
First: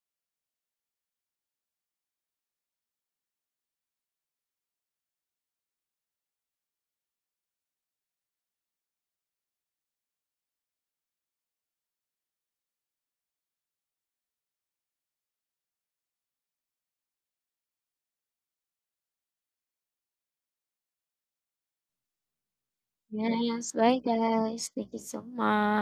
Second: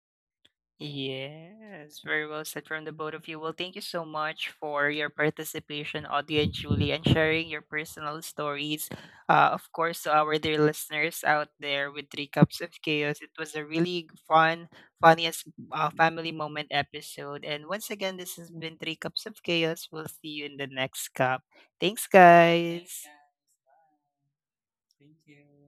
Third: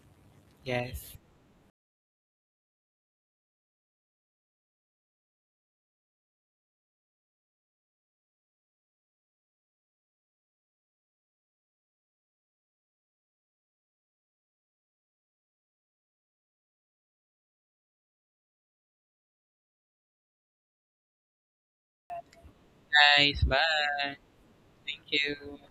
Speaker 2: Yes,
Speaker 1: Yes, very well said from the both of you. Well, thank you so much for your participation, Audie and Julie, and sharing your personal stories. Of course, to our dear listeners out there with Three Cups of Chaos, it was a really fun, funniest family moment episode. And once again, this has been Three Cups of Chaos. We'll see you in the next cup. Thanks, guys.
Speaker 2: guys,
Speaker 3: Yes, bye
Speaker 2: bye.
Speaker 3: guys. Thank you
Speaker 2: Thank
Speaker 3: so
Speaker 2: you.
Speaker 3: much.